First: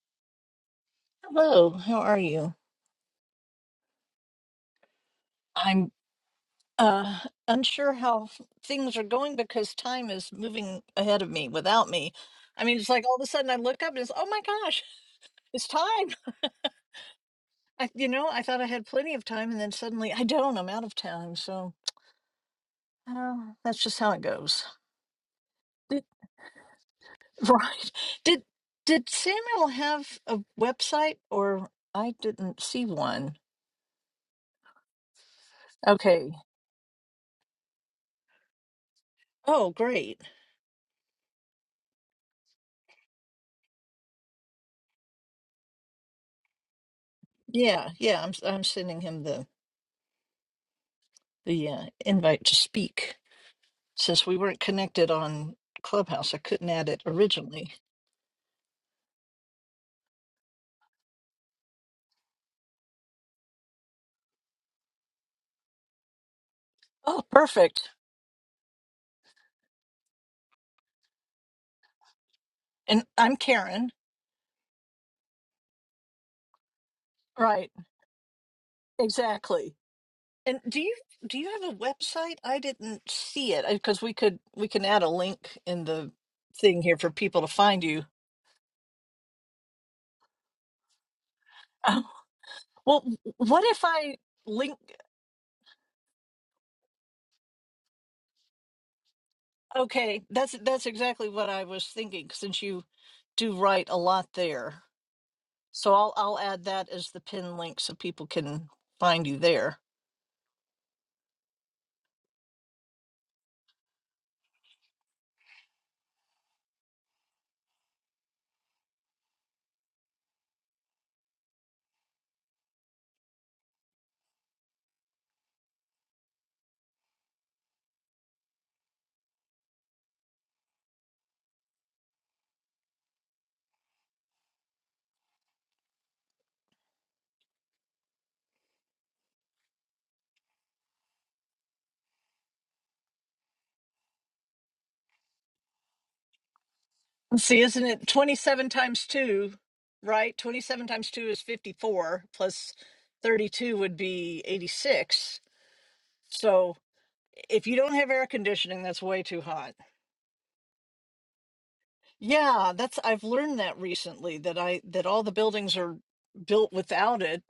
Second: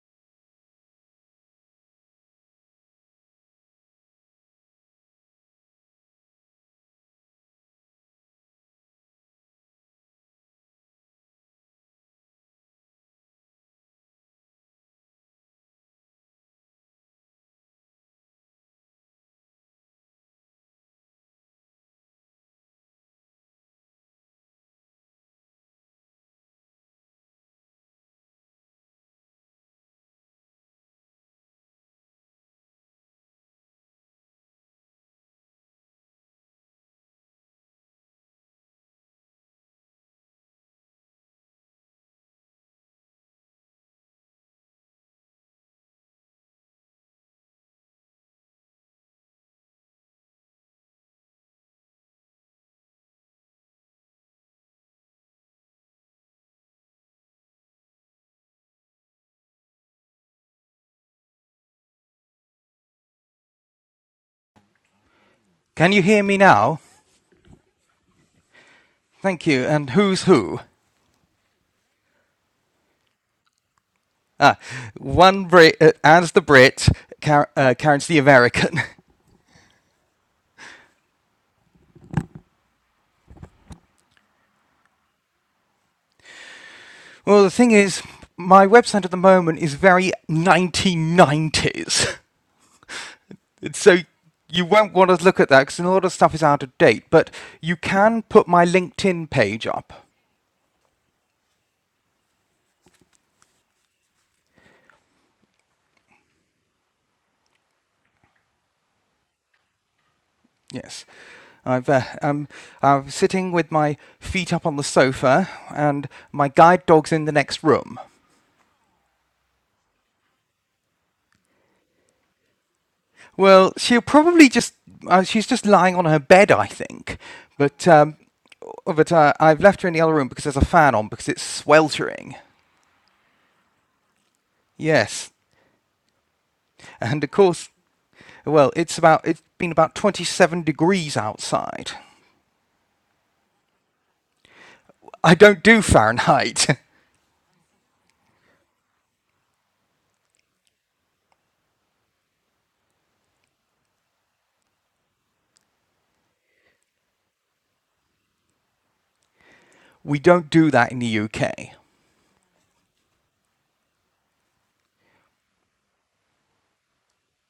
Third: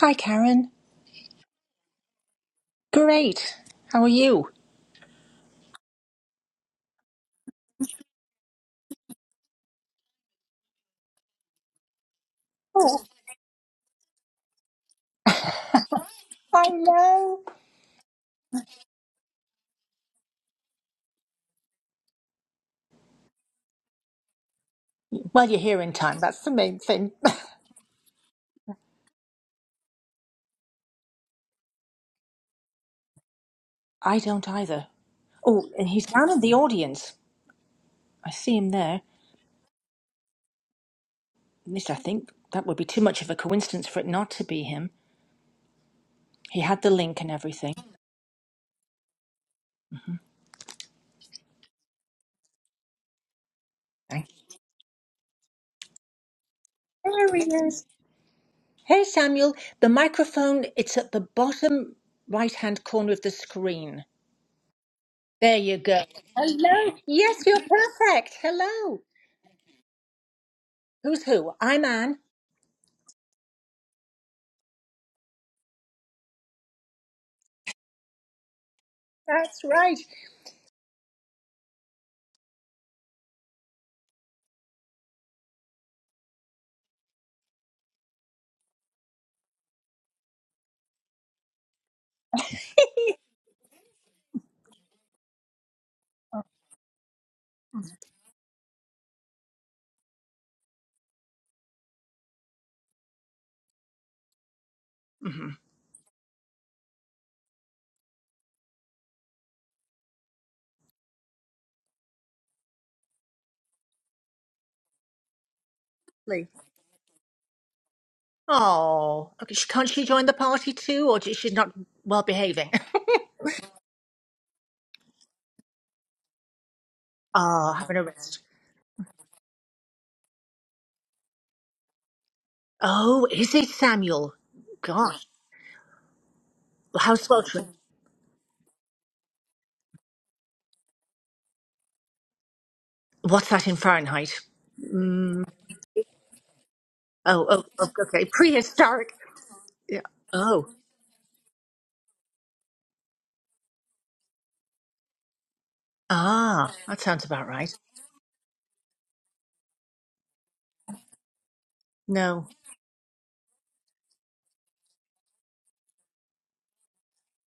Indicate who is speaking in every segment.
Speaker 1: Hi, Karen.
Speaker 2: Hello, how are you?
Speaker 1: Great. How are you?
Speaker 2: I'm uh, unsure how f- things are going because time is moving ahead of me without me. I mean, it's
Speaker 1: Oh,
Speaker 2: like all of a sudden I look up and it's, oh my gosh, it's time.
Speaker 1: hello.
Speaker 2: I, you know, I thought I had plenty of time and then suddenly I don't. I'm out of time. So uh, that's just how it goes.
Speaker 1: Well, you're here in
Speaker 2: Did,
Speaker 1: time. That's the main thing.
Speaker 2: right. Did, did Samuel have a website or I didn't see one?
Speaker 1: I don't either. Oh, and he's down
Speaker 2: Okay.
Speaker 1: in the audience. I see him there.
Speaker 2: Oh, great.
Speaker 1: At least I think that would be too much of a coincidence for it not to be him. He had the link and everything.
Speaker 2: Yeah. Yeah. I'm, s- I'm sending him the, the uh, invite to speak. Since
Speaker 1: Thank
Speaker 2: we weren't connected on Clubhouse, I couldn't add it
Speaker 1: you. There he
Speaker 2: originally.
Speaker 1: is. Hey, Samuel. The microphone, it's at the bottom right-hand corner of the screen. There you
Speaker 3: Can you
Speaker 1: go.
Speaker 3: hear me now?
Speaker 1: Hello.
Speaker 2: Oh,
Speaker 1: Yes, you're
Speaker 2: perfect.
Speaker 1: perfect. Hello.
Speaker 3: Thank you. And who's who?
Speaker 1: Who's who? I'm Anne.
Speaker 2: And I'm Karen.
Speaker 3: Ah, one Brit, uh, Anne's the Brit, Car-
Speaker 2: Right.
Speaker 3: uh, Karen's the American.
Speaker 1: That's
Speaker 2: Exactly.
Speaker 1: right.
Speaker 2: And do you do you have a website? I didn't see it because we could we can add a link in the thing here for people
Speaker 3: well,
Speaker 2: to
Speaker 3: the thing
Speaker 2: find
Speaker 3: is,
Speaker 2: you.
Speaker 3: my website at the moment is very
Speaker 2: Oh,
Speaker 3: 1990s.
Speaker 2: well, what if
Speaker 3: so
Speaker 2: I
Speaker 3: you
Speaker 2: link?
Speaker 3: won't want to look at that because a lot of stuff is out of date. But you can put my LinkedIn page up.
Speaker 2: Okay, that's that's exactly what I was thinking. Since you do write a lot there,
Speaker 1: hmm
Speaker 2: so I'll I'll add that as the pin link so people can find you there.
Speaker 3: Yes. I've, uh, um, I'm sitting with my feet up on the sofa and my guide dog's in the next room.
Speaker 1: Oh, okay. She, can't she join the party too, or she- she's not well behaving?
Speaker 3: Well, she'll probably just uh, she's just lying on her bed, I think.
Speaker 1: Oh,
Speaker 3: But
Speaker 1: having a
Speaker 3: um,
Speaker 1: rest.
Speaker 3: oh, but uh, I've left her in the other room because there's a fan on because it's sweltering.
Speaker 1: Oh, is it Samuel? Gosh,
Speaker 3: Yes,
Speaker 1: how
Speaker 3: and of course,
Speaker 1: sweltering.
Speaker 3: well, it's about it's been about 27 degrees outside.
Speaker 1: What's that in Fahrenheit?
Speaker 3: I
Speaker 1: Mm,
Speaker 3: don't do Fahrenheit.
Speaker 1: oh,
Speaker 2: See,
Speaker 1: oh,
Speaker 2: isn't
Speaker 1: oh,
Speaker 2: it
Speaker 1: okay.
Speaker 2: 27 times
Speaker 1: Prehistoric.
Speaker 2: 2,
Speaker 1: Yeah.
Speaker 2: right?
Speaker 1: Oh,
Speaker 2: 27 times 2 is 54, plus 32 would be 86.
Speaker 1: ah,
Speaker 2: So
Speaker 1: that sounds about
Speaker 2: if
Speaker 1: right.
Speaker 2: you don't have air conditioning, that's way too hot.
Speaker 3: we don't do that in the UK.
Speaker 1: No.
Speaker 2: Yeah, that's I've learned that recently that I that all the buildings are built without it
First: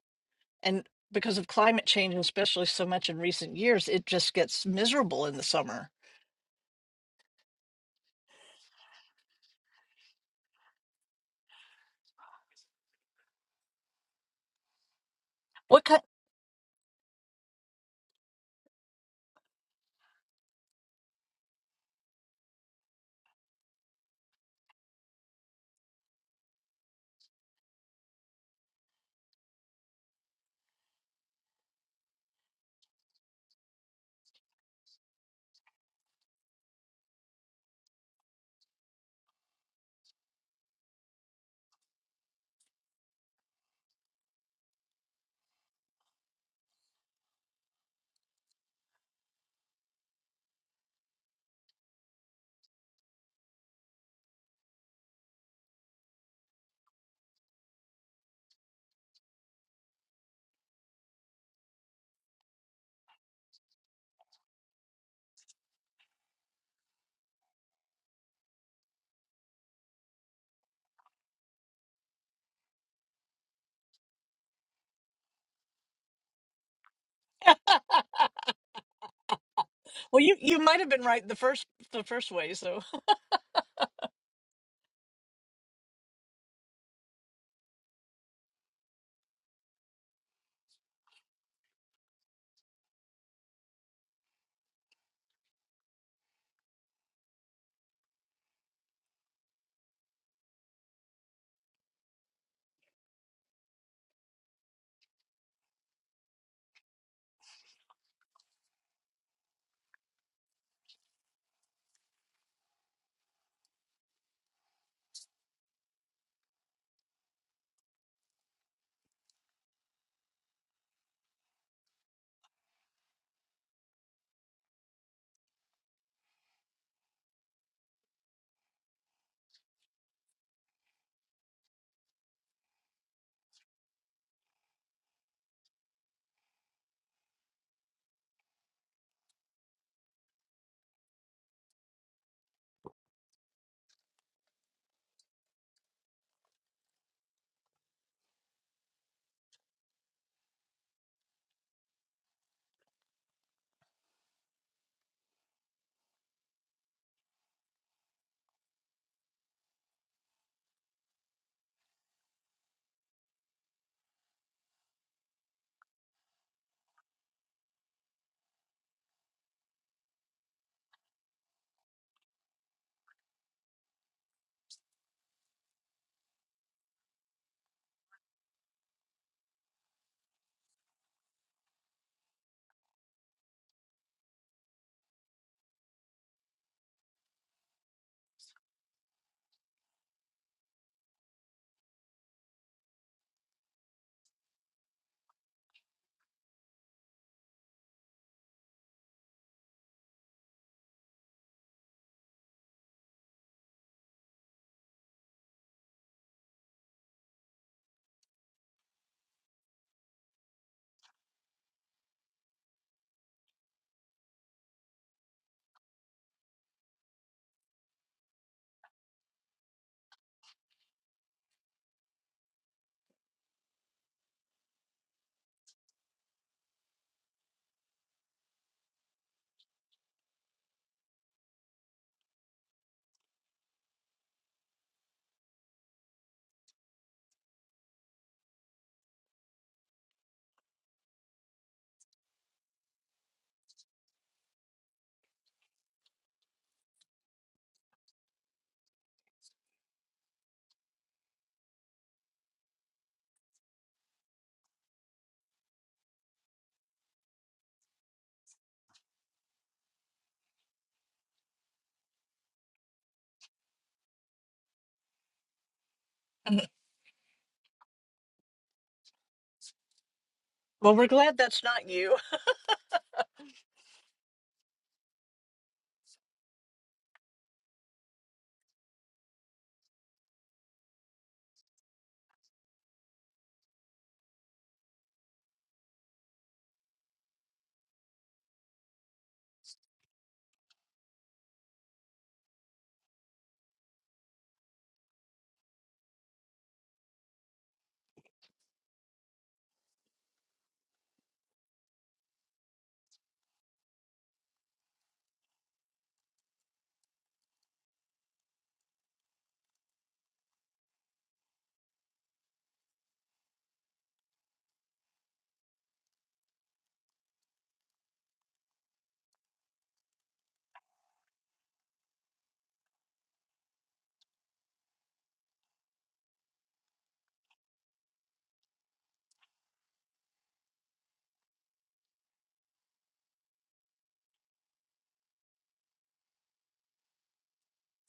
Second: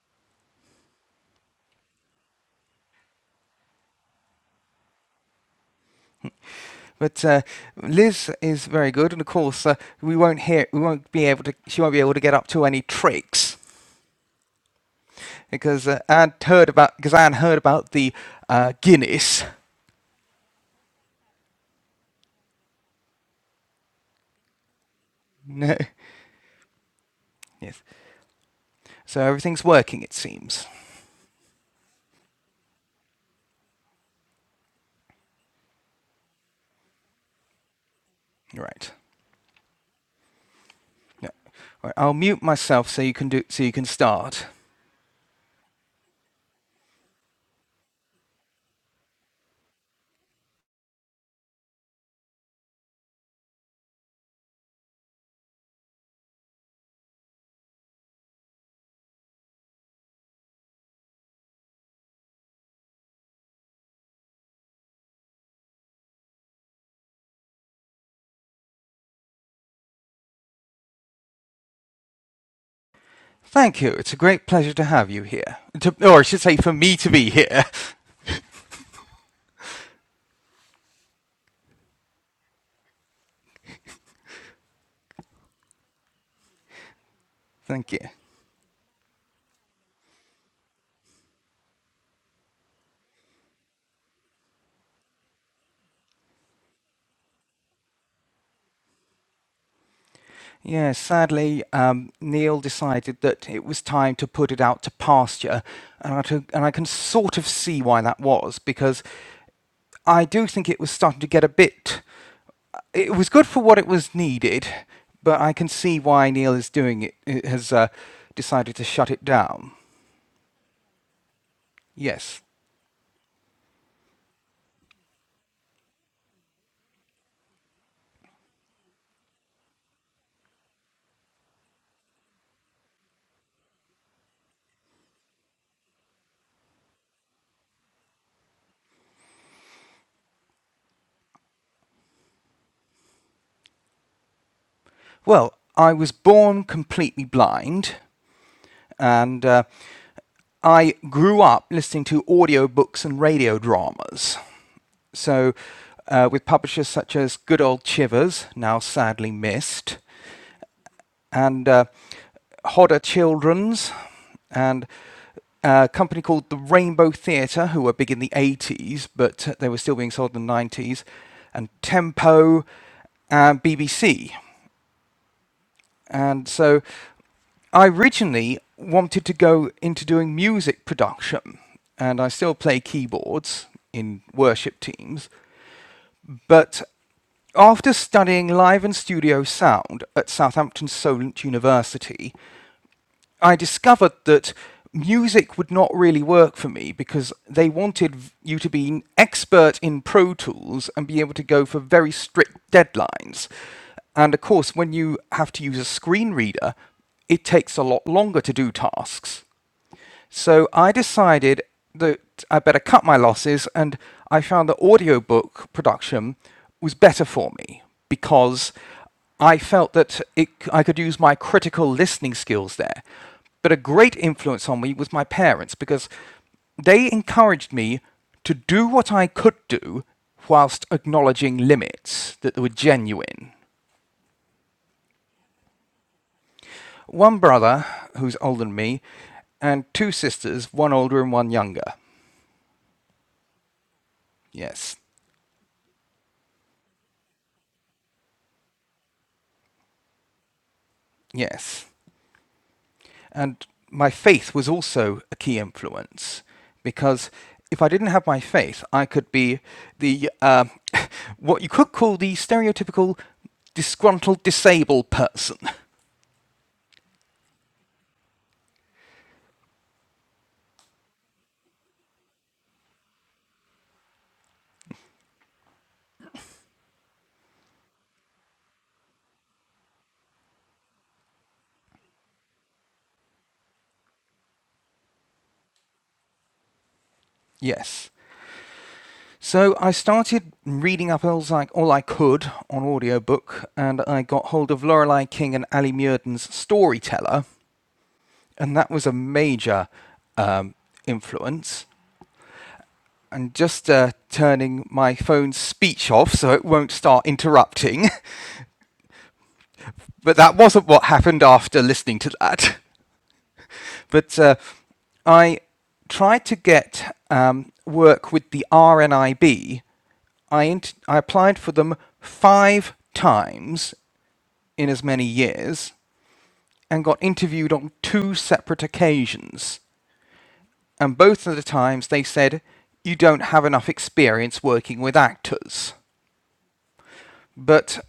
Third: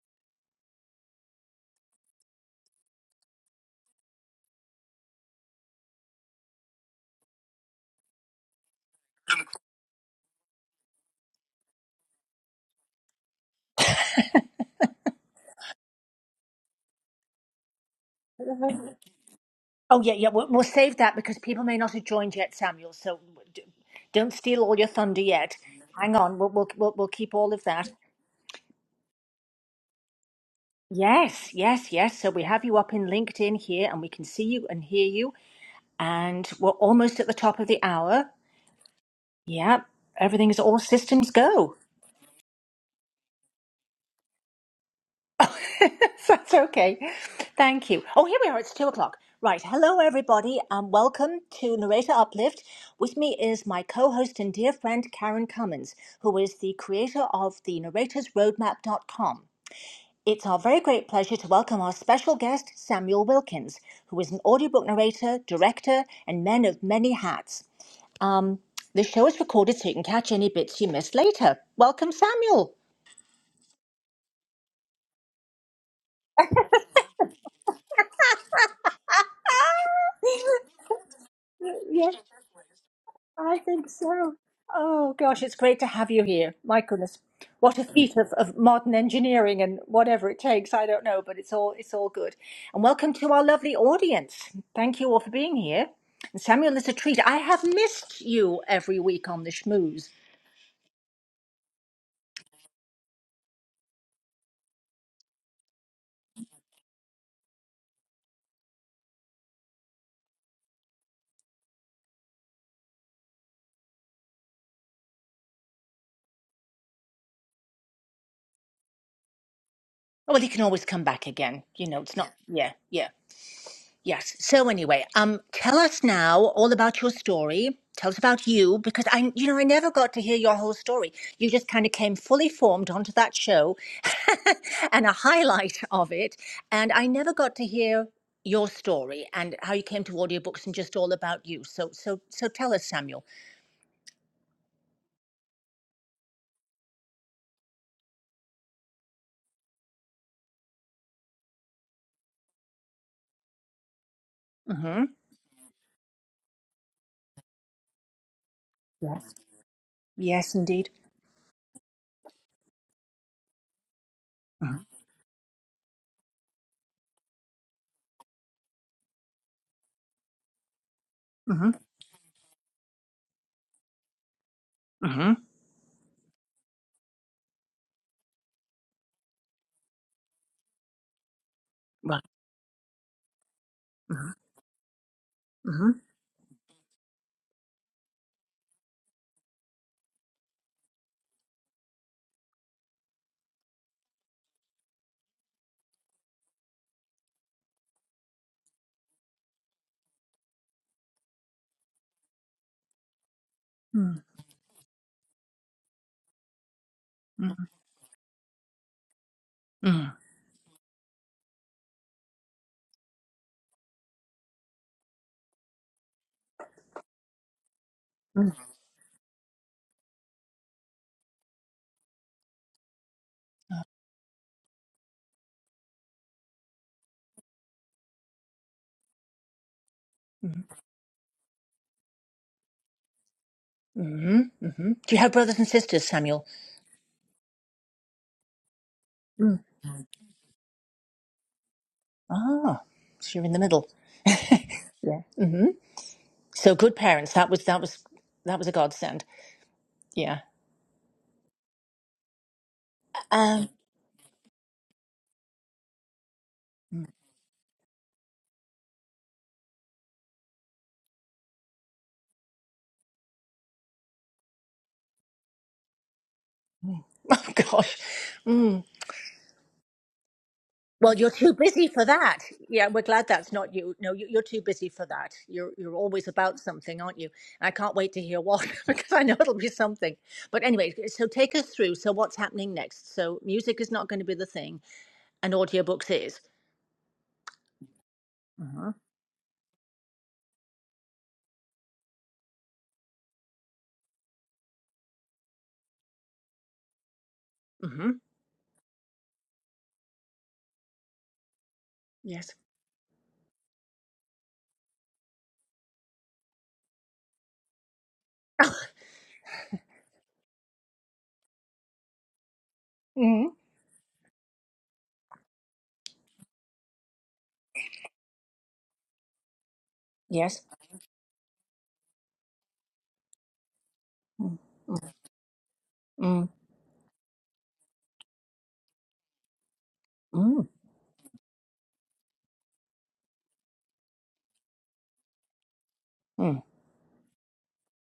Speaker 2: and because of climate change and especially so much in recent years, it just gets miserable in the summer.
Speaker 3: But uh, Liz is very good, and of course, uh, we won't hear we won't be able to she won't be able to get up to any tricks.
Speaker 2: What
Speaker 3: because uh,
Speaker 2: kind
Speaker 3: I'd heard about because I'd heard about the uh, Guinness.
Speaker 1: Oh, yeah, yeah. We'll, we'll save that because people may not have joined yet, Samuel. So d- don't steal all your thunder yet.
Speaker 3: No,
Speaker 1: Hang on. We'll, we'll, we'll, we'll keep all of
Speaker 3: yes.
Speaker 1: that.
Speaker 3: So everything's working, it seems.
Speaker 1: Yes, yes, yes. So we have you up in LinkedIn here and we can see you and hear you. And we're almost at the top of the hour.
Speaker 3: Right.
Speaker 1: Yeah, everything is all
Speaker 3: No.
Speaker 1: systems go.
Speaker 3: Right. I'll mute myself so you can do so you can start.
Speaker 1: That's okay. Thank you. Oh, here we are. It's two o'clock. Right. Hello, everybody, and welcome to Narrator Uplift. With me is my co host and dear friend, Karen Cummins, who is the creator of the narratorsroadmap.com. It's our very great pleasure to welcome our special guest, Samuel Wilkins, who is an audiobook narrator, director, and man of many hats. Um, the show is recorded so you can catch any bits you missed later. Welcome, Samuel.
Speaker 3: Thank you. It's a great pleasure to have you here. To, or I should say, for me to be here.
Speaker 2: Well, you you might have been right the first the
Speaker 1: Yes.
Speaker 2: first way, so
Speaker 1: I think so. Oh gosh, it's great to have you here. My goodness, what a
Speaker 3: Thank you.
Speaker 1: feat of, of modern engineering and whatever it takes. I don't know, but it's all it's all good. And welcome to our lovely audience. Thank you all for being here. And Samuel, it's a treat. I have missed you every week on the schmooze.
Speaker 3: Yeah, sadly, um, Neil decided that it was time to put it out to pasture, and I, took, and I can sort of see why that was because I do think it was starting to get a bit. uh, It was good for what it was needed, but I can see why Neil is doing it. it has uh, decided to shut it down.
Speaker 1: Oh, Well, you can always come back again. You know, it's not.
Speaker 3: Yes.
Speaker 1: Yeah, yeah. Yes. So anyway, um, tell us now all about your story. Tell us about you because I, you know, I never got to hear your whole story. You just kind of came fully formed onto that show, and a highlight of it, and I never got to hear your story and how you came to audiobooks and just all about you. So, so, so tell us, Samuel.
Speaker 3: Well, I was born completely blind, and uh, I grew up listening to audiobooks and radio dramas.
Speaker 1: Mm-hmm.
Speaker 3: So, uh, with publishers such as Good Old Chivers, now sadly
Speaker 1: Yes.
Speaker 3: missed,
Speaker 1: Yes, indeed.
Speaker 3: and uh, Hodder Children's, and
Speaker 1: Mm-hmm.
Speaker 3: uh, a company called the Rainbow Theatre, who were big in the 80s, but they were still being sold in the 90s, and
Speaker 1: Mm-hmm.
Speaker 3: Tempo, and BBC.
Speaker 1: Mm-hmm.
Speaker 3: And so I originally wanted to go into doing music production, and
Speaker 1: Right.
Speaker 3: I still play keyboards in
Speaker 1: Mm-hmm.
Speaker 3: worship teams.
Speaker 1: Mm-hmm.
Speaker 3: But after studying live and studio sound at Southampton Solent University, I discovered that music would not really work for me because they wanted you to be an expert in Pro Tools and be able to go for very strict deadlines. And of course, when you have to use a screen reader, it
Speaker 1: Mm-hmm.
Speaker 3: takes a lot longer to do tasks.
Speaker 1: Mm-hmm.
Speaker 3: So I decided that I better cut my losses, and I found that audiobook production was better for me
Speaker 1: Mm-hmm.
Speaker 3: because I felt that it, I could use my critical listening skills there. But a great influence on me was my parents because they encouraged me to do what I could do
Speaker 1: Mm-hmm.
Speaker 3: whilst acknowledging limits that they were genuine.
Speaker 1: Mm-hmm. Mm-hmm. Do you have brothers and sisters, Samuel?
Speaker 3: One brother, who's older than me,
Speaker 1: Mm.
Speaker 3: and two sisters, one older and one younger.
Speaker 1: Ah, so you're in the middle.
Speaker 3: Yes.
Speaker 1: Yeah. hmm So good parents. That was that was that was a godsend. Yeah.
Speaker 3: Yes. And
Speaker 1: Um.
Speaker 3: my faith was also a key influence because if I didn't have my faith, I could be the uh, what you could call the stereotypical disgruntled disabled person.
Speaker 1: Oh gosh. Mm.
Speaker 2: well, we're
Speaker 1: Well, you're
Speaker 2: glad
Speaker 1: too
Speaker 2: that's not
Speaker 1: busy for
Speaker 2: you.
Speaker 1: that. Yeah, we're glad that's not you. No, you- you're too busy for that. You're you're always about something, aren't you? I can't wait to hear what because I know it'll be something. But anyway, so take us through. So what's happening next? So music is not going to be the thing, and audiobooks is.
Speaker 3: Yes.
Speaker 1: Uh-huh.
Speaker 3: So I started reading up all I, all I could on audiobook, and I got hold of Lorelei King and Ali Muirden's Storyteller,
Speaker 1: Mm-hmm.
Speaker 3: and that was a major um, influence.
Speaker 1: Yes.
Speaker 3: and just uh, turning my phone's speech off so it won't start interrupting. but that wasn't what happened after listening to that.
Speaker 1: Mm-hmm.
Speaker 3: But uh, I tried to get um, work with the RNIB.
Speaker 1: Yes.
Speaker 3: int- I applied for them five times in as many years
Speaker 1: Mm-hmm.
Speaker 3: and got interviewed on two separate occasions. And both of the times they said, you don't have enough experience working with actors.
Speaker 1: Mm,
Speaker 3: But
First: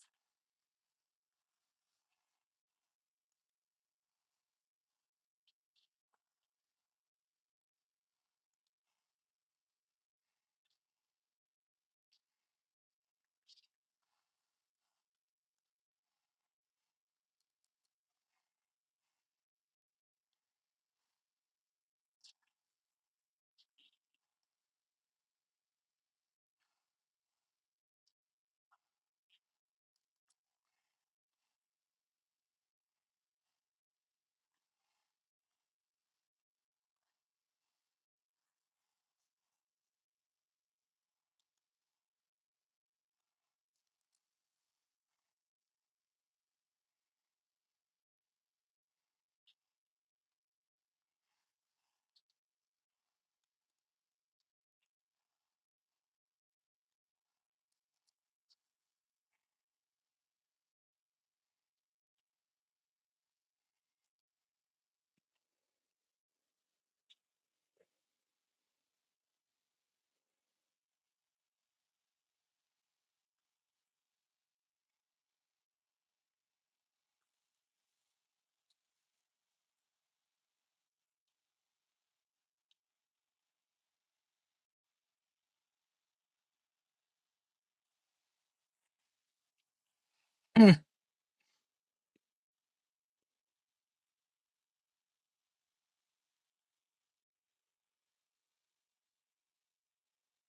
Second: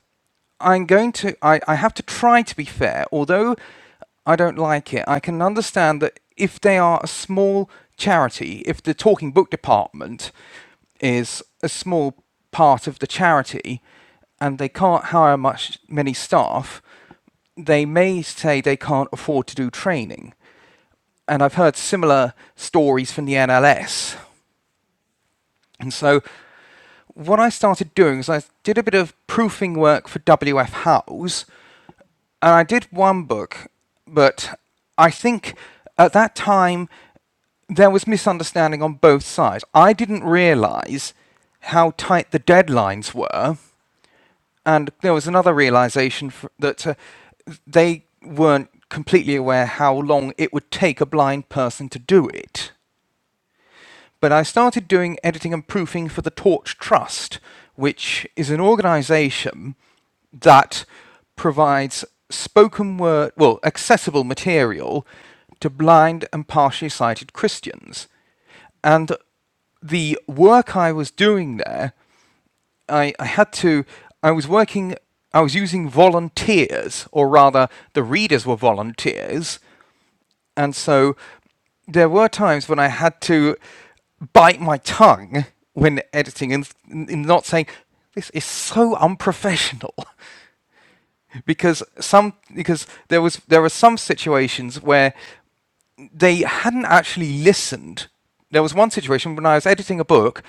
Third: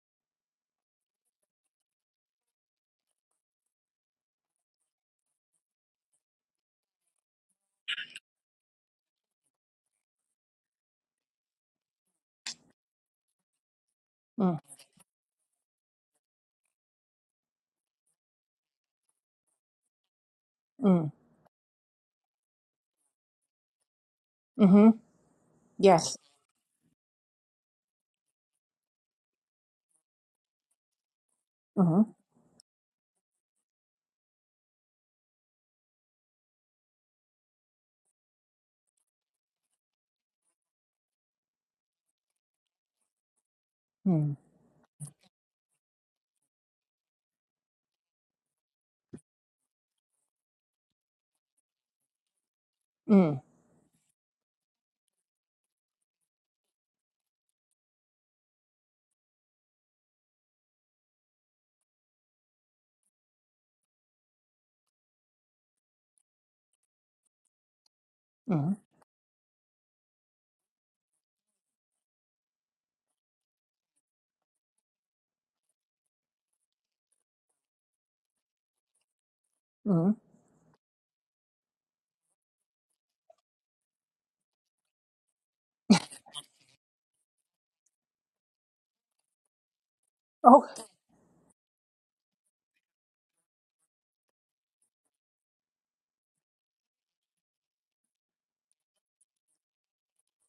Speaker 3: I'm going to, I, I have to try to be fair. Although I don't like it, I can understand that if they are a small charity, if the talking book department is a small part of the charity and
Speaker 1: mm,
Speaker 3: they can't hire much many staff, they may say they can't afford to do training.
Speaker 1: mm,
Speaker 3: And I've heard similar stories from the NLS
Speaker 1: mm-hmm.
Speaker 3: and
Speaker 1: Yes.
Speaker 3: so what I started doing is I did a bit of proofing work for W.F. House,
Speaker 1: Mm-hmm.
Speaker 3: and I did one book, but I think at that time there was misunderstanding on both sides. I didn't realize how tight the deadlines were,
Speaker 1: Mm,
Speaker 3: and there was another realization that uh, they weren't completely aware how long it would take a blind person to do it.
Speaker 1: mm,
Speaker 3: But I started doing editing and proofing for the Torch Trust, which is an organization that provides spoken word, well, accessible material to blind and partially sighted Christians.
Speaker 1: mm,
Speaker 3: And the work I was doing there, I, I had to, I was working, I was using volunteers, or rather, the readers were volunteers
Speaker 1: mm.
Speaker 3: and so there were times when I had to bite my tongue when editing and, and not saying this is so unprofessional
Speaker 1: Oh.
Speaker 3: because some because there was there were some situations where they hadn't actually listened. There was one situation when I was editing a book,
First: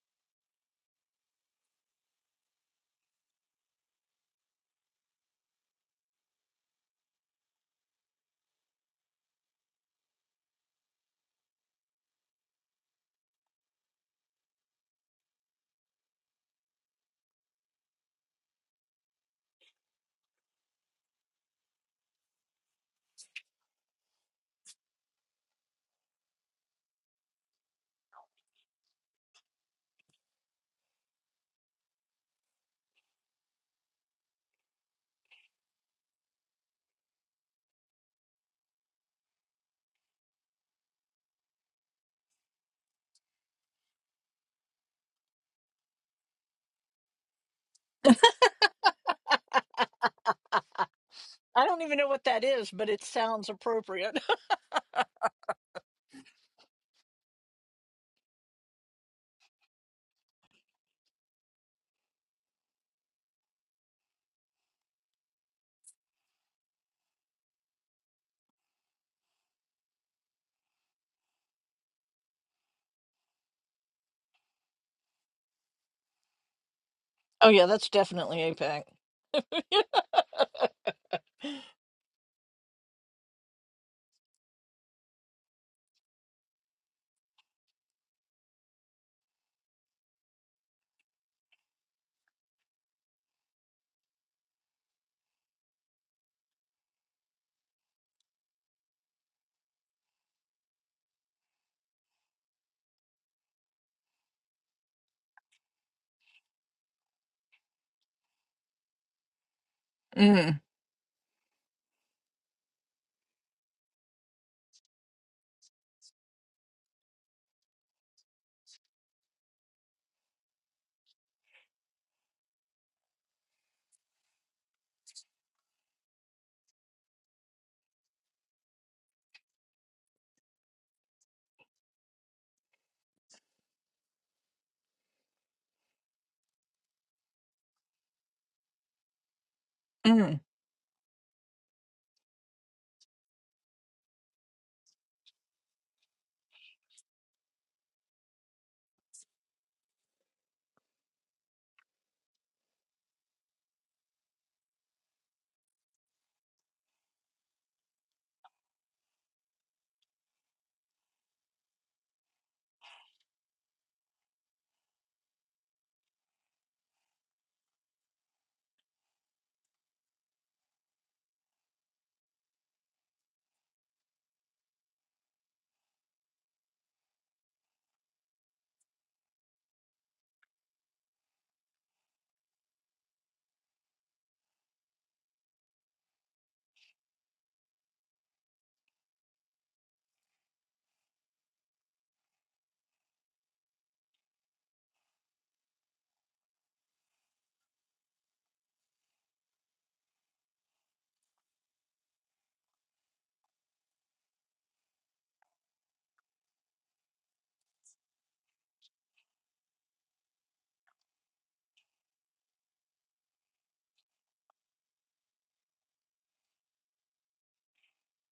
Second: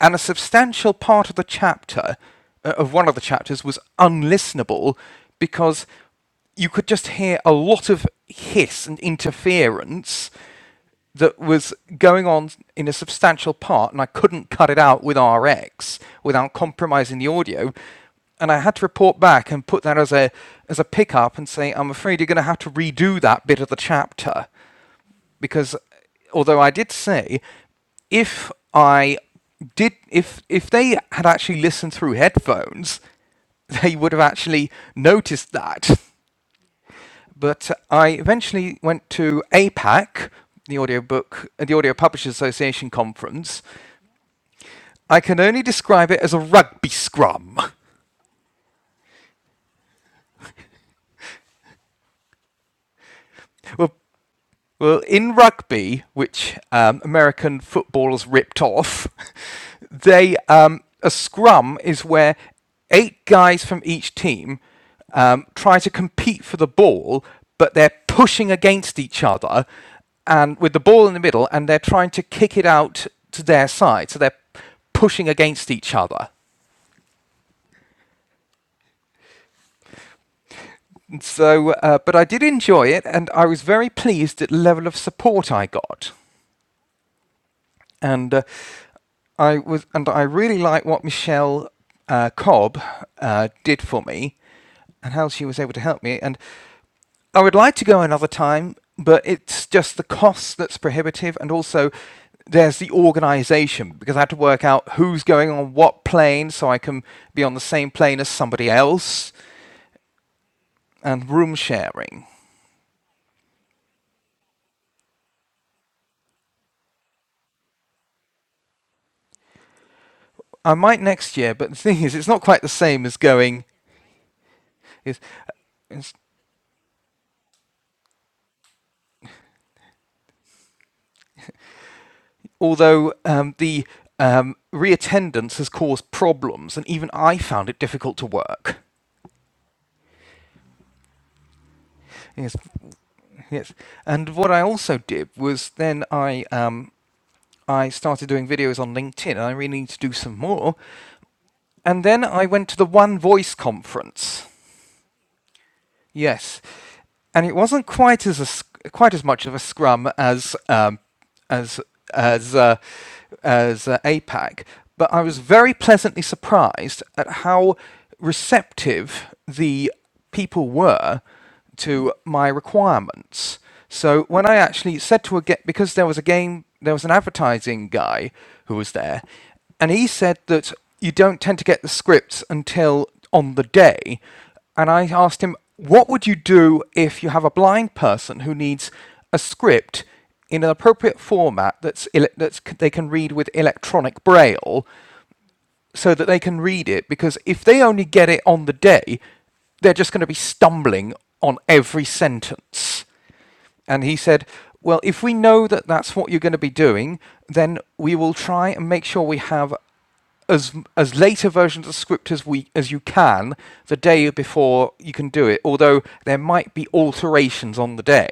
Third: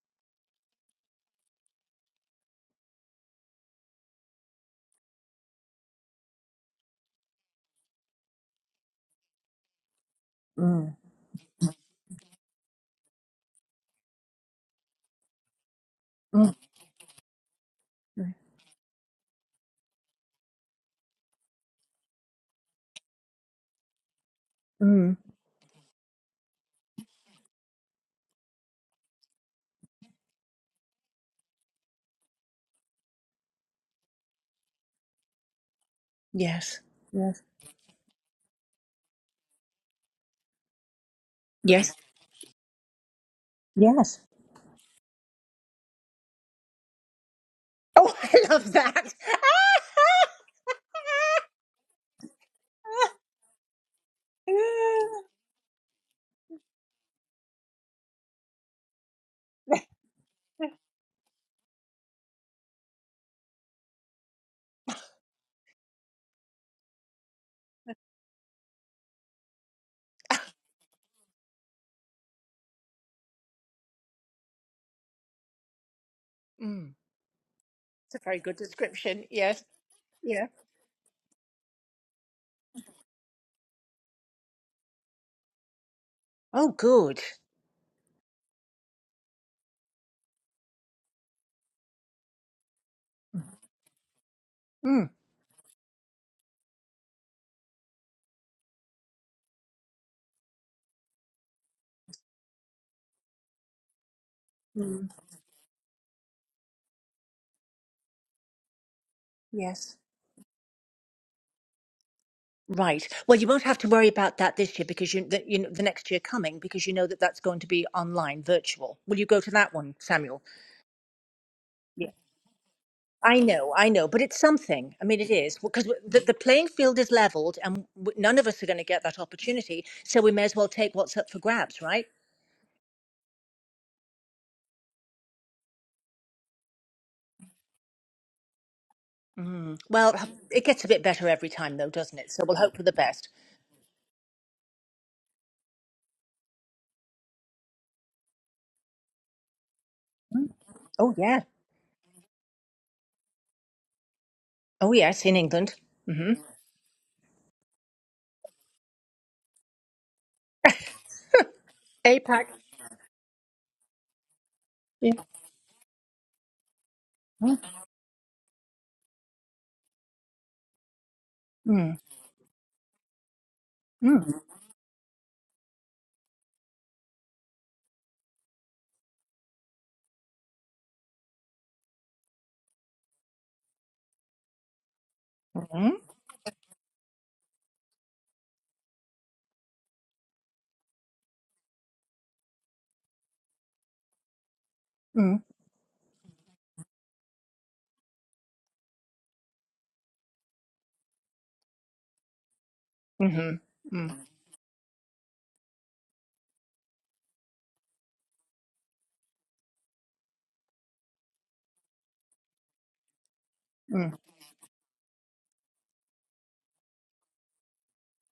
Speaker 3: and a substantial part of the chapter, uh, of one of the chapters, was unlistenable because you could just hear a lot of hiss and interference
Speaker 1: Mm,
Speaker 3: that was going on in a substantial part, and I couldn't cut it out with RX without
Speaker 1: mm,
Speaker 3: compromising the audio.
Speaker 1: mm.
Speaker 3: And I had to report back and put that as a as a pickup and say, I'm afraid you're going to have to redo that bit of the chapter
Speaker 1: mm.
Speaker 3: because although I did say if I did if if they had actually listened through headphones, they would have actually noticed that.
Speaker 1: Yes. Yes.
Speaker 3: But I eventually went to APAC, the audiobook uh, the
Speaker 1: Yes.
Speaker 3: Audio Publishers Association conference.
Speaker 1: Yes.
Speaker 3: I can only describe it as a rugby scrum,
Speaker 1: Oh, I love that.
Speaker 2: I don't even know what that is, but it sounds
Speaker 3: where
Speaker 2: appropriate.
Speaker 3: Well, in rugby, which um, American footballers ripped off, they um, a scrum is where eight guys from each team um, try to compete for the ball, but they're pushing against each other, and with the ball in the middle, and they're trying to kick it out to their side, so they're pushing against each other.
Speaker 1: mm.
Speaker 2: Oh yeah, that's
Speaker 1: It's a very
Speaker 2: definitely
Speaker 1: good
Speaker 2: APAC.
Speaker 1: description. Yes. Yeah.
Speaker 3: And So, uh, but I did enjoy it, and I was very pleased at the level of support I got.
Speaker 1: Oh, good.
Speaker 3: And uh, I was, and I really like what Michelle uh, Cobb uh, did for me,
Speaker 1: Mm.
Speaker 3: and how she was able to help me. And I would like to go another time, but it's just the cost that's prohibitive, and also there's the organisation because I had to work out
Speaker 1: Mm.
Speaker 3: who's going on what plane so I can be on the same plane as somebody else,
Speaker 1: Yes.
Speaker 2: mm,
Speaker 3: and room sharing.
Speaker 1: Right. Well, you won't have to worry about that this year because you, the, you know, the next year coming because you know that that's going to be online, virtual. Will you go to that one, Samuel?
Speaker 3: I might next year, but the thing is, it's not quite the same as
Speaker 1: I
Speaker 3: going.
Speaker 1: know, I know, but it's something. I
Speaker 3: It's,
Speaker 1: mean, it is because
Speaker 3: it's
Speaker 1: the, the playing field is leveled, and w- none of us are going to get that opportunity. So we may as well take what's up for grabs, right?
Speaker 3: although um, the um, reattendance has caused problems, and even I found it difficult to work.
Speaker 1: Mm. Well, h-
Speaker 2: mm,
Speaker 1: it gets a bit better every time, though, doesn't it? So
Speaker 3: Yes,
Speaker 1: we'll hope for the best.
Speaker 3: yes. And what I also did was then I um, I started doing videos on LinkedIn, and I really need to do some
Speaker 1: Mm.
Speaker 3: more.
Speaker 1: Oh yeah,
Speaker 3: And then I went to the One Voice conference
Speaker 1: oh yes, in England. Mm-hmm.
Speaker 3: Yes, and it wasn't quite as a, s- quite as much of a scrum as um, as
Speaker 1: APAC.
Speaker 3: as uh, as uh, APAC,
Speaker 1: Yeah.
Speaker 3: but I was very pleasantly surprised at
Speaker 1: Mm,
Speaker 3: how receptive the people were
Speaker 1: mm,
Speaker 3: to my requirements. So
Speaker 1: mm,
Speaker 3: when I actually said to a get because there was a game, there was an advertising guy who was there, and he said that you don't tend to get the scripts until on the day, and I asked him,
Speaker 1: mm,
Speaker 3: What would you do if you have a blind person who needs a script in an appropriate format that's, that's they can read with electronic braille
Speaker 1: mm,
Speaker 3: so that they can read it? Because if they only get it on the day, they're just going to be stumbling on every sentence.
Speaker 1: mm,
Speaker 3: And he
Speaker 1: mm,
Speaker 3: said, Well, if we know that that's what you're going to be doing, then we will try and make sure we have as as later versions of script as we as you can the
Speaker 1: mm.
Speaker 3: day before you can do it. Although there might be alterations on the day,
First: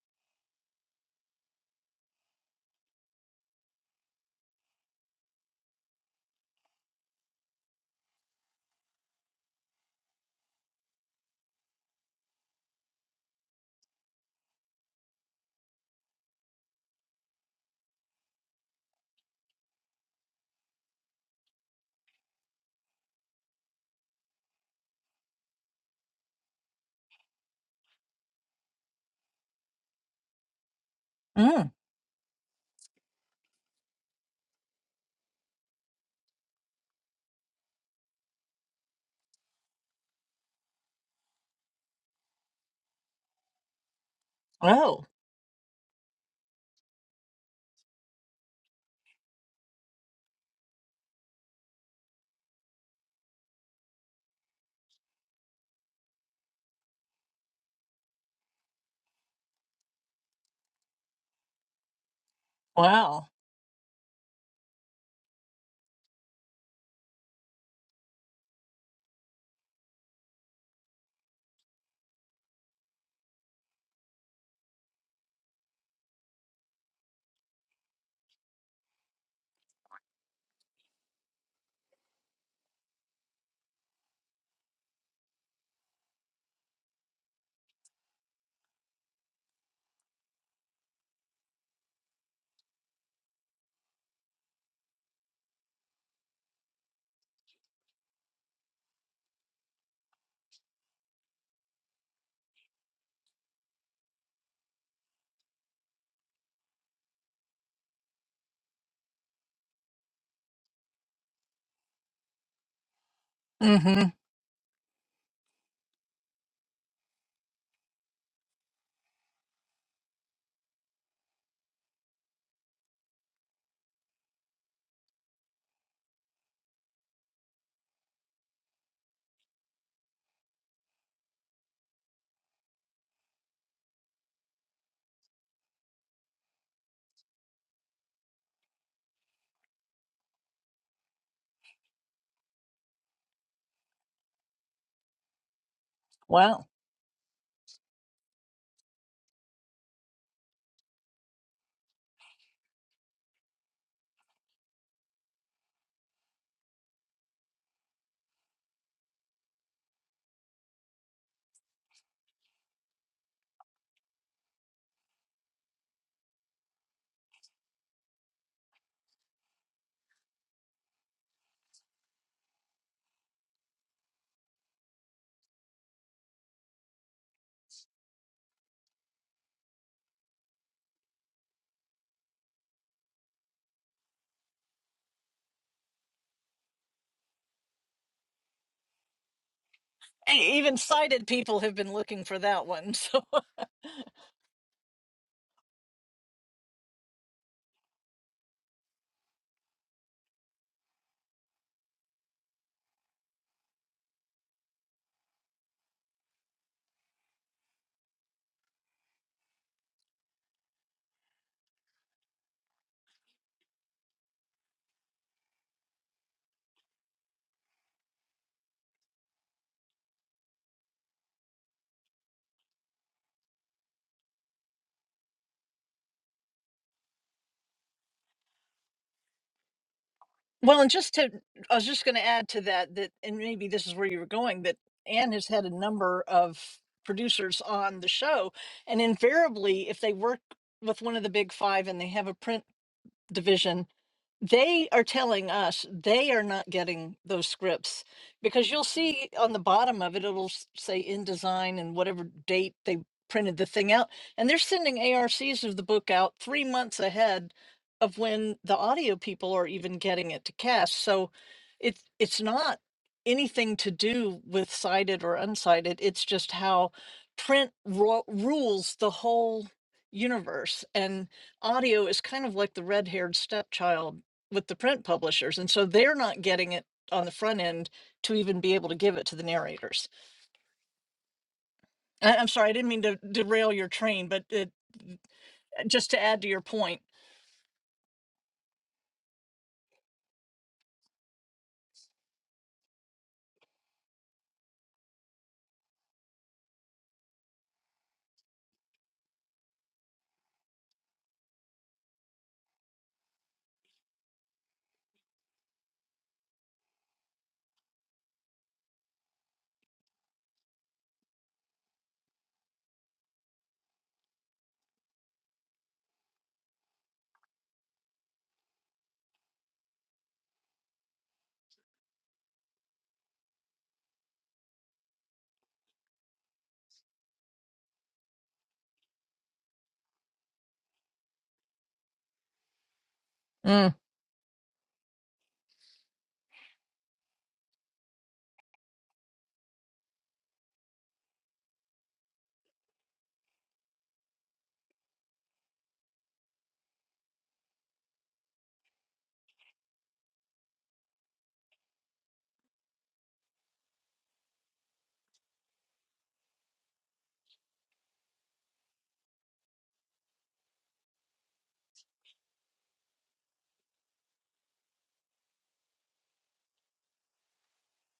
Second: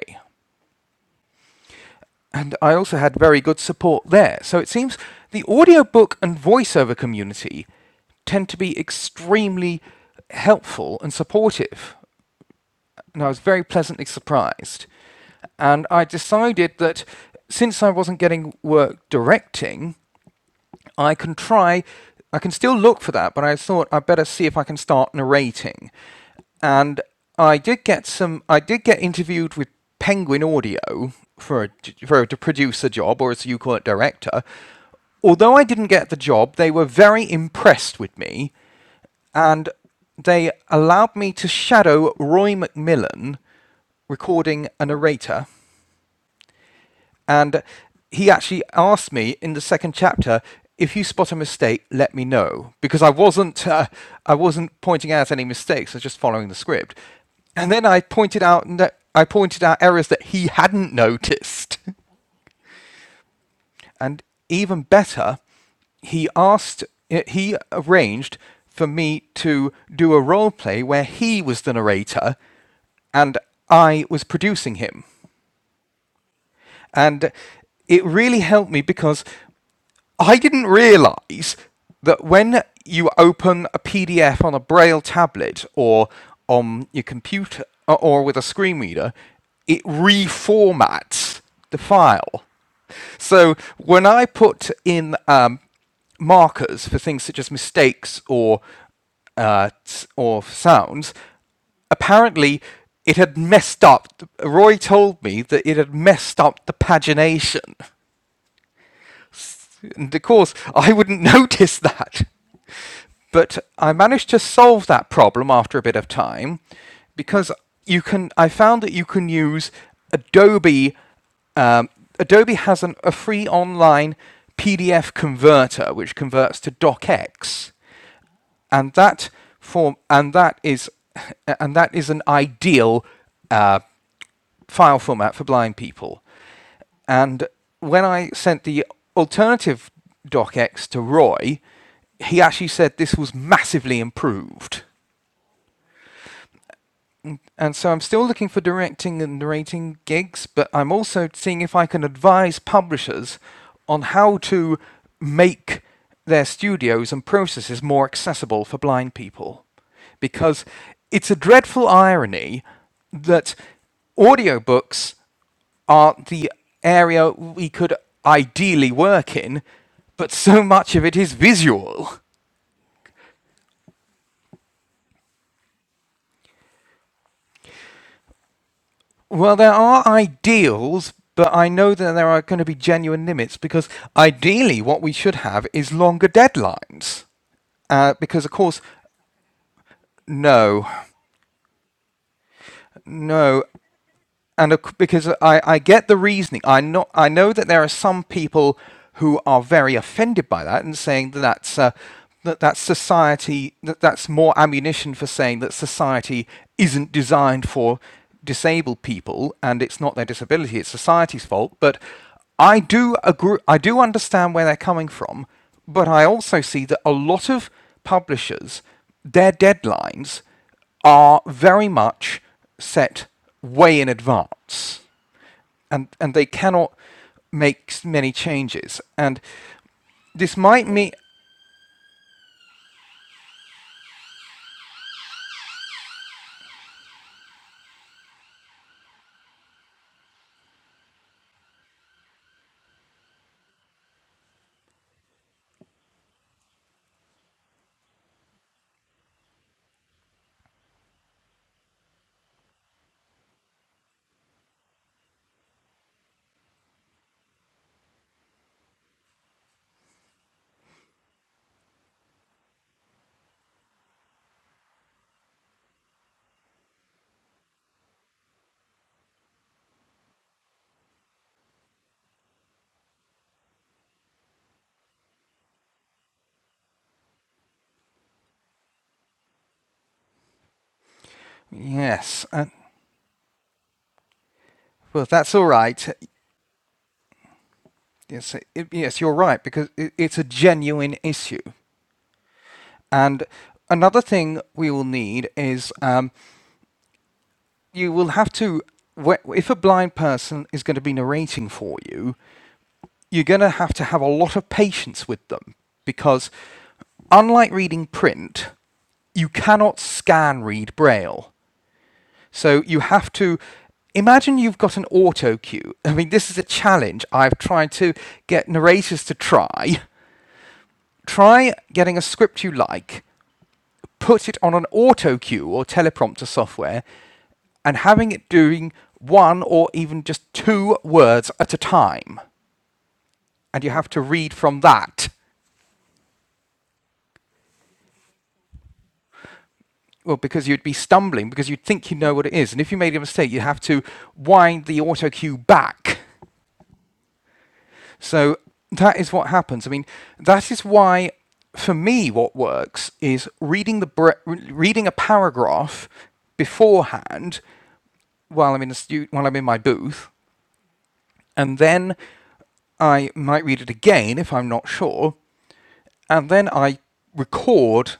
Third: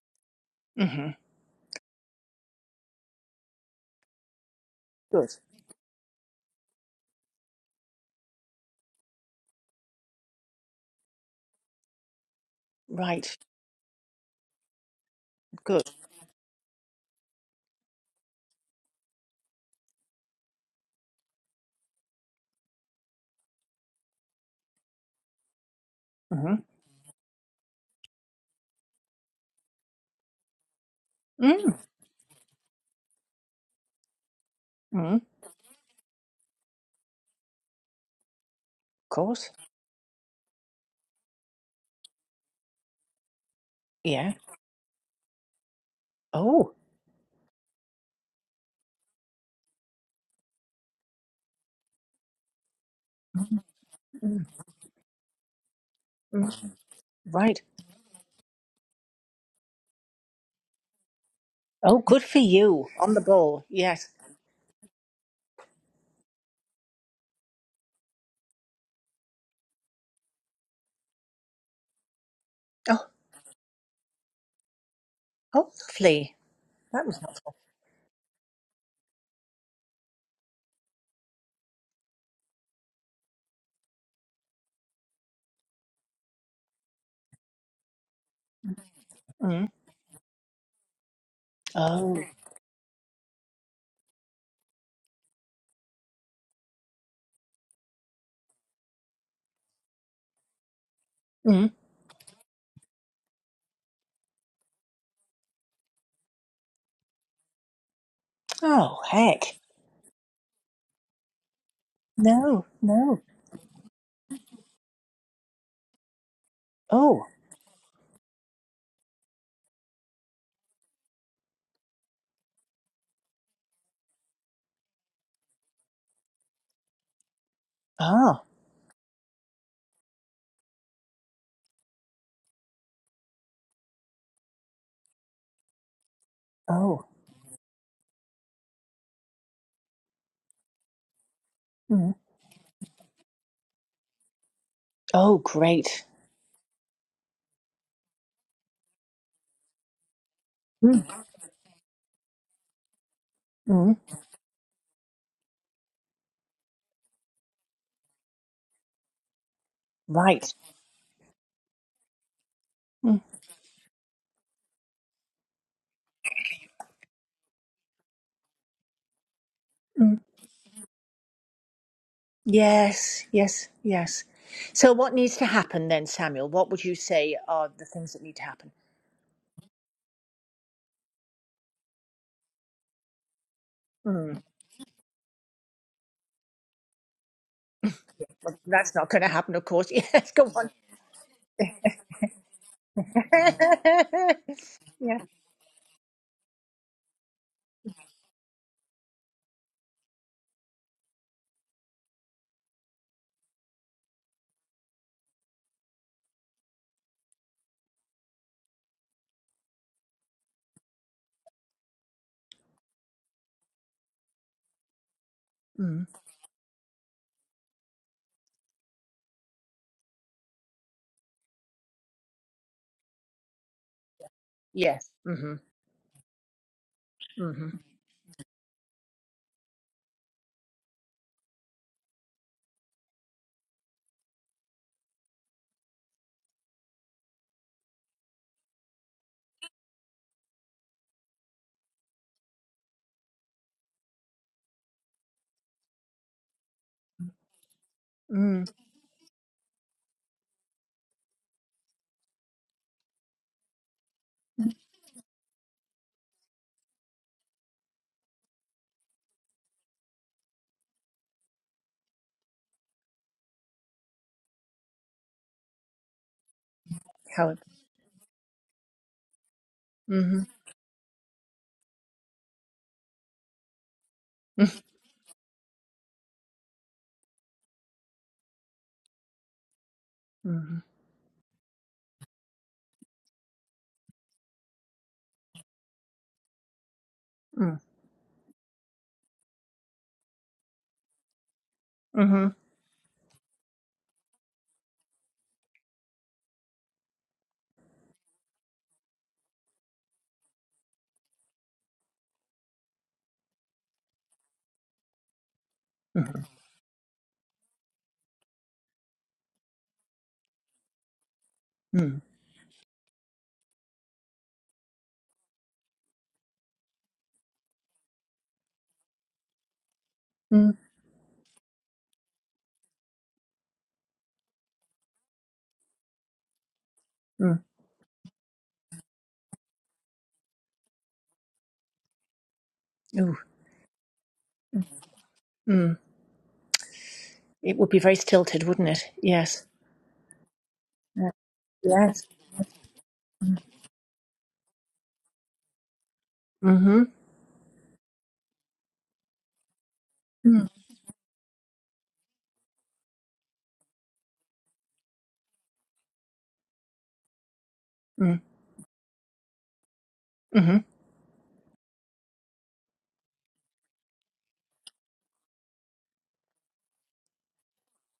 Speaker 1: Mm.
Speaker 3: and I also had very good support there. So it seems
Speaker 1: Good.
Speaker 3: the audiobook and voiceover community tend to be extremely helpful and supportive, and I
Speaker 1: Right.
Speaker 3: was very pleasantly surprised. And
Speaker 1: Good.
Speaker 3: I decided that since I wasn't getting work directing, I can try, I can still look for that, but I thought I'd better see if I can start narrating.
Speaker 1: Mm-hmm.
Speaker 3: And I did get some, I did get interviewed with Penguin Audio for a,
Speaker 2: mm.
Speaker 1: Mm,
Speaker 3: for a producer job, or as you call it, director.
Speaker 1: mm, of
Speaker 3: Although I didn't get the job, they were very impressed with me
Speaker 1: course.
Speaker 3: and they allowed me to shadow Roy McMillan
Speaker 1: Yeah.
Speaker 3: recording a
Speaker 2: Oh,
Speaker 3: narrator
Speaker 1: Oh.
Speaker 3: and he actually asked me in the second chapter, if you spot a mistake, let me know, because I
Speaker 1: Mm,
Speaker 3: wasn't, uh, I
Speaker 1: mm,
Speaker 3: wasn't pointing out any mistakes. I was just following the
Speaker 1: mm.
Speaker 3: script.
Speaker 1: Right.
Speaker 3: And then I pointed out, no- I pointed out errors that he hadn't noticed.
Speaker 1: Oh, good for you. On the
Speaker 2: wow.
Speaker 1: ball. Yes.
Speaker 3: and even better, he asked, he arranged for me to do a role play where he was the narrator
Speaker 1: Oh,
Speaker 3: and I was producing him.
Speaker 1: hopefully that was
Speaker 3: And
Speaker 1: helpful.
Speaker 3: it really helped me because I didn't realize that when you open a PDF on a braille tablet or on your computer uh, or- with a screen reader,
Speaker 1: Mm.
Speaker 3: it reformats the
Speaker 1: Oh.
Speaker 3: file. So when I put in um, markers for things such as mistakes or uh, or sounds,
Speaker 1: Mm.
Speaker 3: apparently it had messed up. Roy told me that it had messed up the pagination.
Speaker 1: Oh, heck.
Speaker 3: And of course, I wouldn't notice that.
Speaker 1: No, no.
Speaker 3: But I
Speaker 2: hmm
Speaker 3: managed to solve that problem after a bit of time
Speaker 1: Oh.
Speaker 3: because you can. I found that you can use Adobe. Um, Adobe has an, a free online PDF converter which converts to DocX,
Speaker 1: Ah.
Speaker 3: and that form and that is and that is an ideal uh, file format for blind people.
Speaker 1: Oh.
Speaker 3: And when I sent the alternative docx to Roy,
Speaker 1: Mm.
Speaker 3: he actually said this was massively improved.
Speaker 1: Oh, great.
Speaker 2: Wow.
Speaker 3: And so I'm still looking for directing and narrating gigs, but I'm
Speaker 1: Mm.
Speaker 3: also seeing if I can advise publishers
Speaker 1: Mm.
Speaker 3: on how to make their studios and processes more accessible for blind people.
Speaker 1: Right.
Speaker 3: Because it's a dreadful irony
Speaker 1: Mm.
Speaker 3: that audiobooks are the area we could ideally work in,
Speaker 1: Mm.
Speaker 3: but so much of it is visual.
Speaker 1: Yes, yes, yes. So, what needs to happen then, Samuel? What would you say are the things that need to happen?
Speaker 3: Well, there are ideals, but I know that there are going to be genuine limits because
Speaker 1: Mm.
Speaker 3: ideally, what we should have is longer deadlines. Uh, because, of
Speaker 1: Well,
Speaker 3: course,
Speaker 1: that's not going to happen, of course. Yes, go
Speaker 2: E-
Speaker 1: on.
Speaker 2: Even
Speaker 3: no,
Speaker 2: sighted people have been looking for that one. So
Speaker 3: no and of
Speaker 1: yeah.
Speaker 3: because I, I get the reasoning. I know I know that there are some people who are very offended by that and saying that that's uh, that that's society that that's more ammunition for saying that society isn't designed for disabled people and it's not their disability it's society's fault but I do agree I do understand where they're coming from
Speaker 1: Mm.
Speaker 3: but I also see that a lot of publishers their deadlines are very much set way in advance,
Speaker 1: Yes. Mm-hmm.
Speaker 3: and, and they cannot
Speaker 1: Mm-hmm. mm hmm mm
Speaker 3: make many changes. And this
Speaker 2: well,
Speaker 3: might
Speaker 2: and
Speaker 3: mean,
Speaker 2: just to, I was just going to add to that that, and maybe this is where you were going. That Anne has had a number of producers on the show, and invariably, if they work with one of the big five and they have a print division they are telling us they are not getting those scripts
Speaker 1: hmm
Speaker 2: because you'll see on the bottom of it it'll s- say in design and whatever date they printed the thing out and they're sending arcs of the book out three months ahead of when the audio people are even getting it to cast so it's it's not anything to do with cited or uncited it's just how
Speaker 1: How it.
Speaker 2: print ru- rules the whole
Speaker 1: Mm-hmm.
Speaker 2: universe and audio is kind of like the red-haired stepchild with the print publishers, and so they're not getting it on the front end to even be able to give it to the narrators.
Speaker 1: Mm-hmm.
Speaker 2: I,
Speaker 3: yes,
Speaker 2: I'm
Speaker 3: uh,
Speaker 2: sorry, I didn't mean to derail your train, but it,
Speaker 3: well, that's all right.
Speaker 2: just to add to your point.
Speaker 1: Mm-hmm.
Speaker 3: Yes, it, yes, you're right, because it, it's a genuine issue.
Speaker 1: Mm-hmm.
Speaker 3: And another thing we will need is um, you will have to, if a blind person is going to be narrating for you, you're going to have to have a lot of patience with them
Speaker 1: Mm-hmm.
Speaker 3: because, unlike reading print, you cannot scan read braille. So you have to imagine you've got an auto cue. I mean, this is a challenge I've tried to get narrators to try.
Speaker 1: Mm-hmm.
Speaker 3: Try getting a script you like, put it on an auto cue or teleprompter software, and having it doing one or even just two words at a time.
Speaker 1: Ooh.
Speaker 3: And you
Speaker 2: Mm.
Speaker 3: have to read from that.
Speaker 1: Mm. It would be very stilted, wouldn't it? Yes.
Speaker 3: Well, because you'd be
Speaker 1: Yeah.
Speaker 3: stumbling, because you'd think you
Speaker 1: Yes.
Speaker 3: know what it is. And if you made a mistake, you have to wind the auto cue back.
Speaker 1: Mm-hmm.
Speaker 3: So that is what happens. I mean,
Speaker 1: Mm-hmm.
Speaker 3: that is why, for me, what works is reading, the bre- reading a paragraph beforehand while I'm in the stu- while I'm in my booth,
Speaker 1: Mm-hmm.
Speaker 3: and then I might read it again if I'm not sure, and then I record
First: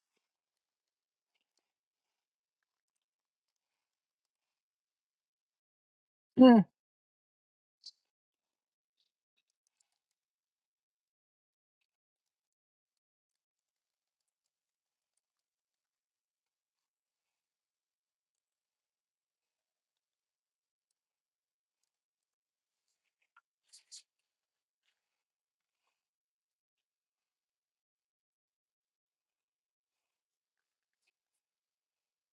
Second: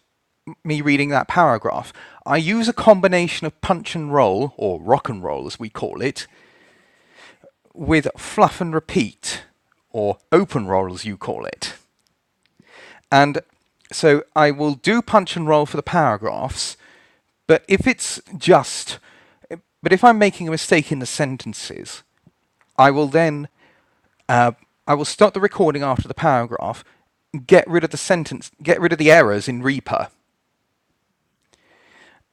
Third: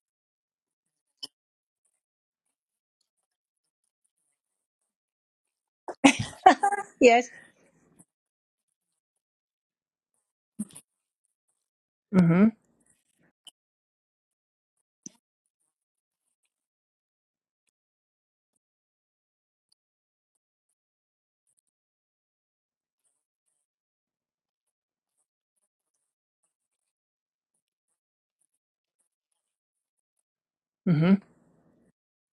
Speaker 3: me reading that paragraph. I use a combination of punch and roll, or rock and roll as we call it,
Speaker 2: Mm.
Speaker 1: Yes.
Speaker 3: with fluff and repeat, or open roll as you call it.
Speaker 1: Mm-hmm.
Speaker 3: And so I will do punch and roll for the paragraphs, but if it's just, but if I'm making a mistake in the sentences, I will then uh, I will stop the recording after the paragraph, get rid of the sentence, get rid of the errors in Reaper,
Speaker 1: Mm-hmm.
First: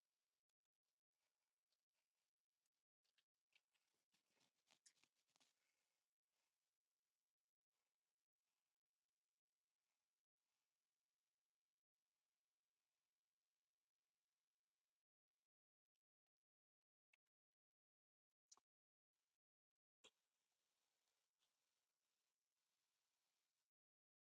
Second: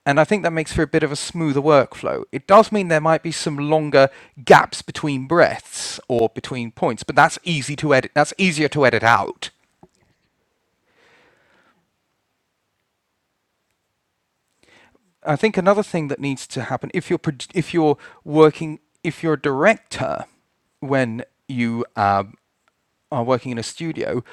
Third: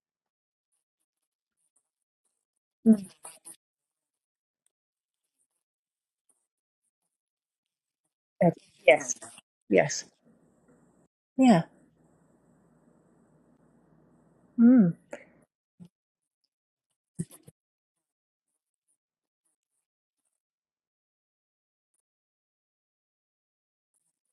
Speaker 3: and I think that makes for a bit of a smoother workflow. It does mean
Speaker 1: Uh,
Speaker 3: there might be some longer gaps between breaths or between points, but that's easy to edit. That's easier to edit
Speaker 1: yes.
Speaker 3: out.
Speaker 1: Yes. Yeah. Mm.
Speaker 3: I think another thing that needs to happen if you're if you're working if you're a director when you um, are working in a studio,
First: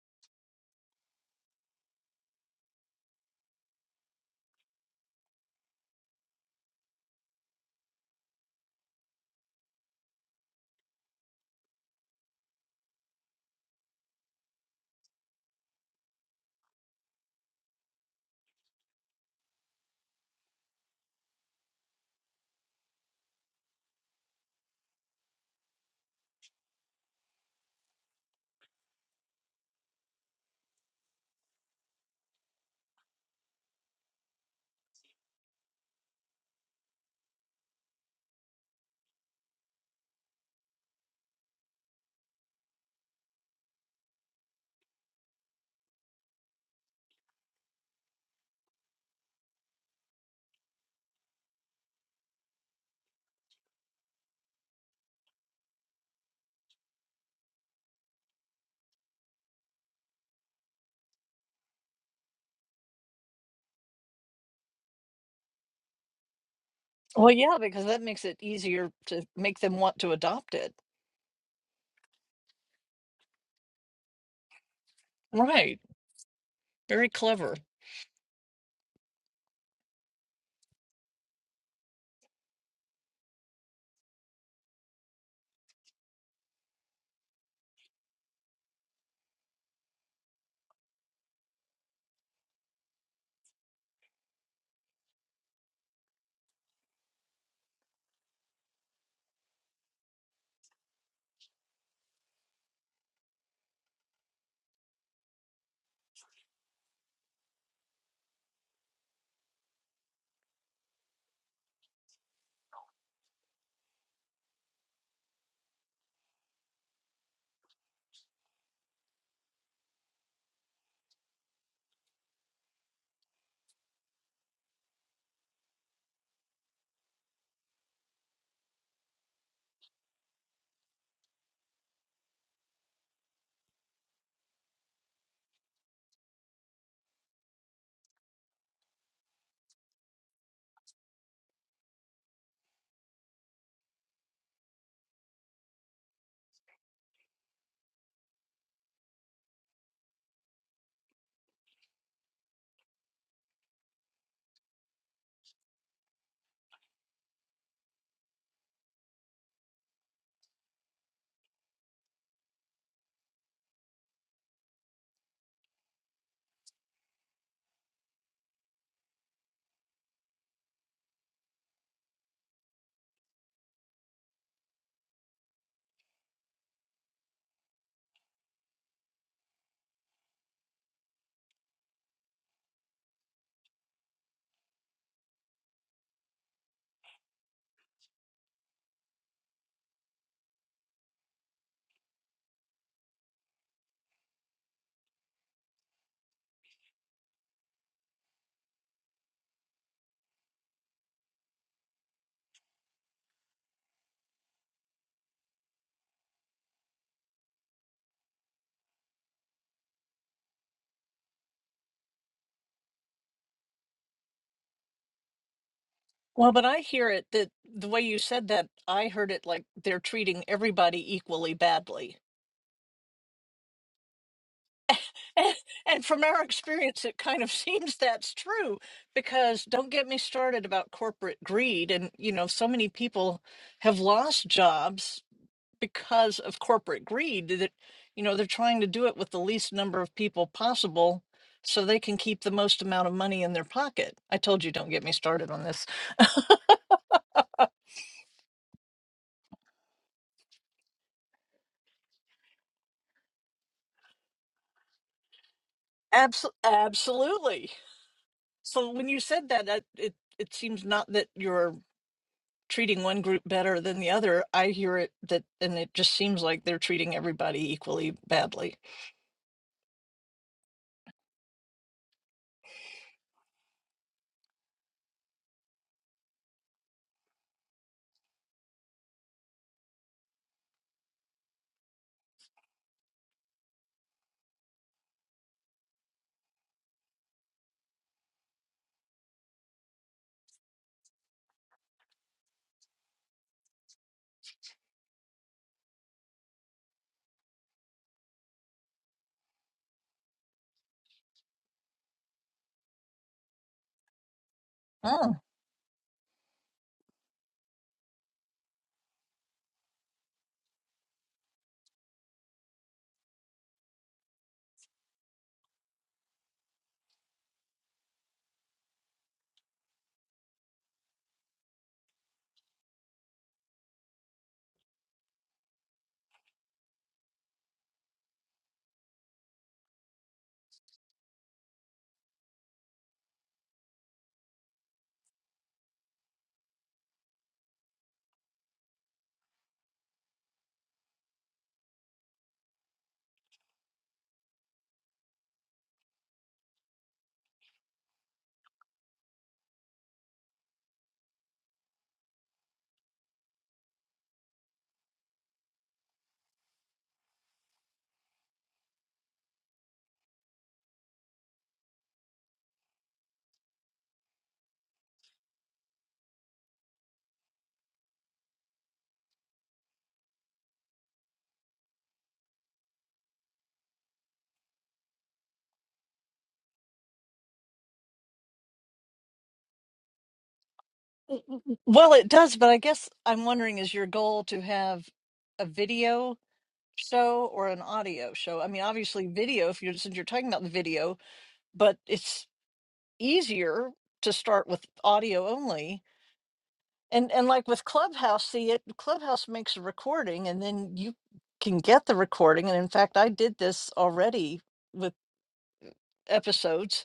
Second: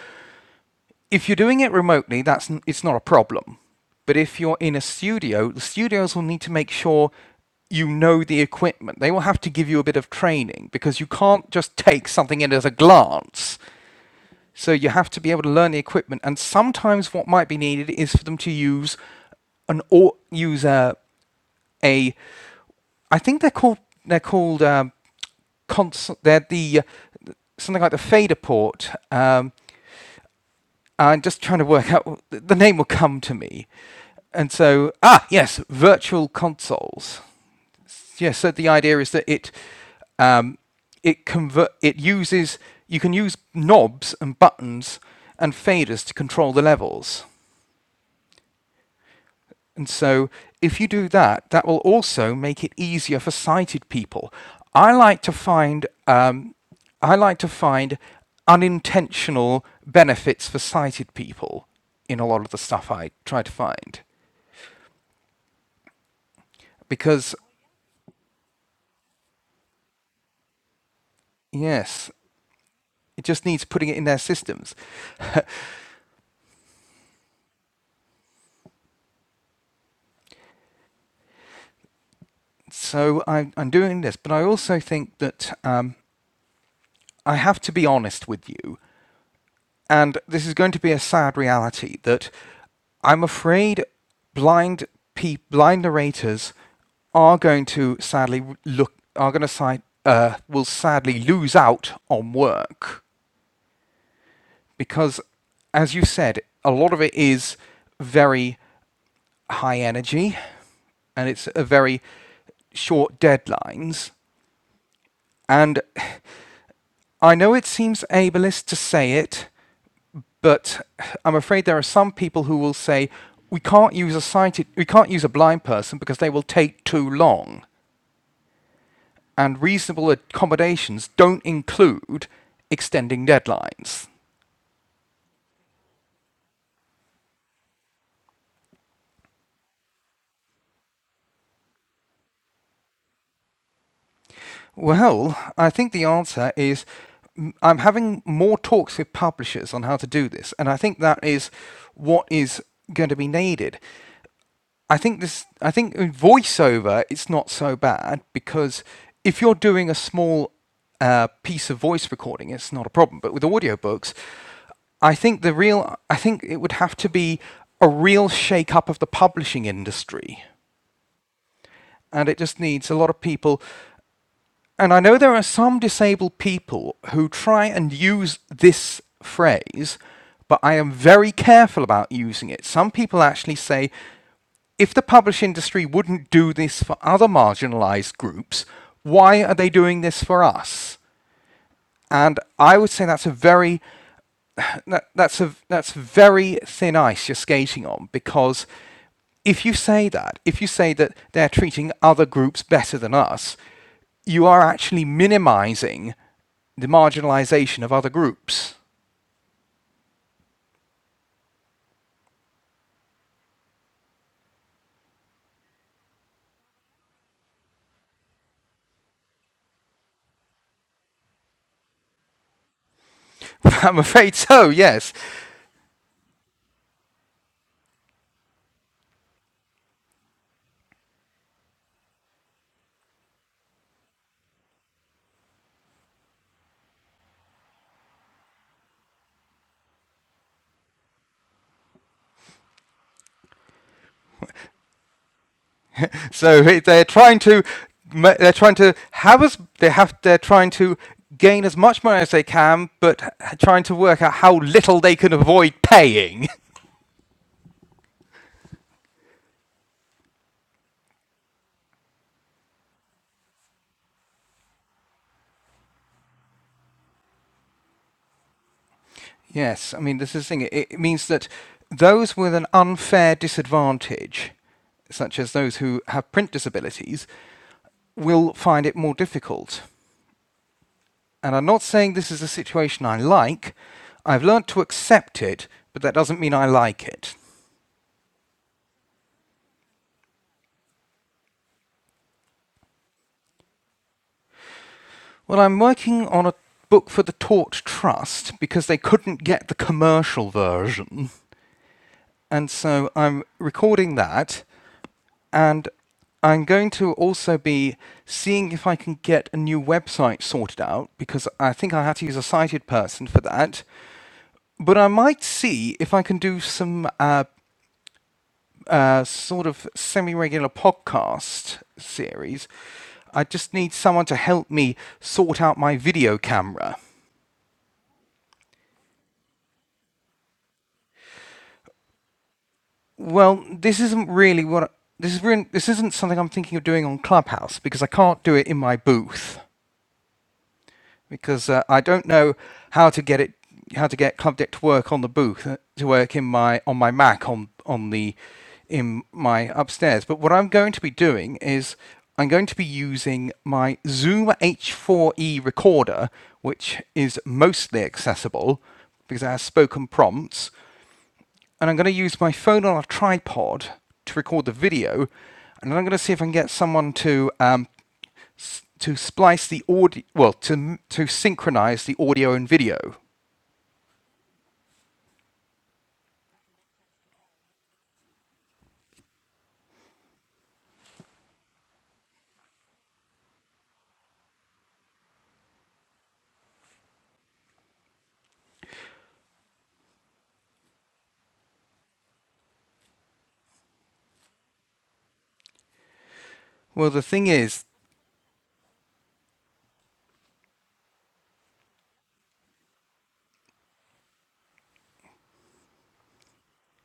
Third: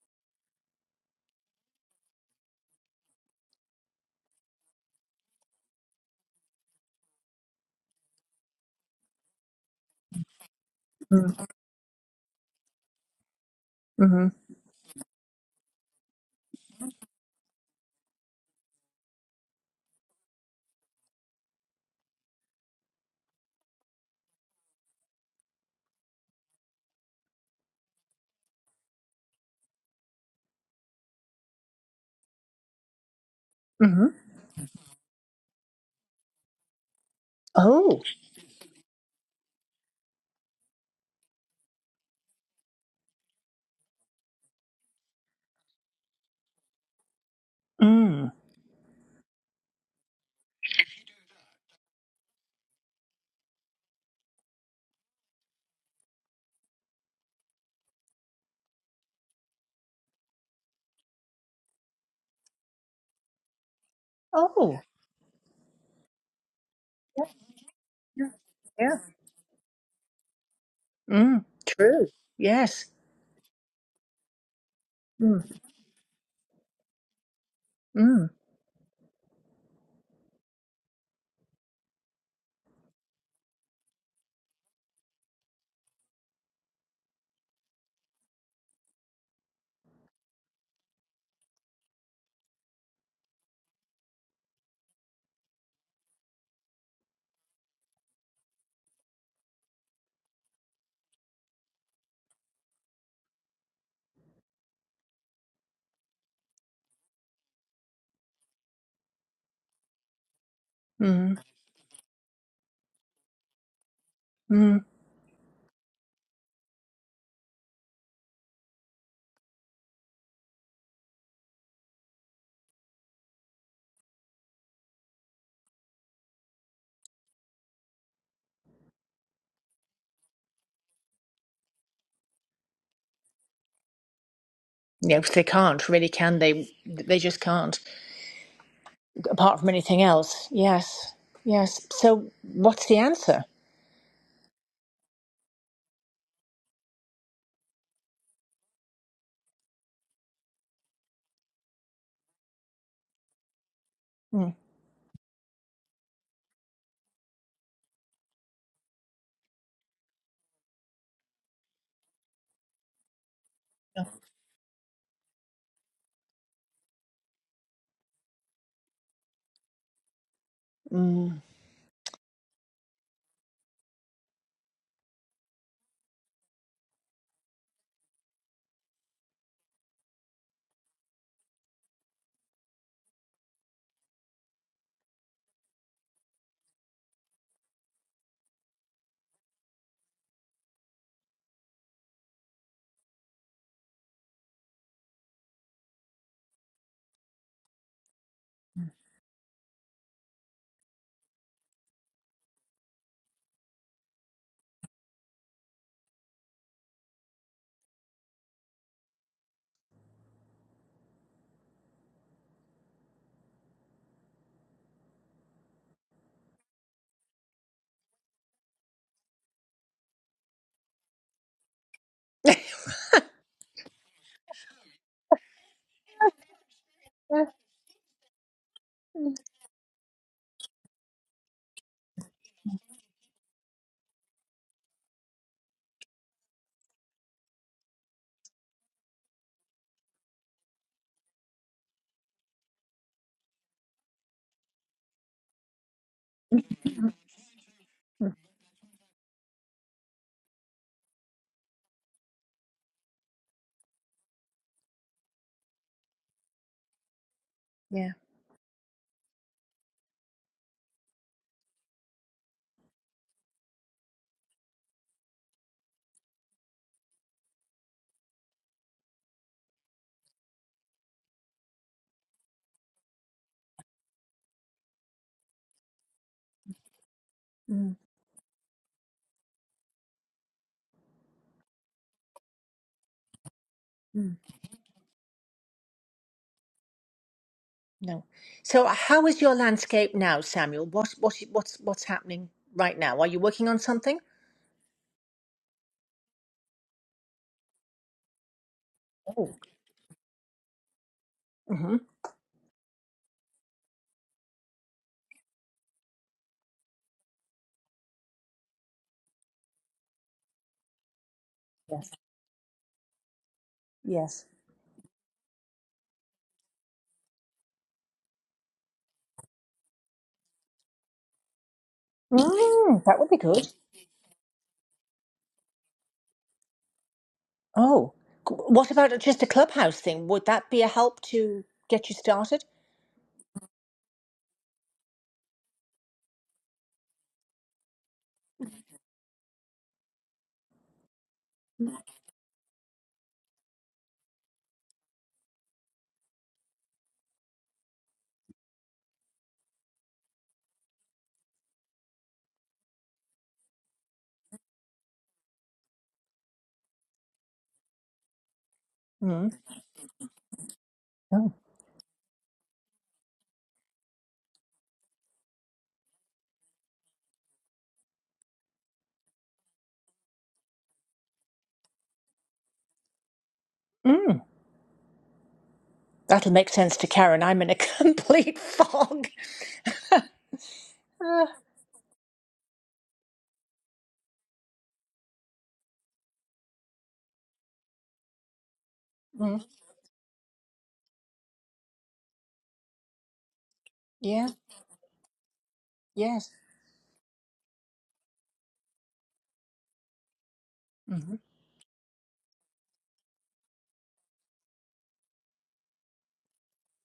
Speaker 3: if you're doing it remotely, that's it's not a problem. But if you're in a studio, the studios will need to make sure you know the equipment. They will have to give you a bit of training because you
Speaker 1: Mm.
Speaker 3: can't just take something in at a glance.
Speaker 1: Mm-hmm.
Speaker 3: So you have to be able to learn the equipment. And sometimes what might be needed is for them to use an or use a, a I think they're called they're called um, cons- they're the something like the fader port. Um, I'm just trying to work out the name will come to me.
Speaker 1: Mm-hmm.
Speaker 3: And so, ah, yes, virtual consoles.
Speaker 1: Oh.
Speaker 3: Yes, so the idea is that it um, it convert it uses you can use knobs and buttons and faders to control the levels.
Speaker 1: Mm.
Speaker 3: And so, if you do that, that will also make it easier for sighted people. I like to find um, I like to find unintentional benefits for sighted people in a lot of the stuff I try to find
Speaker 1: Oh.
Speaker 2: Well,
Speaker 3: because
Speaker 2: yeah, because that makes
Speaker 1: Yeah.
Speaker 2: it easier
Speaker 1: Yeah.
Speaker 2: to make them want to adopt it.
Speaker 1: Mm. True.
Speaker 3: yes,
Speaker 1: Yes.
Speaker 3: It just needs putting it in their systems.
Speaker 1: Mm.
Speaker 2: Right. Very clever.
Speaker 1: Mm.
Speaker 3: So I, I'm doing this, but I also think that um, I have to be honest with you, and this is going to be a sad reality that I'm afraid blind pe- blind narrators are going to sadly look are going to si- uh, will sadly lose out on work because, as you said, a lot of it is very high energy, and
Speaker 1: Mm.
Speaker 3: it's a very short deadlines.
Speaker 1: Mm.
Speaker 3: And I know it seems ableist to say it, but I'm afraid there are some people who will say we can't use a sighted, we can't use a blind person because they will take too long. And reasonable accommodations don't include extending deadlines.
Speaker 1: Yeah, 'cause they can't really, can they? They just can't. apart from anything else. Yes, yes. So, what's the answer?
Speaker 3: Well, I think the answer is i I'm having more talks with publishers on how to do this, and I think that is what is going to be needed.
Speaker 1: Mm.
Speaker 3: I think this. I think in voiceover it's not so bad because if you're doing a small uh, piece of voice recording, it's not a problem. But with
Speaker 1: No.
Speaker 3: audiobooks, I think the real. I think it would have to be a real shake up of the publishing industry,
Speaker 1: Mm.
Speaker 3: and it just needs a lot of people and I know there are some disabled people who try and use this phrase, but I am very careful about using it. Some people actually say if the publishing industry wouldn't do this for other marginalized groups, why are they doing this for us? and I would say that's a very that, that's a that's very thin ice you're skating on because if you say that, if you say that they're treating other groups better than us, you are actually minimizing the marginalization of other groups.
Speaker 2: Well, but I hear it that the way you said that, I heard it like they're treating everybody equally badly
Speaker 1: Mm.
Speaker 3: I'm afraid so. Yes.
Speaker 2: And, and from our experience, it kind of seems that's true because don't get me started about corporate greed. And, you know, so many people have lost jobs because of corporate greed that, you know, they're trying to do it with the least number of people possible so they can keep the most amount of money in their pocket. I told you, don't get me started on this.
Speaker 3: So they're trying to they're trying to have us they have they're trying to gain as much money as they can, but trying to work out how little they can avoid paying.
Speaker 2: Abs- absolutely.
Speaker 1: Yeah.
Speaker 2: So when you said that, that it, it seems not that you're treating one group better than the other. I hear it that, and it just seems like they're treating everybody equally badly.
Speaker 3: Yes, I mean, this is the thing. It, it means that those with an unfair disadvantage, such as those who have print disabilities,
Speaker 1: Mm.
Speaker 3: will find it more difficult. And I'm not saying this is a situation I like.
Speaker 1: Mm.
Speaker 3: I've learnt to accept it, but that doesn't mean I like it.
Speaker 1: No. So, how is your landscape now, Samuel? What, what, what's, what's happening right now? Are you working on something?
Speaker 3: Well, I'm working on a book for the Tort Trust because they couldn't
Speaker 1: Oh.
Speaker 3: get the commercial version.
Speaker 1: hmm
Speaker 3: And so I'm recording that
Speaker 2: Oh.
Speaker 3: and I'm going to also be seeing if I can get a new website sorted out because I think I
Speaker 1: Yes.
Speaker 3: had to use a sighted person for that.
Speaker 1: Yes.
Speaker 3: But I might see if I can do some uh, uh, sort of semi regular podcast series.
Speaker 1: Mm, that would be
Speaker 3: I
Speaker 1: good.
Speaker 3: just need someone to help me sort out my video camera.
Speaker 1: Oh. G- What about just a clubhouse thing? Would that be a help to get you started?
Speaker 3: Well, this isn't really what this is. Really, this isn't something I'm thinking of doing on Clubhouse because I can't do it in my booth. because uh, I don't know how to get it how to get Club Deck to work on the booth uh, to work in my on my Mac on on the in my upstairs. But what I'm going to be doing is I'm going to be using my Zoom H4e recorder, which is mostly accessible because it
Speaker 1: Mm.
Speaker 3: has spoken prompts
Speaker 1: Oh.
Speaker 3: and I'm going to use my phone on a tripod to record the video, and I'm going to see if I can get someone to um, to splice the audio, well, to to synchronize the audio and video.
Speaker 1: Mm. That'll make sense to Karen. I'm in a complete fog. Ah.
Speaker 2: Well, it does, but I guess I'm wondering is your goal to have a video show or an audio show? I mean, obviously,
Speaker 1: Mm.
Speaker 2: video, if you're since you're talking about the video, but it's easier to start with audio only.
Speaker 1: Yes.
Speaker 3: Well, the
Speaker 2: And,
Speaker 3: thing
Speaker 2: and like
Speaker 3: is,
Speaker 2: with Clubhouse, see it Clubhouse makes a recording and then you
Speaker 1: hmm
Speaker 2: can get the recording. And in fact, I did this already with episodes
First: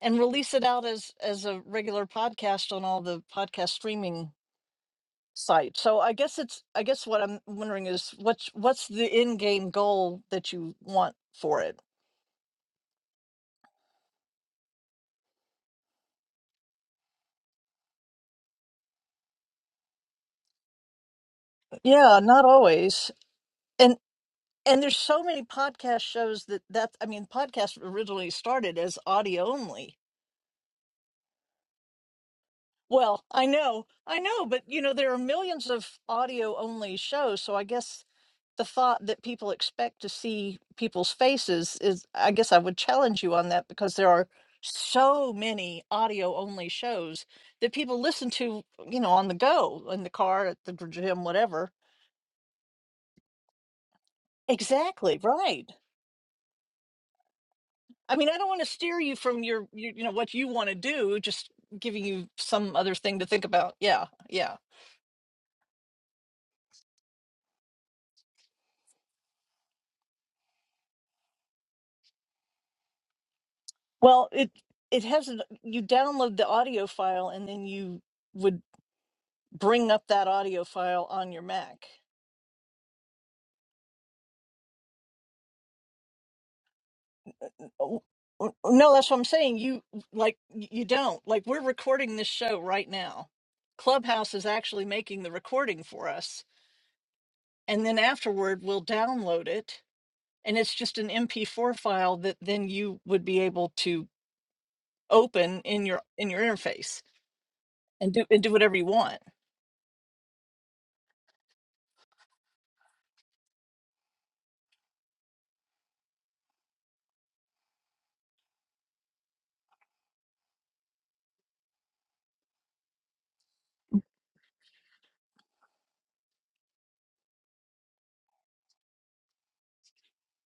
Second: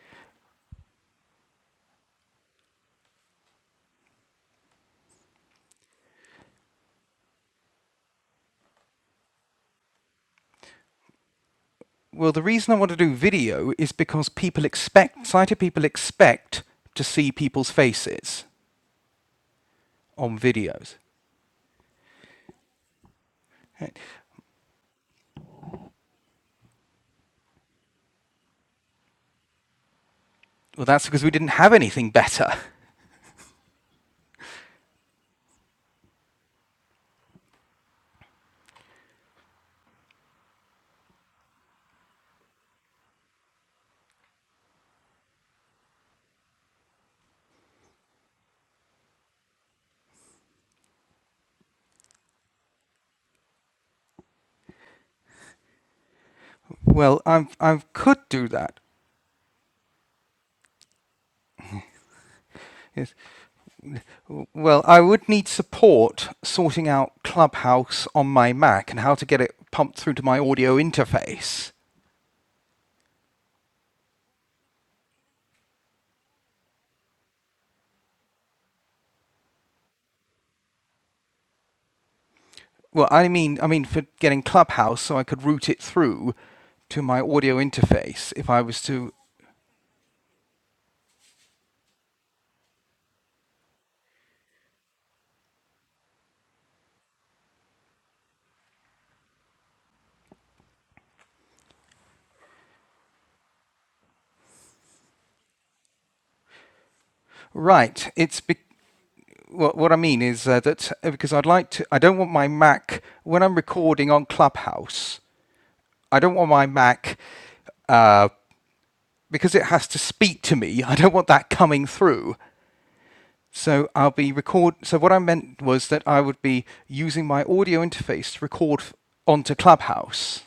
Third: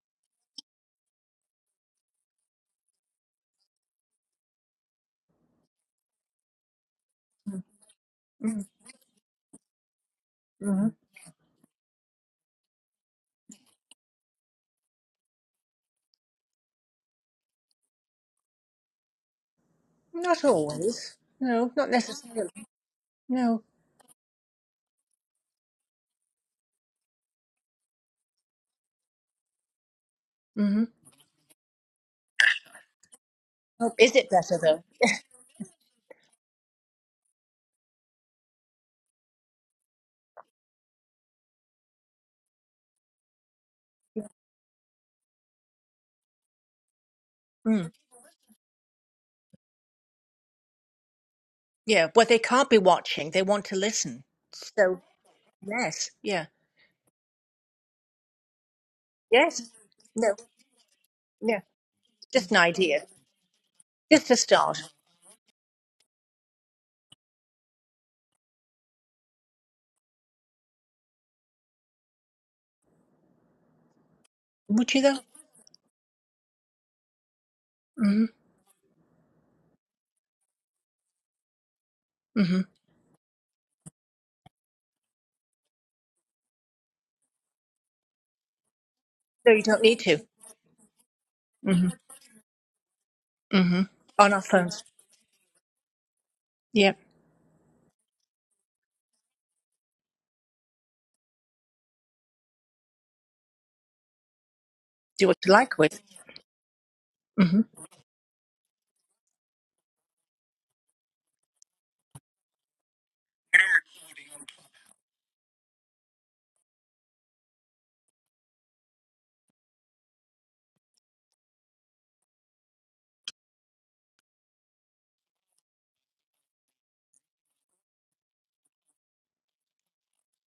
Speaker 2: and release it out as as a regular podcast on all the podcast streaming sites. So I guess it's I guess what I'm wondering is what's
Speaker 1: Mm.
Speaker 2: what's the end game goal that you
Speaker 1: hmm
Speaker 2: want for it?
Speaker 3: well, the reason I want to do video is because people expect sighted people expect to see people's faces on
Speaker 1: Not
Speaker 3: videos.
Speaker 1: always. No, not
Speaker 2: Yeah, not
Speaker 1: necessarily.
Speaker 2: always.
Speaker 1: No.
Speaker 2: And
Speaker 3: Right?
Speaker 2: and there's so many podcast shows that that I mean podcasts originally started as audio only.
Speaker 1: hmm
Speaker 3: Well, that's because we didn't have anything better.
Speaker 2: Well, I know.
Speaker 1: Oh, is
Speaker 2: I
Speaker 1: it
Speaker 2: know,
Speaker 1: better
Speaker 2: but you
Speaker 1: though?
Speaker 2: know there are millions of audio only shows, so I guess the thought that people expect to see people's faces is i guess i would challenge you on that because there are so many audio only shows that
Speaker 1: Mm.
Speaker 2: people listen to you know on the go in the car at the gym whatever
Speaker 1: Yeah. Well, they can't be watching. They want to listen. So
Speaker 2: exactly right
Speaker 1: yes. Yeah.
Speaker 3: Well, I I
Speaker 2: i
Speaker 3: could
Speaker 2: mean i
Speaker 3: do
Speaker 2: don't want to
Speaker 3: that.
Speaker 2: steer you from your
Speaker 1: Yes.
Speaker 2: you, you know what
Speaker 1: No.
Speaker 2: you want to do just
Speaker 1: No.
Speaker 2: giving you
Speaker 1: Just an
Speaker 2: some other
Speaker 1: idea.
Speaker 3: Yes.
Speaker 2: thing to think about yeah
Speaker 1: Just a
Speaker 2: yeah
Speaker 1: start.
Speaker 3: Well, I would need support sorting out Clubhouse on my Mac and how to get it pumped through to my audio interface.
Speaker 2: well it
Speaker 1: Would you
Speaker 2: it
Speaker 1: though?
Speaker 2: has an you download the audio file and then you
Speaker 1: hmm
Speaker 2: would bring up that audio file on your mac
Speaker 1: hmm
Speaker 3: Well, I mean, I mean for getting Clubhouse so I could route it through to my audio
Speaker 2: Oh,
Speaker 3: interface if
Speaker 2: oh,
Speaker 3: I was
Speaker 2: No, that's
Speaker 3: to.
Speaker 2: what I'm
Speaker 1: No,
Speaker 2: saying.
Speaker 1: you don't
Speaker 2: You
Speaker 1: need to.
Speaker 2: like you don't. Like we're
Speaker 1: hmm
Speaker 2: recording this show right now.
Speaker 1: hmm On
Speaker 2: Clubhouse
Speaker 1: our
Speaker 2: is
Speaker 1: phones.
Speaker 2: actually making the recording for us,
Speaker 1: Yeah.
Speaker 2: and then afterward we'll download it, and it's just an MP4 file that then you would be able to
Speaker 1: Do what you
Speaker 2: open
Speaker 1: like
Speaker 2: in your
Speaker 1: with.
Speaker 2: in your interface
Speaker 1: hmm
Speaker 3: Right,
Speaker 2: and do
Speaker 3: it's
Speaker 2: and do
Speaker 3: be-
Speaker 2: whatever you want.
Speaker 3: what what I mean is uh, that uh, because I'd like to, I don't want my Mac when I'm recording on Clubhouse. I don't want my Mac uh, because it has to speak to me. I don't want that coming through. So I'll be record. So what I meant was that I would be using my audio interface to record onto Clubhouse.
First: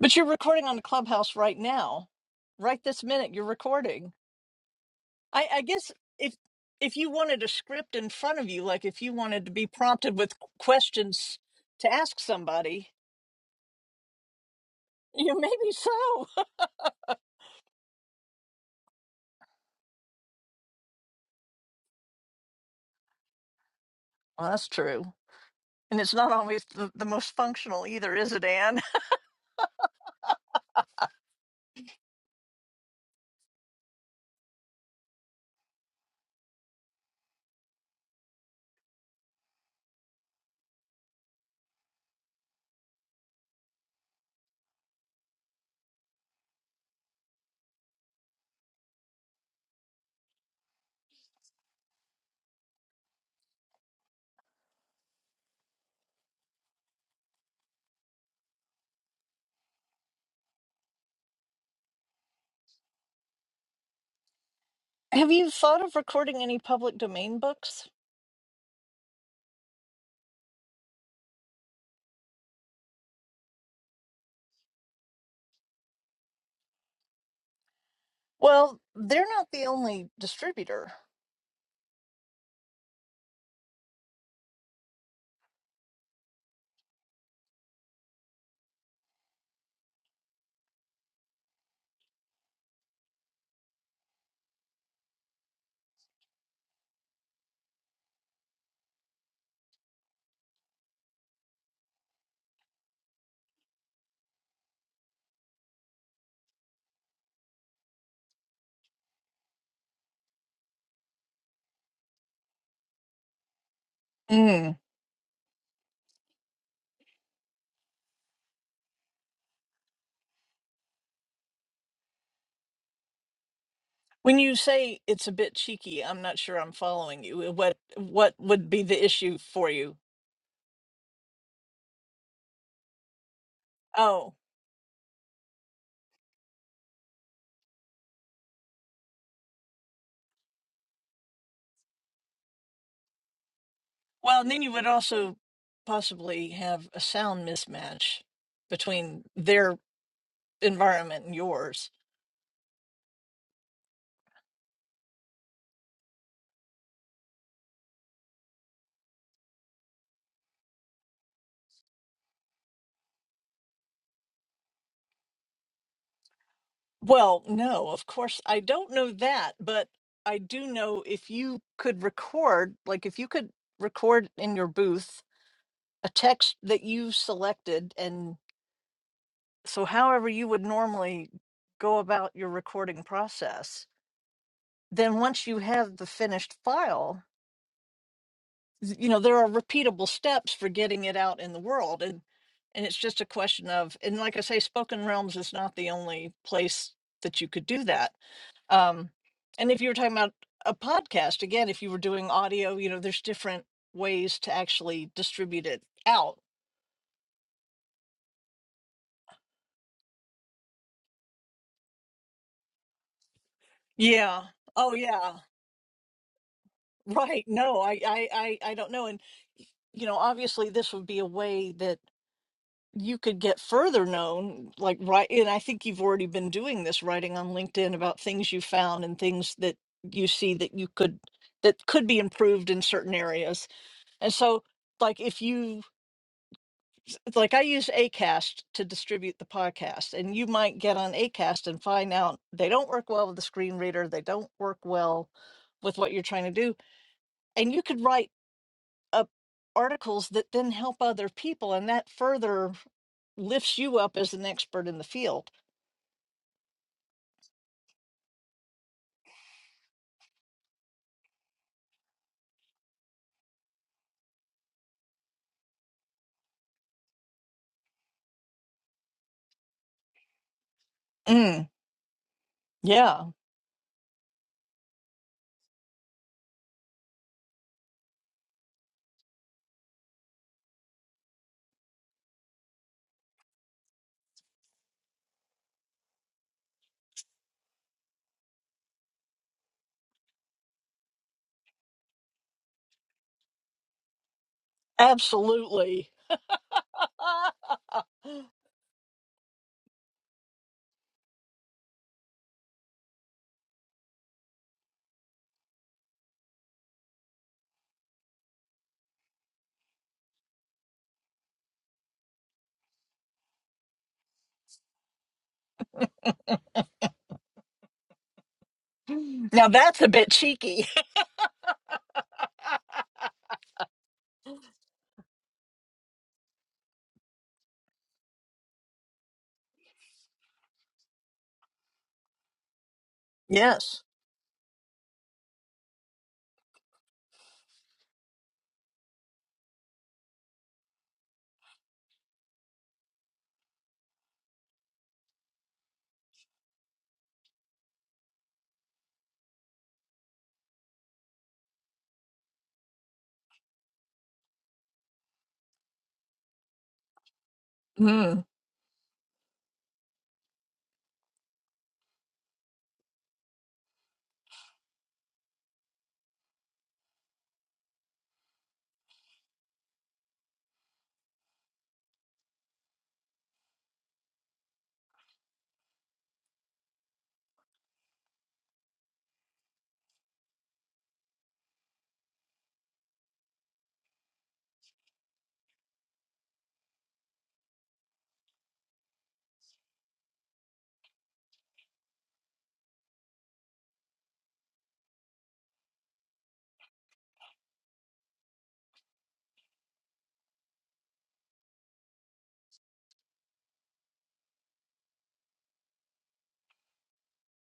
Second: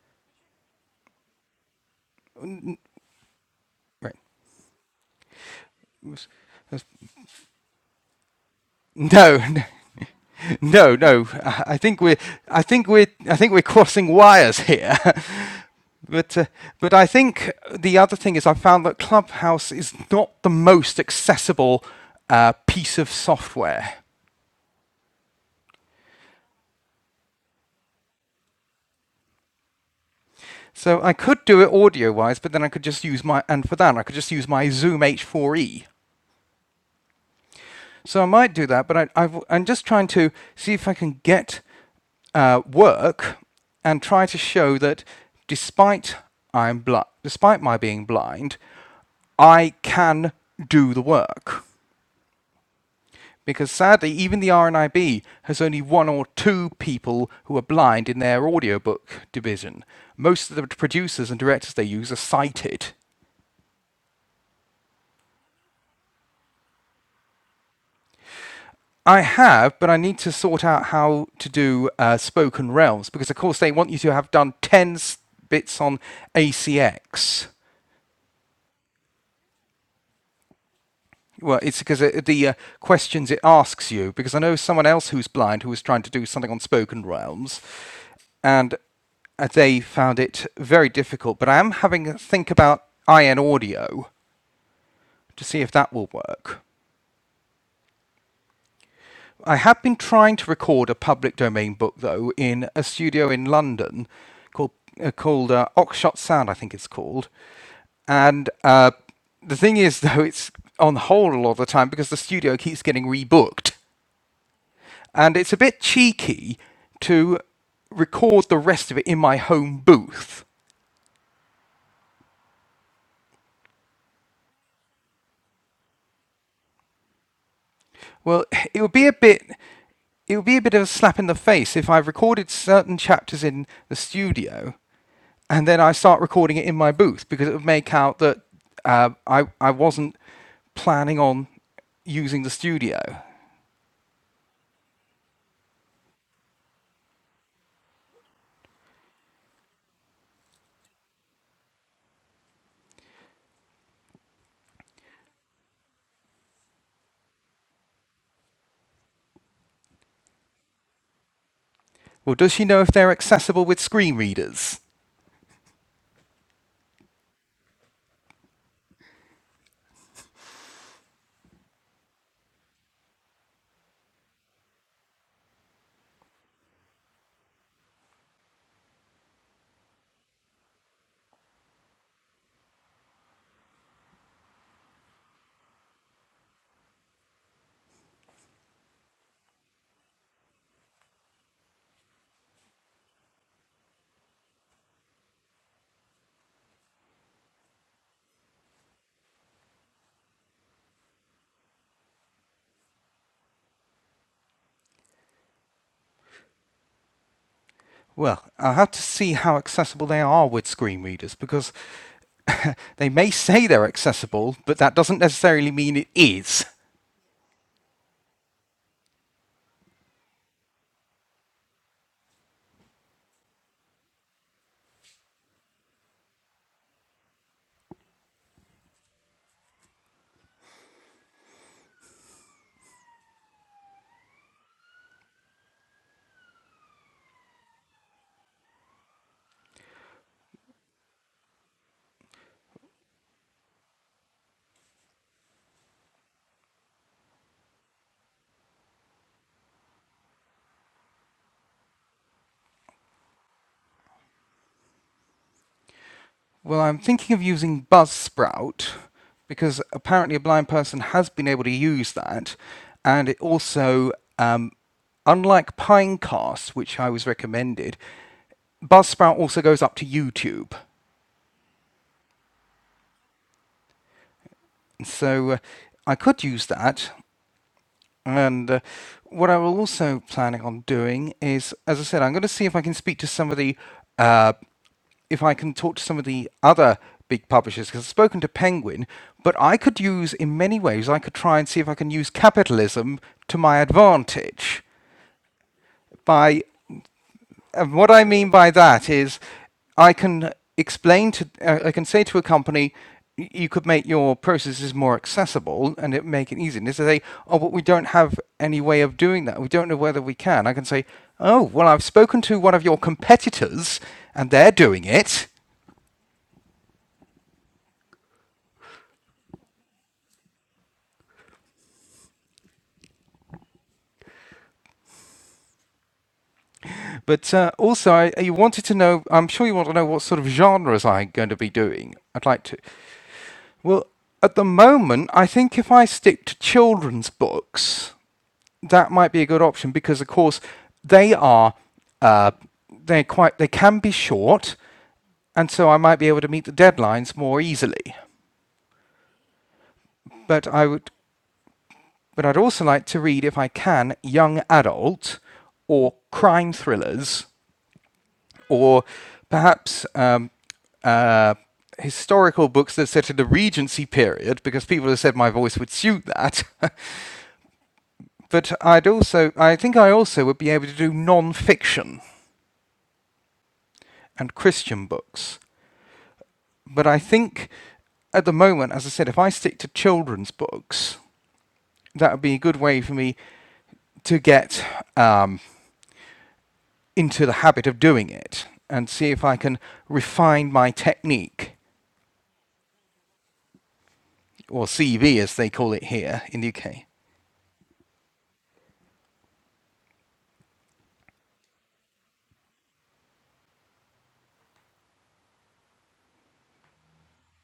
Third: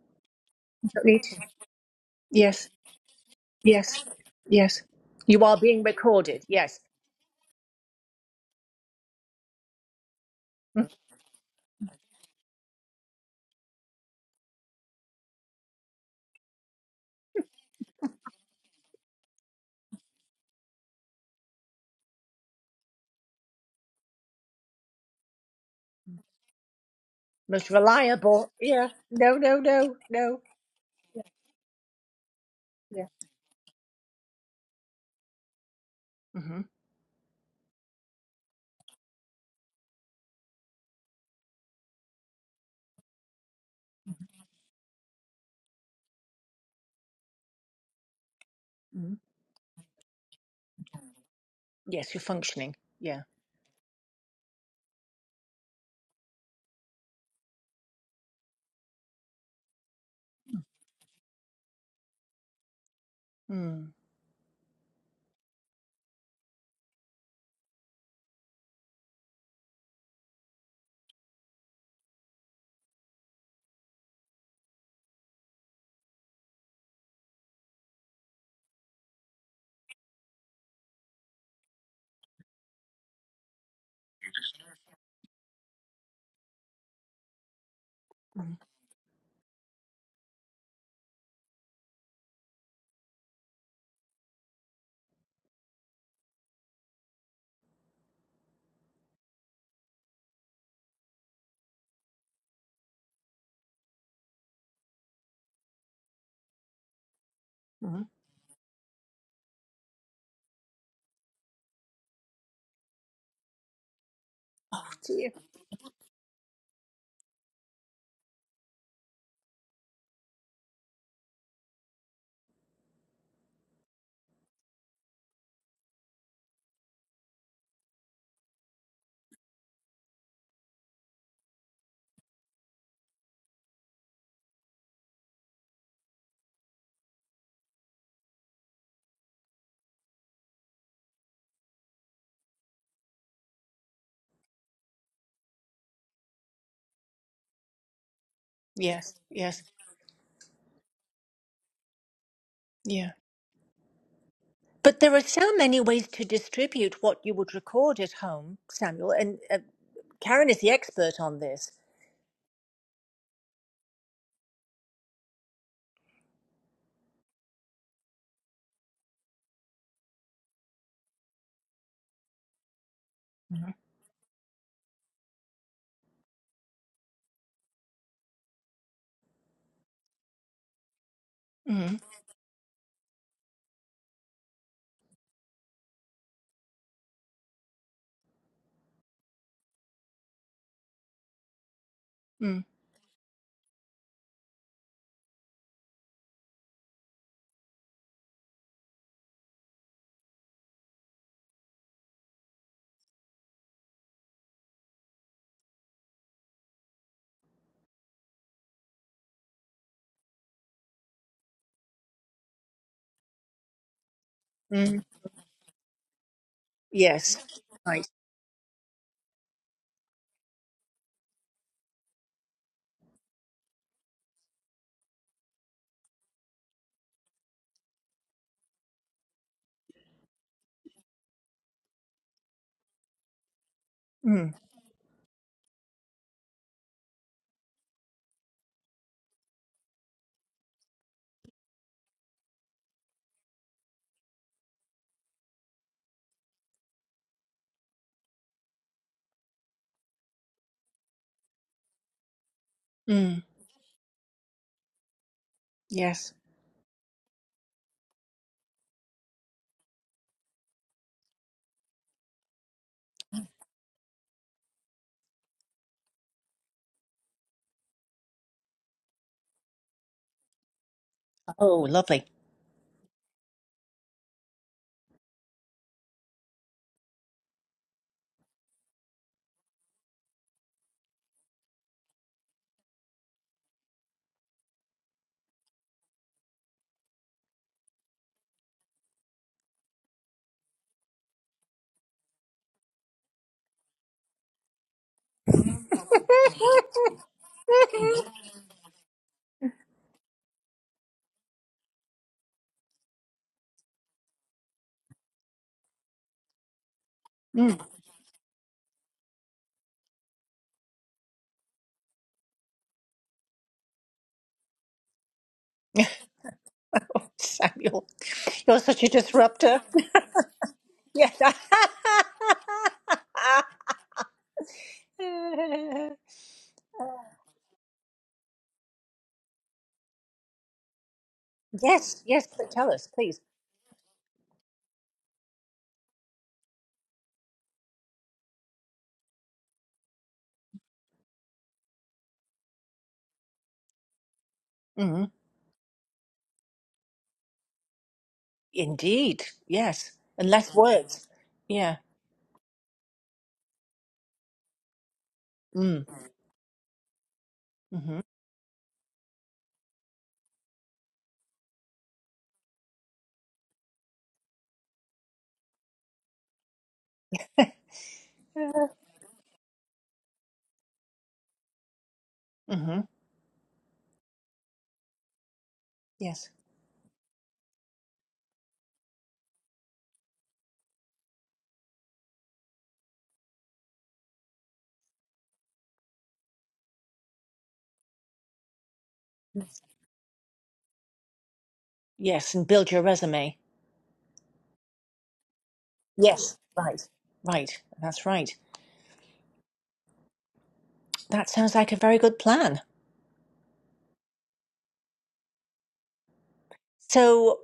Speaker 2: But you're recording on the
Speaker 1: You don't need
Speaker 2: Clubhouse
Speaker 1: to.
Speaker 2: right now.
Speaker 1: Yes.
Speaker 2: Right this minute you're recording.
Speaker 1: Yes.
Speaker 3: Right.
Speaker 1: Yes. You
Speaker 2: I,
Speaker 1: are
Speaker 2: I
Speaker 1: being
Speaker 2: guess if
Speaker 1: recorded. Yes.
Speaker 2: if you wanted a script in front of you, like if you
Speaker 3: No,
Speaker 2: wanted to be prompted with q-
Speaker 3: no, no.
Speaker 2: questions
Speaker 3: I I
Speaker 2: to
Speaker 3: think we're,
Speaker 2: ask
Speaker 3: I think
Speaker 2: somebody,
Speaker 3: we're, I think we're crossing wires here.
Speaker 2: you know, maybe so.
Speaker 3: but, uh, but I think the other thing is I found that Clubhouse is not the most accessible uh, piece of software.
Speaker 2: Well, that's true. And it's not always the, the most
Speaker 1: most
Speaker 2: functional either, is it,
Speaker 1: reliable.
Speaker 2: Anne?
Speaker 1: Yeah. No, no, no, no.
Speaker 3: So I could do it audio-wise, but then I could just
Speaker 1: Yeah.
Speaker 3: use my, and for that I could just use my Zoom H4e
Speaker 1: Mm-hmm.
Speaker 3: So I might do that, but I, I've, I'm just trying to see if I can get uh, work and try to show that despite I'm bl- despite my being blind,
Speaker 1: hmm
Speaker 3: I can do the work.
Speaker 1: Yes, you're functioning. Yeah.
Speaker 3: Because sadly, even the RNIB has only one or two people who are blind in their audiobook division. Most of the producers and directors they use are sighted.
Speaker 1: Mm-hmm.
Speaker 2: Have you thought of recording any public domain books?
Speaker 3: I have, but I need to sort out how to do uh, spoken realms because, of course, they want you to have done 10 s- bits on ACX.
Speaker 2: Well, they're not the only distributor.
Speaker 3: Well, it's because of the uh, questions it asks you. Because I know someone else who's blind who was trying to do something on spoken realms, and uh, they found it very difficult. But I am having a think about IN audio to see if that will work. I have been trying to record a public domain book though in a studio in London called uh, called uh, Oxshot Sound, I think it's called.
Speaker 1: hmm
Speaker 3: And uh, the thing is though, it's on hold a lot of the time because the studio keeps getting rebooked,
Speaker 2: Mm.
Speaker 1: Oh, dear.
Speaker 3: and it's a bit cheeky to record the rest of it in my home booth.
Speaker 2: When you say it's a bit cheeky, I'm not sure I'm following you. uh, What what
Speaker 3: Well,
Speaker 2: would
Speaker 3: it
Speaker 2: be
Speaker 3: would
Speaker 2: the
Speaker 3: be a
Speaker 2: issue
Speaker 3: bit
Speaker 2: for you?
Speaker 3: it would be a bit of a slap in the face if I recorded certain chapters in the
Speaker 2: Oh.
Speaker 3: studio and then I start recording it in my booth because it would make out that uh, I I wasn't planning on using the studio.
Speaker 2: Well, and then you would also possibly have a sound mismatch
Speaker 1: Yes,
Speaker 2: between
Speaker 1: yes,
Speaker 2: their environment and yours.
Speaker 1: yeah. But there are so many ways to distribute what you would record at home, Samuel, and uh, Karen is the expert on this.
Speaker 3: Well, does she know if they're accessible with screen readers?
Speaker 2: Well, no, of course, I don't know that, but I do know if you could record, like if you could
Speaker 1: Mm-hmm.
Speaker 2: record in your booth a text that you selected, and so however you would normally go
Speaker 1: Mm-hmm.
Speaker 2: about your recording process, then once you have the finished file, you know there are repeatable steps for getting it out in the world and
Speaker 1: mm
Speaker 2: and it's just a question of and like i say spoken realms is not the only place that you could do that um and if you were talking about a podcast again if you were doing audio you know there's different ways to actually distribute it out
Speaker 3: Well, I'll have to see how accessible they are with screen readers because they may say they're
Speaker 2: yeah
Speaker 3: accessible, but
Speaker 2: oh
Speaker 3: that
Speaker 1: Mm.
Speaker 3: doesn't
Speaker 2: yeah
Speaker 3: necessarily mean it is.
Speaker 2: right
Speaker 1: Yes.
Speaker 2: no i
Speaker 1: Right.
Speaker 2: i i, I don't know and you know obviously this would be a way that. you could get further known like right and i think you've already been doing this writing on linkedin about things you found and things that you see that you could that could be improved in certain areas and
Speaker 1: mm
Speaker 2: so like if you like i use acast to distribute the podcast and you might get on acast and find out they don't work well with the screen reader they don't work well with what you're trying to do and you could write up articles that then help other people and that further
Speaker 1: Mm.
Speaker 2: lifts you up as an expert in the field
Speaker 1: Yes.
Speaker 3: Well, I'm thinking of using Buzzsprout because apparently a blind person has been able to use that. And it also, um, unlike Pinecast, which I was recommended, Buzzsprout also goes up to YouTube.
Speaker 2: Mm,
Speaker 1: Oh, lovely.
Speaker 2: yeah,
Speaker 3: So uh, I could use that. And uh, what I will also planning on doing is, as I said, I'm going to see if I can speak to some of the, uh, if I can talk to some of the other big publishers because I've spoken to Penguin, but I could use in many ways. I could try and see if I can use capitalism to my advantage
Speaker 2: absolutely.
Speaker 3: by and what I mean by that is I can explain to, uh, I can say to a company, you could make your processes more accessible and it make it easier. And they say, oh, but
Speaker 1: Mm.
Speaker 3: we don't have any way of doing that. We don't know whether we can. I can say, oh, well, I've spoken to one of your competitors and they're doing it.
Speaker 1: Samuel, you're such a
Speaker 2: now
Speaker 1: disruptor.
Speaker 2: that's a bit cheeky.
Speaker 1: Yes.
Speaker 3: But uh, also, I, you wanted to know, I'm sure you want to know what sort of genres I'm going to be doing.
Speaker 1: yes,
Speaker 3: I'd
Speaker 1: yes,
Speaker 3: like
Speaker 1: but
Speaker 3: to.
Speaker 1: tell us, please.
Speaker 2: Yes.
Speaker 3: Well, at the moment, I think if I stick to children's books, that might be a good option because, of course, they are uh, they quite they can be short,
Speaker 1: hmm
Speaker 3: and so I might be able to meet the deadlines more easily.
Speaker 1: Indeed, yes. And
Speaker 3: But
Speaker 1: less
Speaker 3: I would,
Speaker 1: words. Yeah.
Speaker 3: but I'd also like to read, if I can, young adult
Speaker 1: Mm.
Speaker 3: or crime thrillers
Speaker 1: hmm
Speaker 2: Mm,
Speaker 3: or perhaps um, uh, historical books that are set in the Regency period because people have said my voice would suit that. But I'd also, I think I also would be able to do non-fiction
Speaker 1: hmm
Speaker 3: and Christian books.
Speaker 1: Yes.
Speaker 3: But I think at the moment, as I said, if I stick to children's books, that would be a good way for me to get um, into the habit of doing it and see if I can refine my technique,
Speaker 1: Yes, and build your resume.
Speaker 3: or CV as they call it here
Speaker 1: Yes.
Speaker 3: in the UK.
Speaker 1: Right. Right. That's right. That sounds like a very good plan. So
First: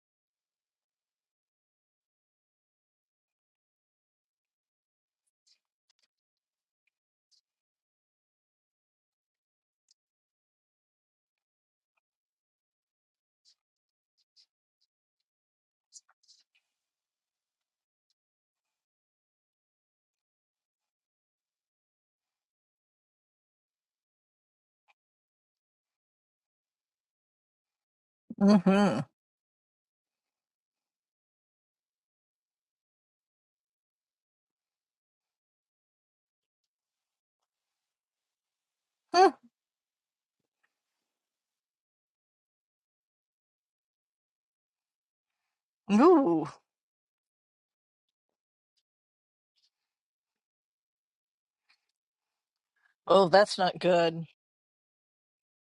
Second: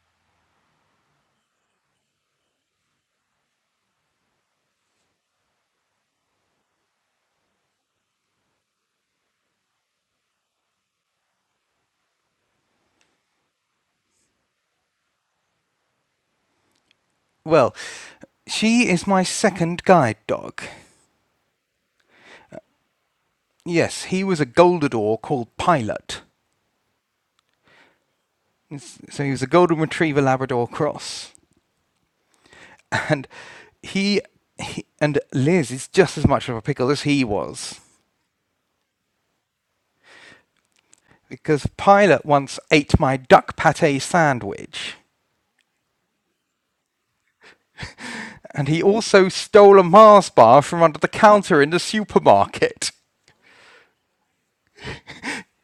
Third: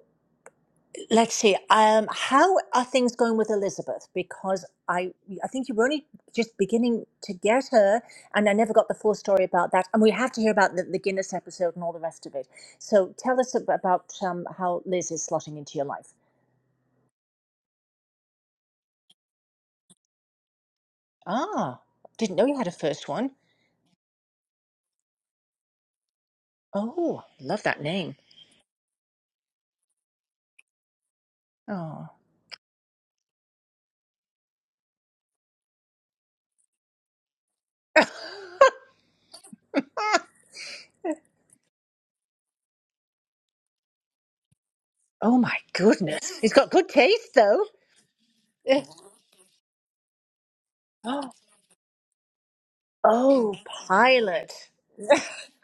Speaker 1: Let's see. Um, how are things going with Elizabeth? Because I, I think you were only just beginning to get her, and I never got the full story about that. And we have to hear about the, the Guinness episode and all the rest of it. So tell us ab- about um, how Liz is slotting into your life.
Speaker 3: Well, she is my second guide dog.
Speaker 1: Ah, didn't know you had a first one.
Speaker 3: Yes, he was a Goldador called Pilot.
Speaker 1: Oh, love that name.
Speaker 3: Yes,
Speaker 2: mm-hmm.
Speaker 3: So he was a Golden Retriever Labrador cross.
Speaker 1: Oh,
Speaker 3: And he, he and Liz is just as much of a pickle as he was.
Speaker 2: Hmm.
Speaker 3: because Pilate once ate my duck pate sandwich.
Speaker 1: oh my goodness,
Speaker 2: Ooh.
Speaker 1: he's got good taste though.
Speaker 3: And he also stole a Mars bar from under the
Speaker 1: Oh,
Speaker 3: counter in the supermarket.
Speaker 2: Oh,
Speaker 1: oh,
Speaker 2: that's not good.
Speaker 1: pilot.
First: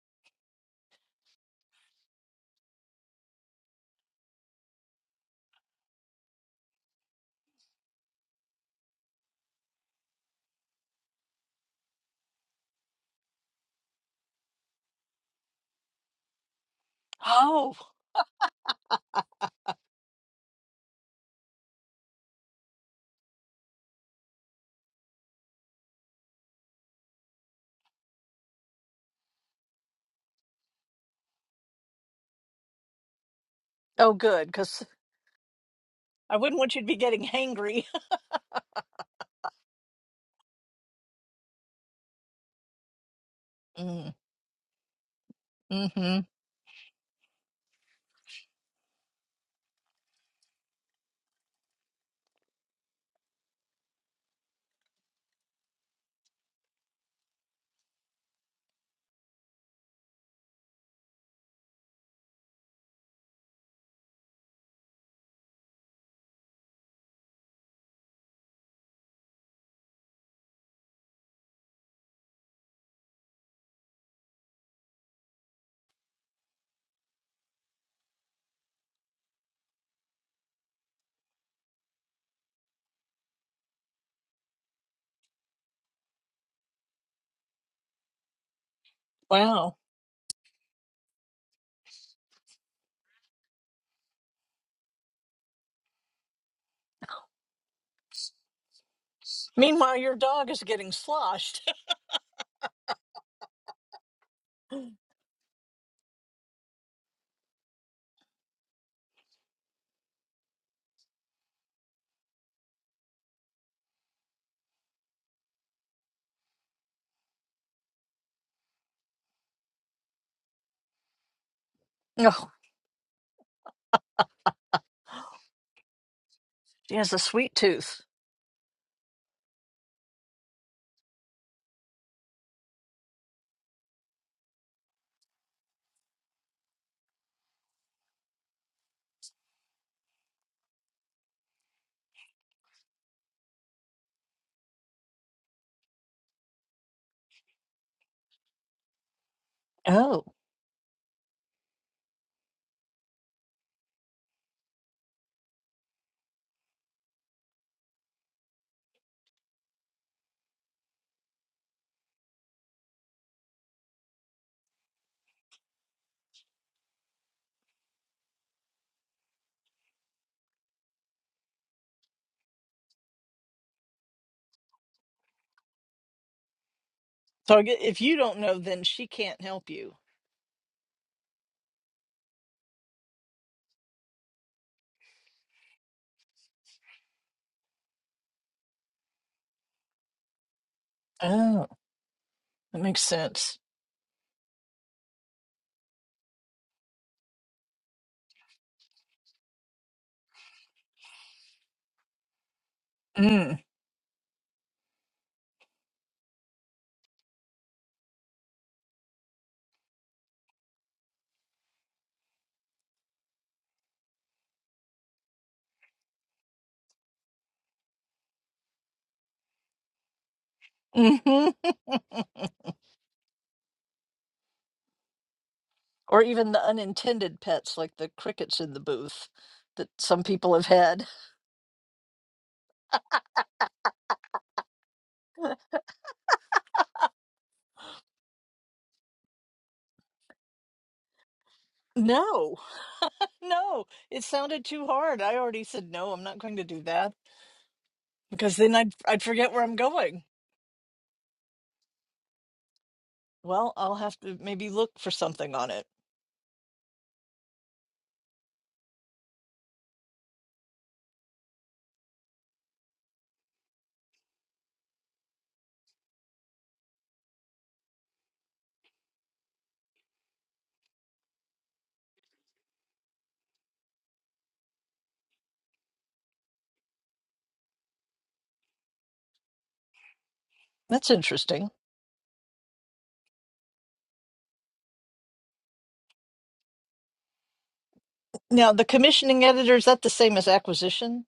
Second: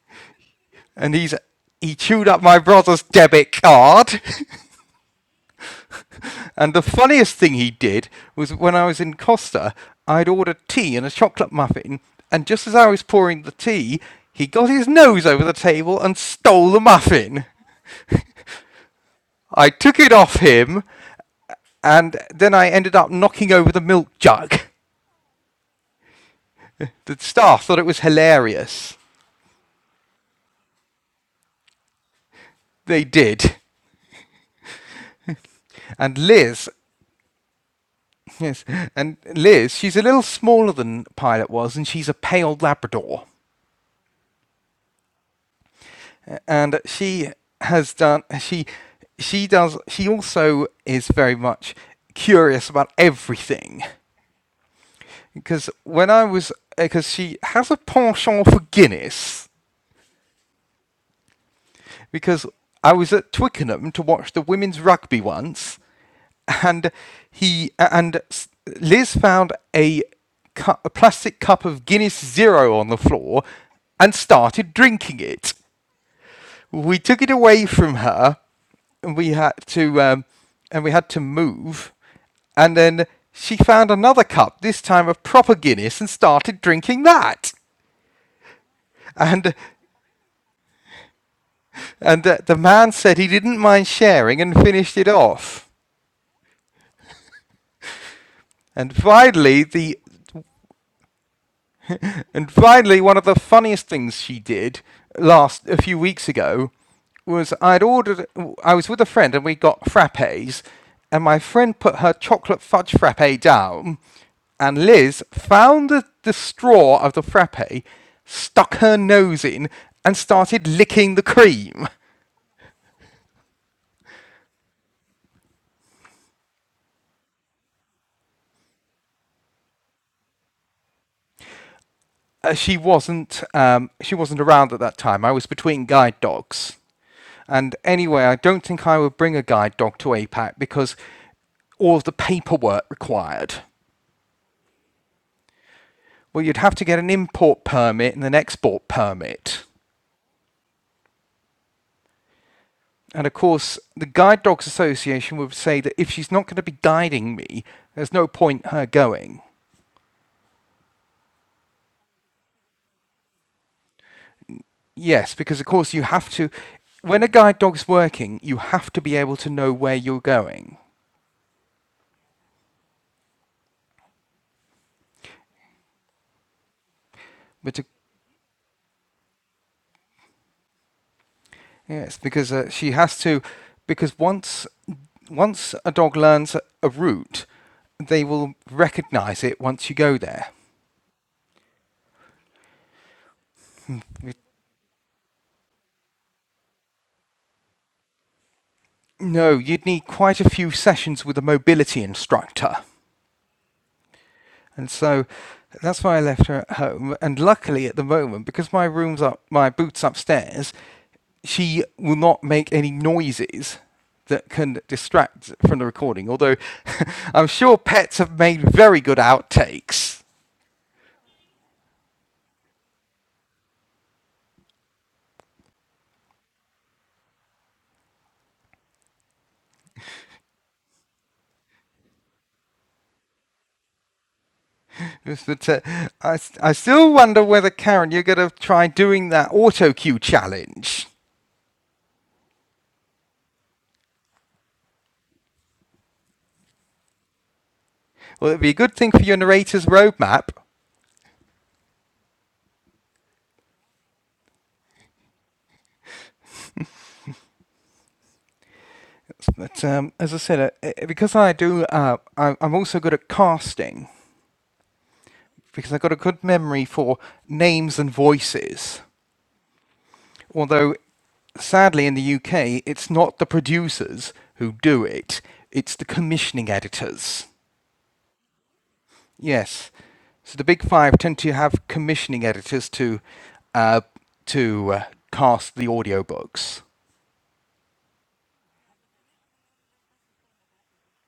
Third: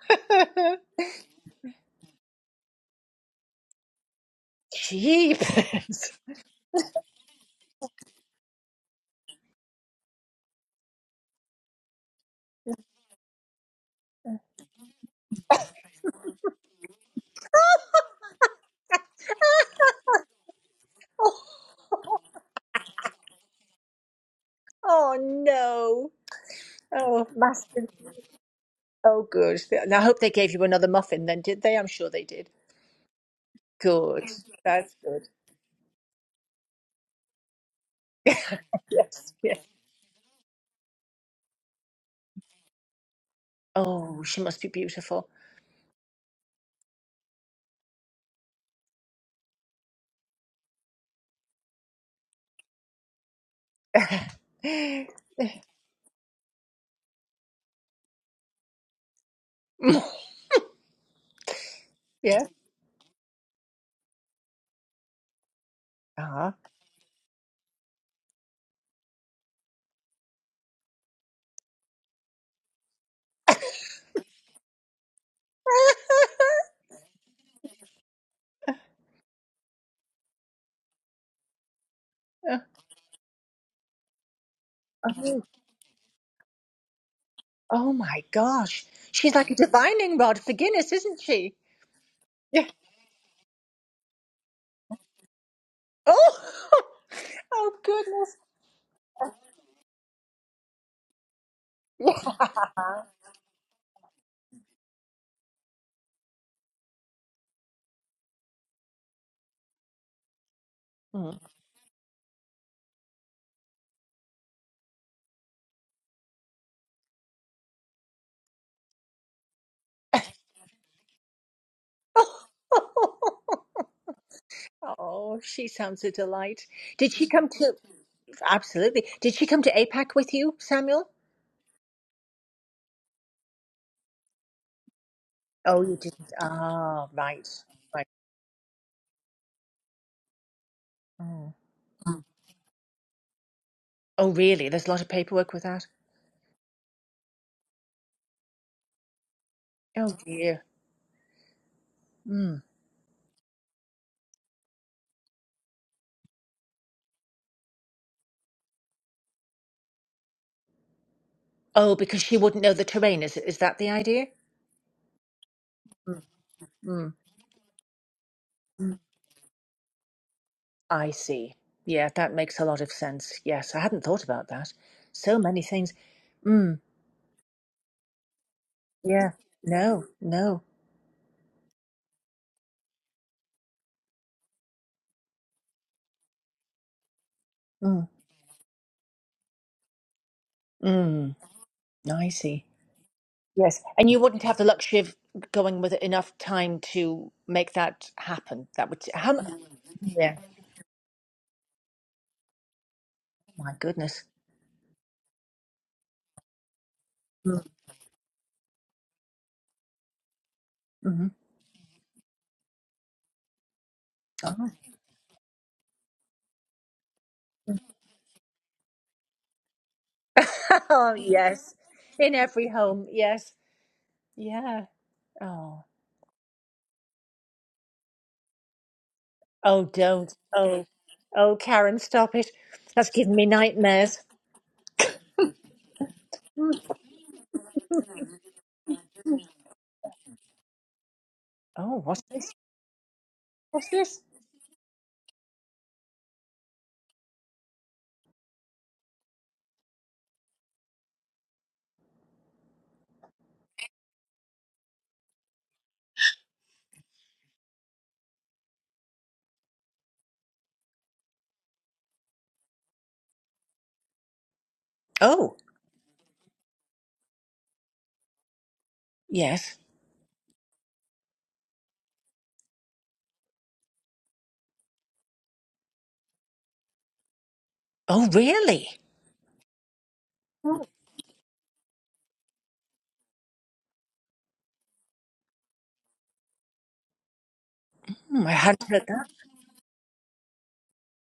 Speaker 3: And he's he chewed up my brother's debit card.
Speaker 1: Jeepers.
Speaker 3: And the funniest thing he did was when I was in Costa, I'd ordered tea and a chocolate muffin, and just as I was pouring the tea, he got his nose over the table and stole the muffin.
Speaker 2: Oh,
Speaker 3: I took it off him, and then I ended up knocking over the milk jug.
Speaker 1: Oh no.
Speaker 3: The
Speaker 1: Oh,
Speaker 3: staff thought it
Speaker 1: master.
Speaker 3: was hilarious.
Speaker 1: Oh, good. And I hope they gave you another muffin then, did they? I'm sure they did.
Speaker 3: They did.
Speaker 2: oh,
Speaker 1: Good.
Speaker 2: good, because
Speaker 1: That's good.
Speaker 3: And
Speaker 2: I wouldn't
Speaker 3: Liz,
Speaker 2: want you to be getting hangry.
Speaker 3: yes, and
Speaker 1: Yes. Yes.
Speaker 3: Liz, she's a little smaller than Pilot was, and she's a pale Labrador.
Speaker 2: mm,
Speaker 1: Oh, she must be beautiful.
Speaker 2: mm-hmm.
Speaker 3: And she has done, she, she does, she also is very much curious about everything. Because when I was, because she has a penchant for Guinness.
Speaker 1: yeah.
Speaker 3: because I was at Twickenham to watch the women's rugby once,
Speaker 1: Uh-huh.
Speaker 3: and he and Liz found a cu- a plastic cup of Guinness Zero on the floor and started drinking it. We took it away from her, and we had to um, and we had to move,
Speaker 1: Uh,
Speaker 3: and then she found another cup, this time of
Speaker 1: oh,
Speaker 3: proper Guinness, and started drinking that.
Speaker 1: oh my gosh. She's like
Speaker 3: And
Speaker 1: a
Speaker 2: Wow.
Speaker 1: divining rod for Guinness, isn't she?
Speaker 3: and uh, the
Speaker 1: Yeah.
Speaker 3: man said he didn't mind sharing and finished it off.
Speaker 1: Oh, oh goodness.
Speaker 3: And finally, the
Speaker 2: Meanwhile, your dog is getting sloshed.
Speaker 1: Yeah.
Speaker 3: and finally, one of the funniest things she did last a few weeks ago was I'd ordered. I was with a friend and we got frappes, and my
Speaker 1: Mm.
Speaker 3: friend put her chocolate fudge frappe down, and Liz found the, the straw of the frappe, stuck her nose in, and started licking the cream.
Speaker 2: oh,
Speaker 1: oh, she sounds a delight.
Speaker 2: she
Speaker 1: Did
Speaker 2: has a
Speaker 1: she come
Speaker 2: sweet
Speaker 1: to?
Speaker 2: tooth.
Speaker 1: Absolutely. Did she come to APAC with you, Samuel?
Speaker 3: uh, she wasn't um, she wasn't around at that time. I was
Speaker 1: Oh,
Speaker 3: between
Speaker 1: you
Speaker 3: guide
Speaker 1: didn't.
Speaker 3: dogs,
Speaker 1: Ah, right.
Speaker 3: and
Speaker 1: Right.
Speaker 3: anyway, I don't think I would bring a guide dog to APAC because
Speaker 1: Oh.
Speaker 3: all of the
Speaker 1: Mm.
Speaker 3: paperwork required.
Speaker 1: oh, really? There's a lot of paperwork with that.
Speaker 3: Well, you'd have to get an import permit and an export permit.
Speaker 1: Oh
Speaker 2: Oh.
Speaker 1: dear. Mm.
Speaker 3: And of course, the Guide Dogs Association would say that if she's not going to be guiding me, there's no point her going.
Speaker 1: Oh, because she wouldn't know the terrain. Is is that the idea?
Speaker 3: Yes, because of course you
Speaker 1: Mm.
Speaker 3: have to,
Speaker 1: Mm.
Speaker 3: when a guide dog's working, you have
Speaker 1: Mm.
Speaker 3: to be able to know where you're going.
Speaker 1: I see. Yeah, that makes a lot of sense. Yes, I hadn't thought about that. So many things. Mm.
Speaker 2: So I gue-
Speaker 3: But
Speaker 2: if you don't know, then she
Speaker 1: Yeah.
Speaker 2: can't help you.
Speaker 1: No. No.
Speaker 3: Yes, because uh, she has to, because once once a dog learns a route,
Speaker 1: Mm.
Speaker 3: they will recognise it once you go there.
Speaker 1: Mm.
Speaker 2: Oh,
Speaker 1: I see.
Speaker 2: that makes sense.
Speaker 1: Yes, and you
Speaker 3: You-
Speaker 1: wouldn't have the luxury of going with enough time to make that happen. That would how?
Speaker 3: No,
Speaker 1: mu-
Speaker 3: you'd need
Speaker 1: Yeah,
Speaker 3: quite a few sessions with a mobility instructor,
Speaker 2: Mm.
Speaker 1: my goodness.
Speaker 3: and so that's why I left her at home. And luckily, at the moment, because my room's up, my boots upstairs,
Speaker 1: Mm-hmm.
Speaker 3: she will not make any noises that
Speaker 1: Oh.
Speaker 3: can distract from the recording. Although I'm sure pets have made very good outtakes.
Speaker 1: oh
Speaker 2: Mm-hmm.
Speaker 1: yes, in every home. Yes, yeah. Oh,
Speaker 2: or even the unintended pets like the crickets in the booth
Speaker 1: oh,
Speaker 2: that some
Speaker 1: don't.
Speaker 2: people have
Speaker 1: Oh,
Speaker 2: had.
Speaker 1: oh, Karen, stop it. That's giving me nightmares.
Speaker 3: It's the te- I, s- I still wonder whether, Karen, you're going to try doing that auto cue challenge.
Speaker 1: Oh, what's this?
Speaker 2: No, no,
Speaker 1: What's this?
Speaker 2: it sounded too hard. I already said no, I'm not going to do that
Speaker 3: Well,
Speaker 2: because
Speaker 3: it'd be a
Speaker 2: then I'd
Speaker 3: good thing for
Speaker 2: I'd
Speaker 3: your
Speaker 2: forget where I'm
Speaker 3: narrator's
Speaker 2: going.
Speaker 3: roadmap.
Speaker 2: Well, I'll have to maybe look for something on it.
Speaker 3: But um, as I said, uh, eh, because I do, uh, I, I'm also good at casting
Speaker 1: Oh,
Speaker 3: because I've got a good memory for names and voices.
Speaker 1: yes.
Speaker 3: Although, sadly, in the UK, it's not the producers who do it; it's the commissioning editors.
Speaker 1: Oh, really?
Speaker 3: Yes. So the big
Speaker 1: Oh,
Speaker 2: That's
Speaker 3: five tend to
Speaker 2: interesting.
Speaker 3: have commissioning editors to uh, to uh, cast the audiobooks.
Speaker 1: Hmm, I
Speaker 2: Now, the
Speaker 1: hadn't heard that.
Speaker 2: commissioning editor, is that the same as acquisition?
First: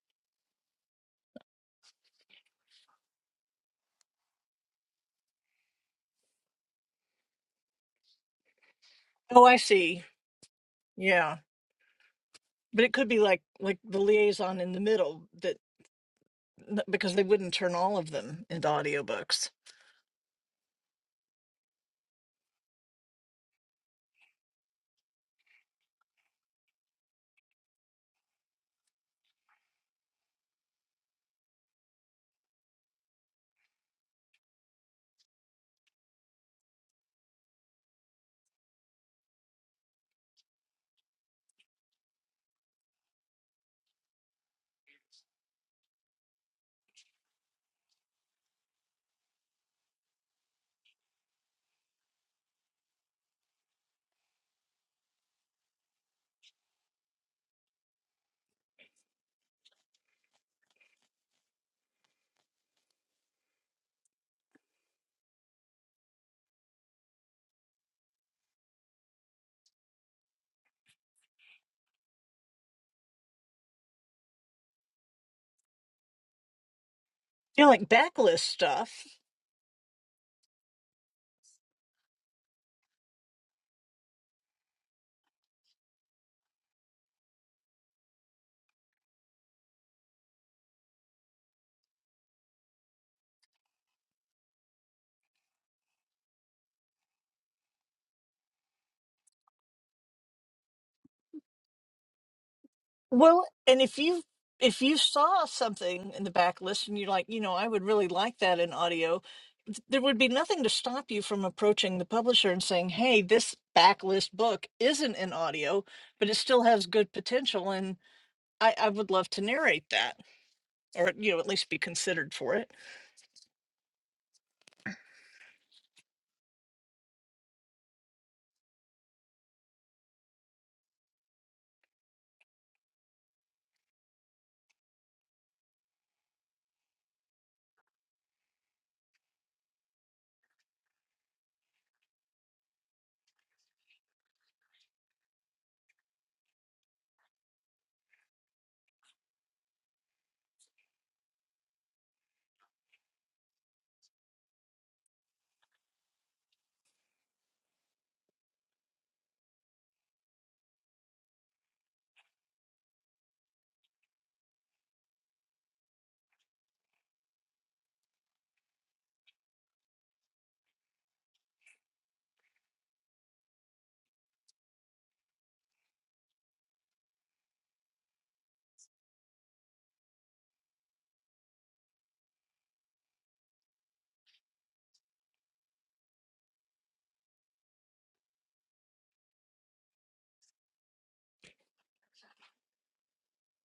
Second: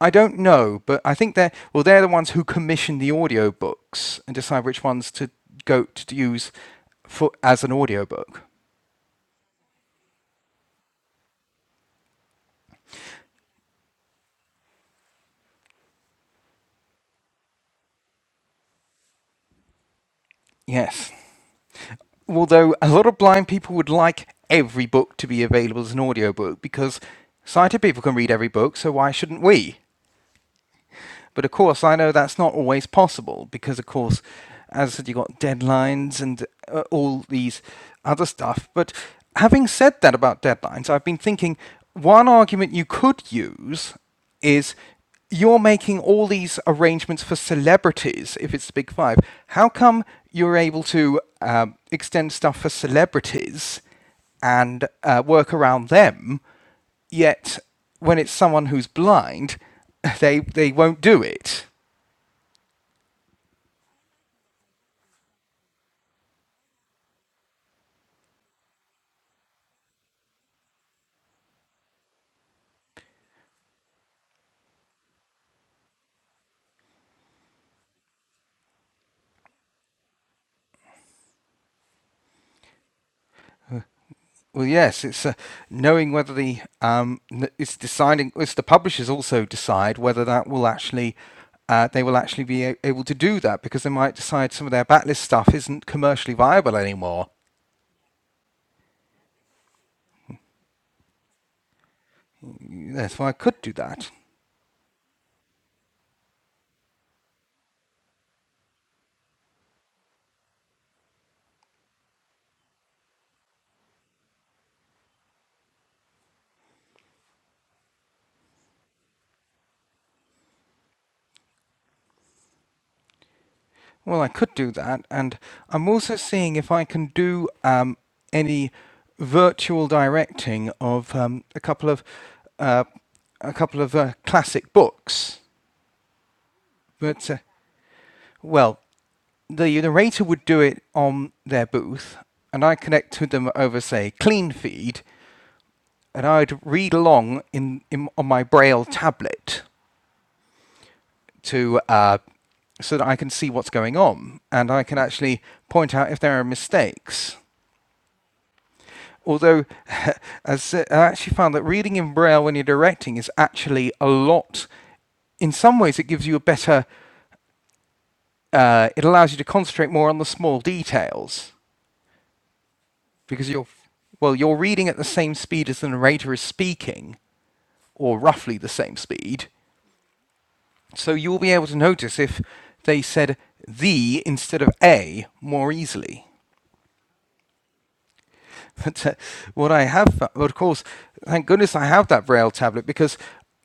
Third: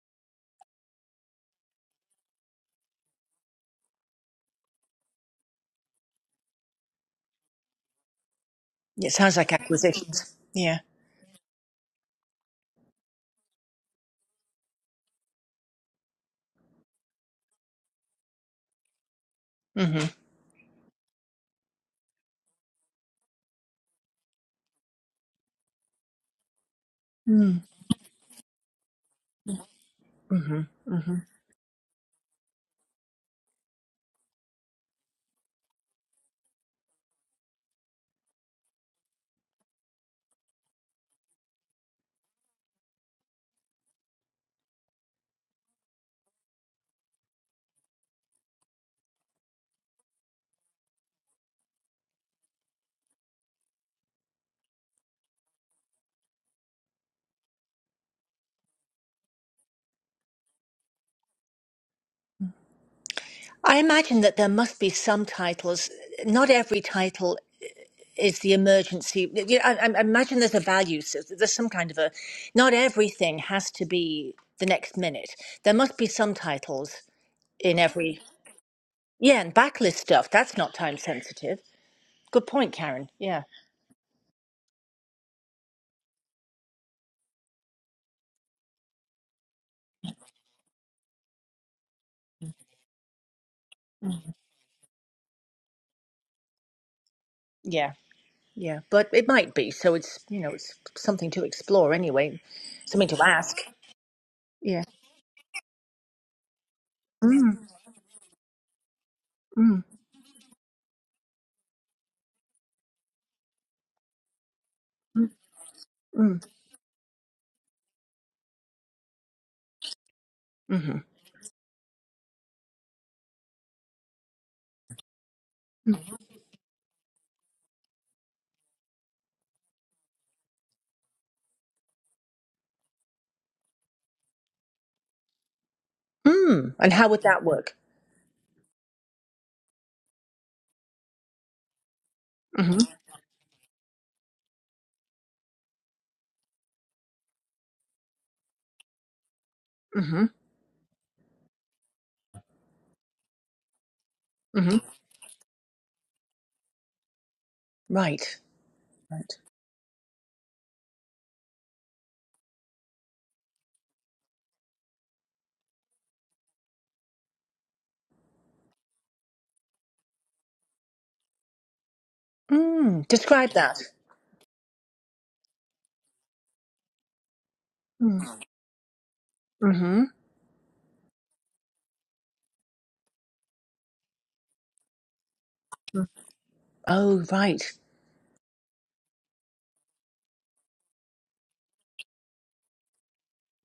Speaker 3: I don't know, but I think they're well, they're the ones who commission the audiobooks and decide which ones to go to use for as an audiobook.
Speaker 1: It sounds
Speaker 2: Oh,
Speaker 1: like
Speaker 2: I see.
Speaker 1: acquisitions. Yeah.
Speaker 2: Yeah. But it could be like like the liaison in the middle that because they wouldn't turn all of them into audiobooks.
Speaker 3: Yes. Although a lot of blind people would like every book to be available as an audiobook because
Speaker 1: Mm-hmm.
Speaker 3: sighted people can read every book, so why shouldn't we?
Speaker 1: Mm-hmm. Mm-hmm.
Speaker 3: But of course, I know that's not always possible because, of course, as I said, you've got deadlines and uh, all these other stuff. But having said that about deadlines, I've been thinking one argument you could use is you're making all these arrangements for celebrities if it's the big five. How come you're able to um, extend stuff for celebrities and uh, work around them, Yet, when it's someone who's blind, they they won't do it.
Speaker 1: I imagine that there must be some titles. Not every title is the emergency. You know, I, I imagine there's a value. So there's some kind of a. Not everything has to be the next minute. There must be some titles
Speaker 2: You know,
Speaker 1: in
Speaker 2: like
Speaker 1: every.
Speaker 2: backlist stuff.
Speaker 1: Yeah, and backlist stuff. That's not time sensitive. Good point, Karen. Yeah,
Speaker 3: Well, yes, it's uh, knowing whether the um, n- it's deciding. It's the publishers also decide whether that will actually uh, they will actually be a- able to do that because they might decide some of their backlist stuff isn't commercially viable anymore.
Speaker 1: yeah, yeah. But it might be. So it's you know it's something to explore anyway. Something
Speaker 3: Yes,
Speaker 1: to
Speaker 3: well, I
Speaker 2: Well,
Speaker 1: ask.
Speaker 3: could do
Speaker 2: And if
Speaker 3: that.
Speaker 2: you if
Speaker 1: Yeah.
Speaker 2: you saw something in the backlist and you're like, you know,
Speaker 1: Mm,
Speaker 2: I would really like that in audio, th-
Speaker 1: mm,
Speaker 2: there would be nothing to stop you from approaching the publisher and saying, "Hey, this backlist book isn't
Speaker 1: mm,
Speaker 2: in audio, but it
Speaker 1: mm,
Speaker 2: still has good potential and I, I would love to narrate that.
Speaker 1: mm-hmm.
Speaker 2: or you know at least be considered for it
Speaker 3: Well, I could do that, and I'm
Speaker 1: mm.
Speaker 3: also seeing if I can do um, any virtual directing of um, a couple of uh, a couple of uh, classic books.
Speaker 1: Mm. And how would
Speaker 3: But uh,
Speaker 1: that work?
Speaker 3: well, the narrator would do it on their booth, and I
Speaker 1: hmm
Speaker 3: connect to them over, say, Clean Feed, and I'd read along in, in on my braille tablet
Speaker 1: hmm
Speaker 3: to uh, so that I can see what's going on, and
Speaker 1: hmm
Speaker 3: I can actually point out if there are mistakes.
Speaker 1: Right. Right.
Speaker 3: although as uh, I actually found that reading in braille when you're directing is actually a lot. In some ways, it gives you a better. Uh, it allows you to concentrate more on the small details
Speaker 1: Mm.
Speaker 3: because
Speaker 1: Describe
Speaker 3: you're
Speaker 1: that.
Speaker 3: well, you're reading at the same speed as the narrator is speaking, or
Speaker 1: Mm.
Speaker 3: roughly the same speed.
Speaker 1: hmm
Speaker 3: So you'll be able to notice if they said the instead of a more easily.
Speaker 1: Oh, right.
Speaker 3: But what I have, but of course, thank goodness I have that Braille tablet because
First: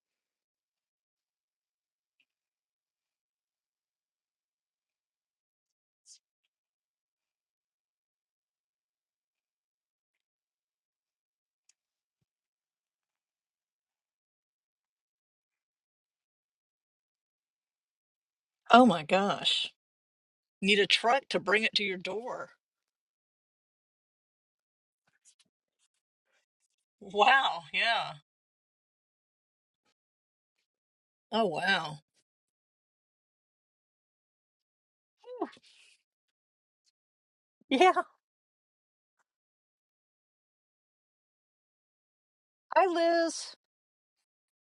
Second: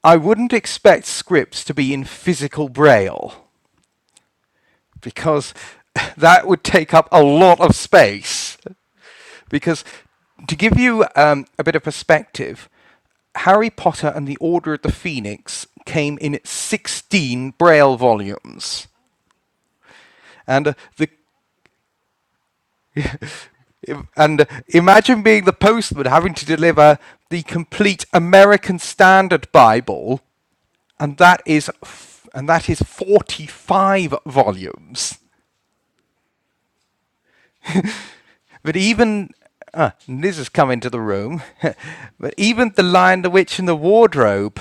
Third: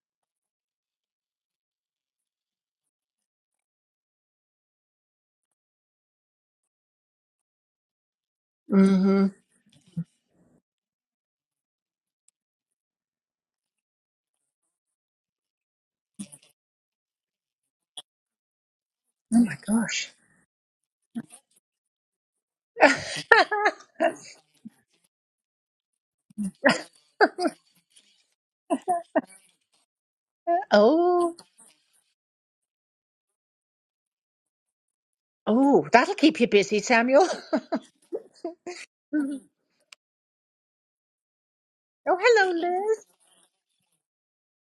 Speaker 3: I wouldn't expect scripts to be in physical Braille because that would take up a lot of space.
Speaker 1: hmm
Speaker 3: Because to give you um, a bit of perspective, Harry Potter and the Order of the Phoenix came in 16 Braille volumes.
Speaker 2: oh my
Speaker 1: Oh my
Speaker 2: gosh
Speaker 1: gosh.
Speaker 3: And uh,
Speaker 2: need a
Speaker 3: the
Speaker 2: truck to bring it to your door
Speaker 3: Im- And uh, imagine being the postman having to deliver the
Speaker 2: wow
Speaker 3: complete
Speaker 2: yeah
Speaker 3: American Standard Bible, and
Speaker 1: oh,
Speaker 3: that
Speaker 2: oh
Speaker 3: is
Speaker 2: wow
Speaker 3: f- and that is 45 volumes.
Speaker 1: oh, that'll keep you busy, Samuel.
Speaker 2: yeah
Speaker 3: But even
Speaker 1: Mhm.
Speaker 3: uh, Liz has come into the room.
Speaker 1: oh,
Speaker 3: but
Speaker 1: hello,
Speaker 3: even the
Speaker 2: hi
Speaker 1: Liz.
Speaker 3: Lion, the
Speaker 2: liz
Speaker 3: Witch, and the Wardrobe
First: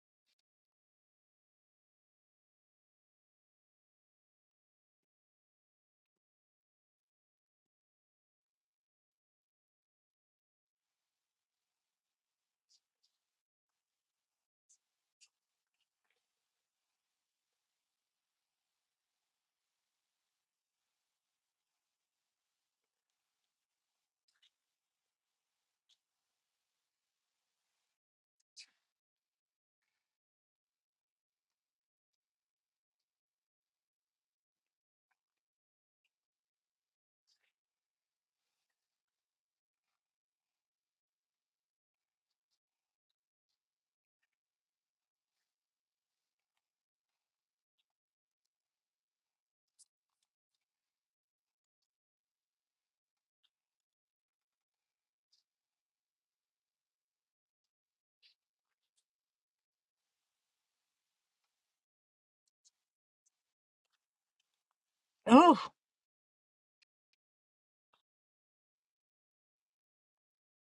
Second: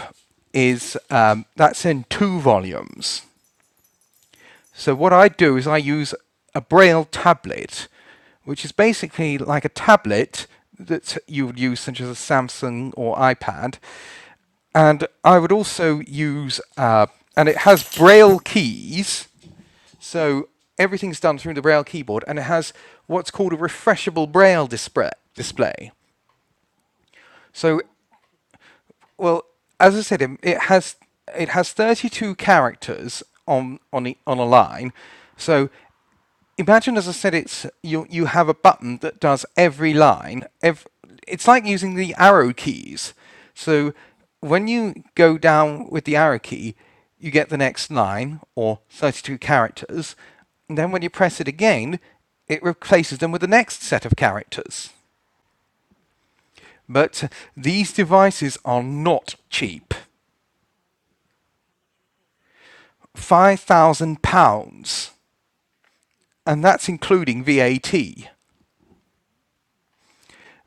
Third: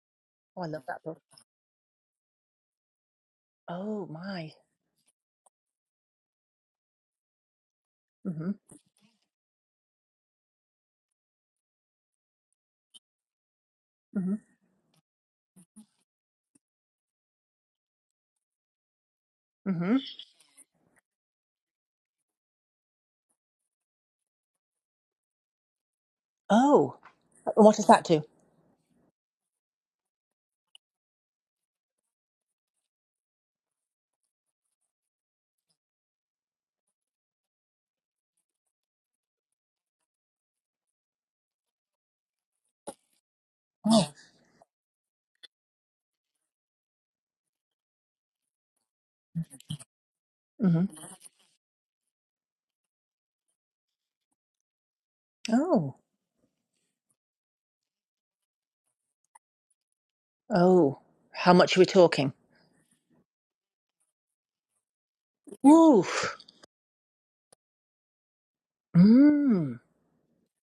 Speaker 1: Oh, I love
Speaker 3: is
Speaker 1: that book.
Speaker 3: um, that's in two volumes.
Speaker 1: Oh my.
Speaker 3: So what I do is I use a braille tablet,
Speaker 1: hmm
Speaker 3: which is basically like a tablet that you would use, such as a Samsung or iPad.
Speaker 1: hmm
Speaker 3: And I would also use, uh, and it has braille keys.
Speaker 1: hmm
Speaker 3: So everything's done through the braille keyboard, and it has what's called a refreshable braille display. display.
Speaker 1: Oh, what
Speaker 3: So,
Speaker 1: does that do?
Speaker 3: well, as I said, it, it has it has 32 characters on on the, on a line. So imagine as i said it's you you have a button that does every line ev it's like using the arrow keys so
Speaker 1: Oh.
Speaker 3: when you go down with the arrow key you get the next line or 32 characters and
Speaker 1: hmm
Speaker 3: then when you press it again it replaces them with the next set of characters
Speaker 1: Oh.
Speaker 3: but these devices are not cheap
Speaker 1: Oh. How much are we talking?
Speaker 3: 5000 pounds
Speaker 2: oh
Speaker 1: Oof.
Speaker 3: and that's including VAT
Speaker 1: Mm.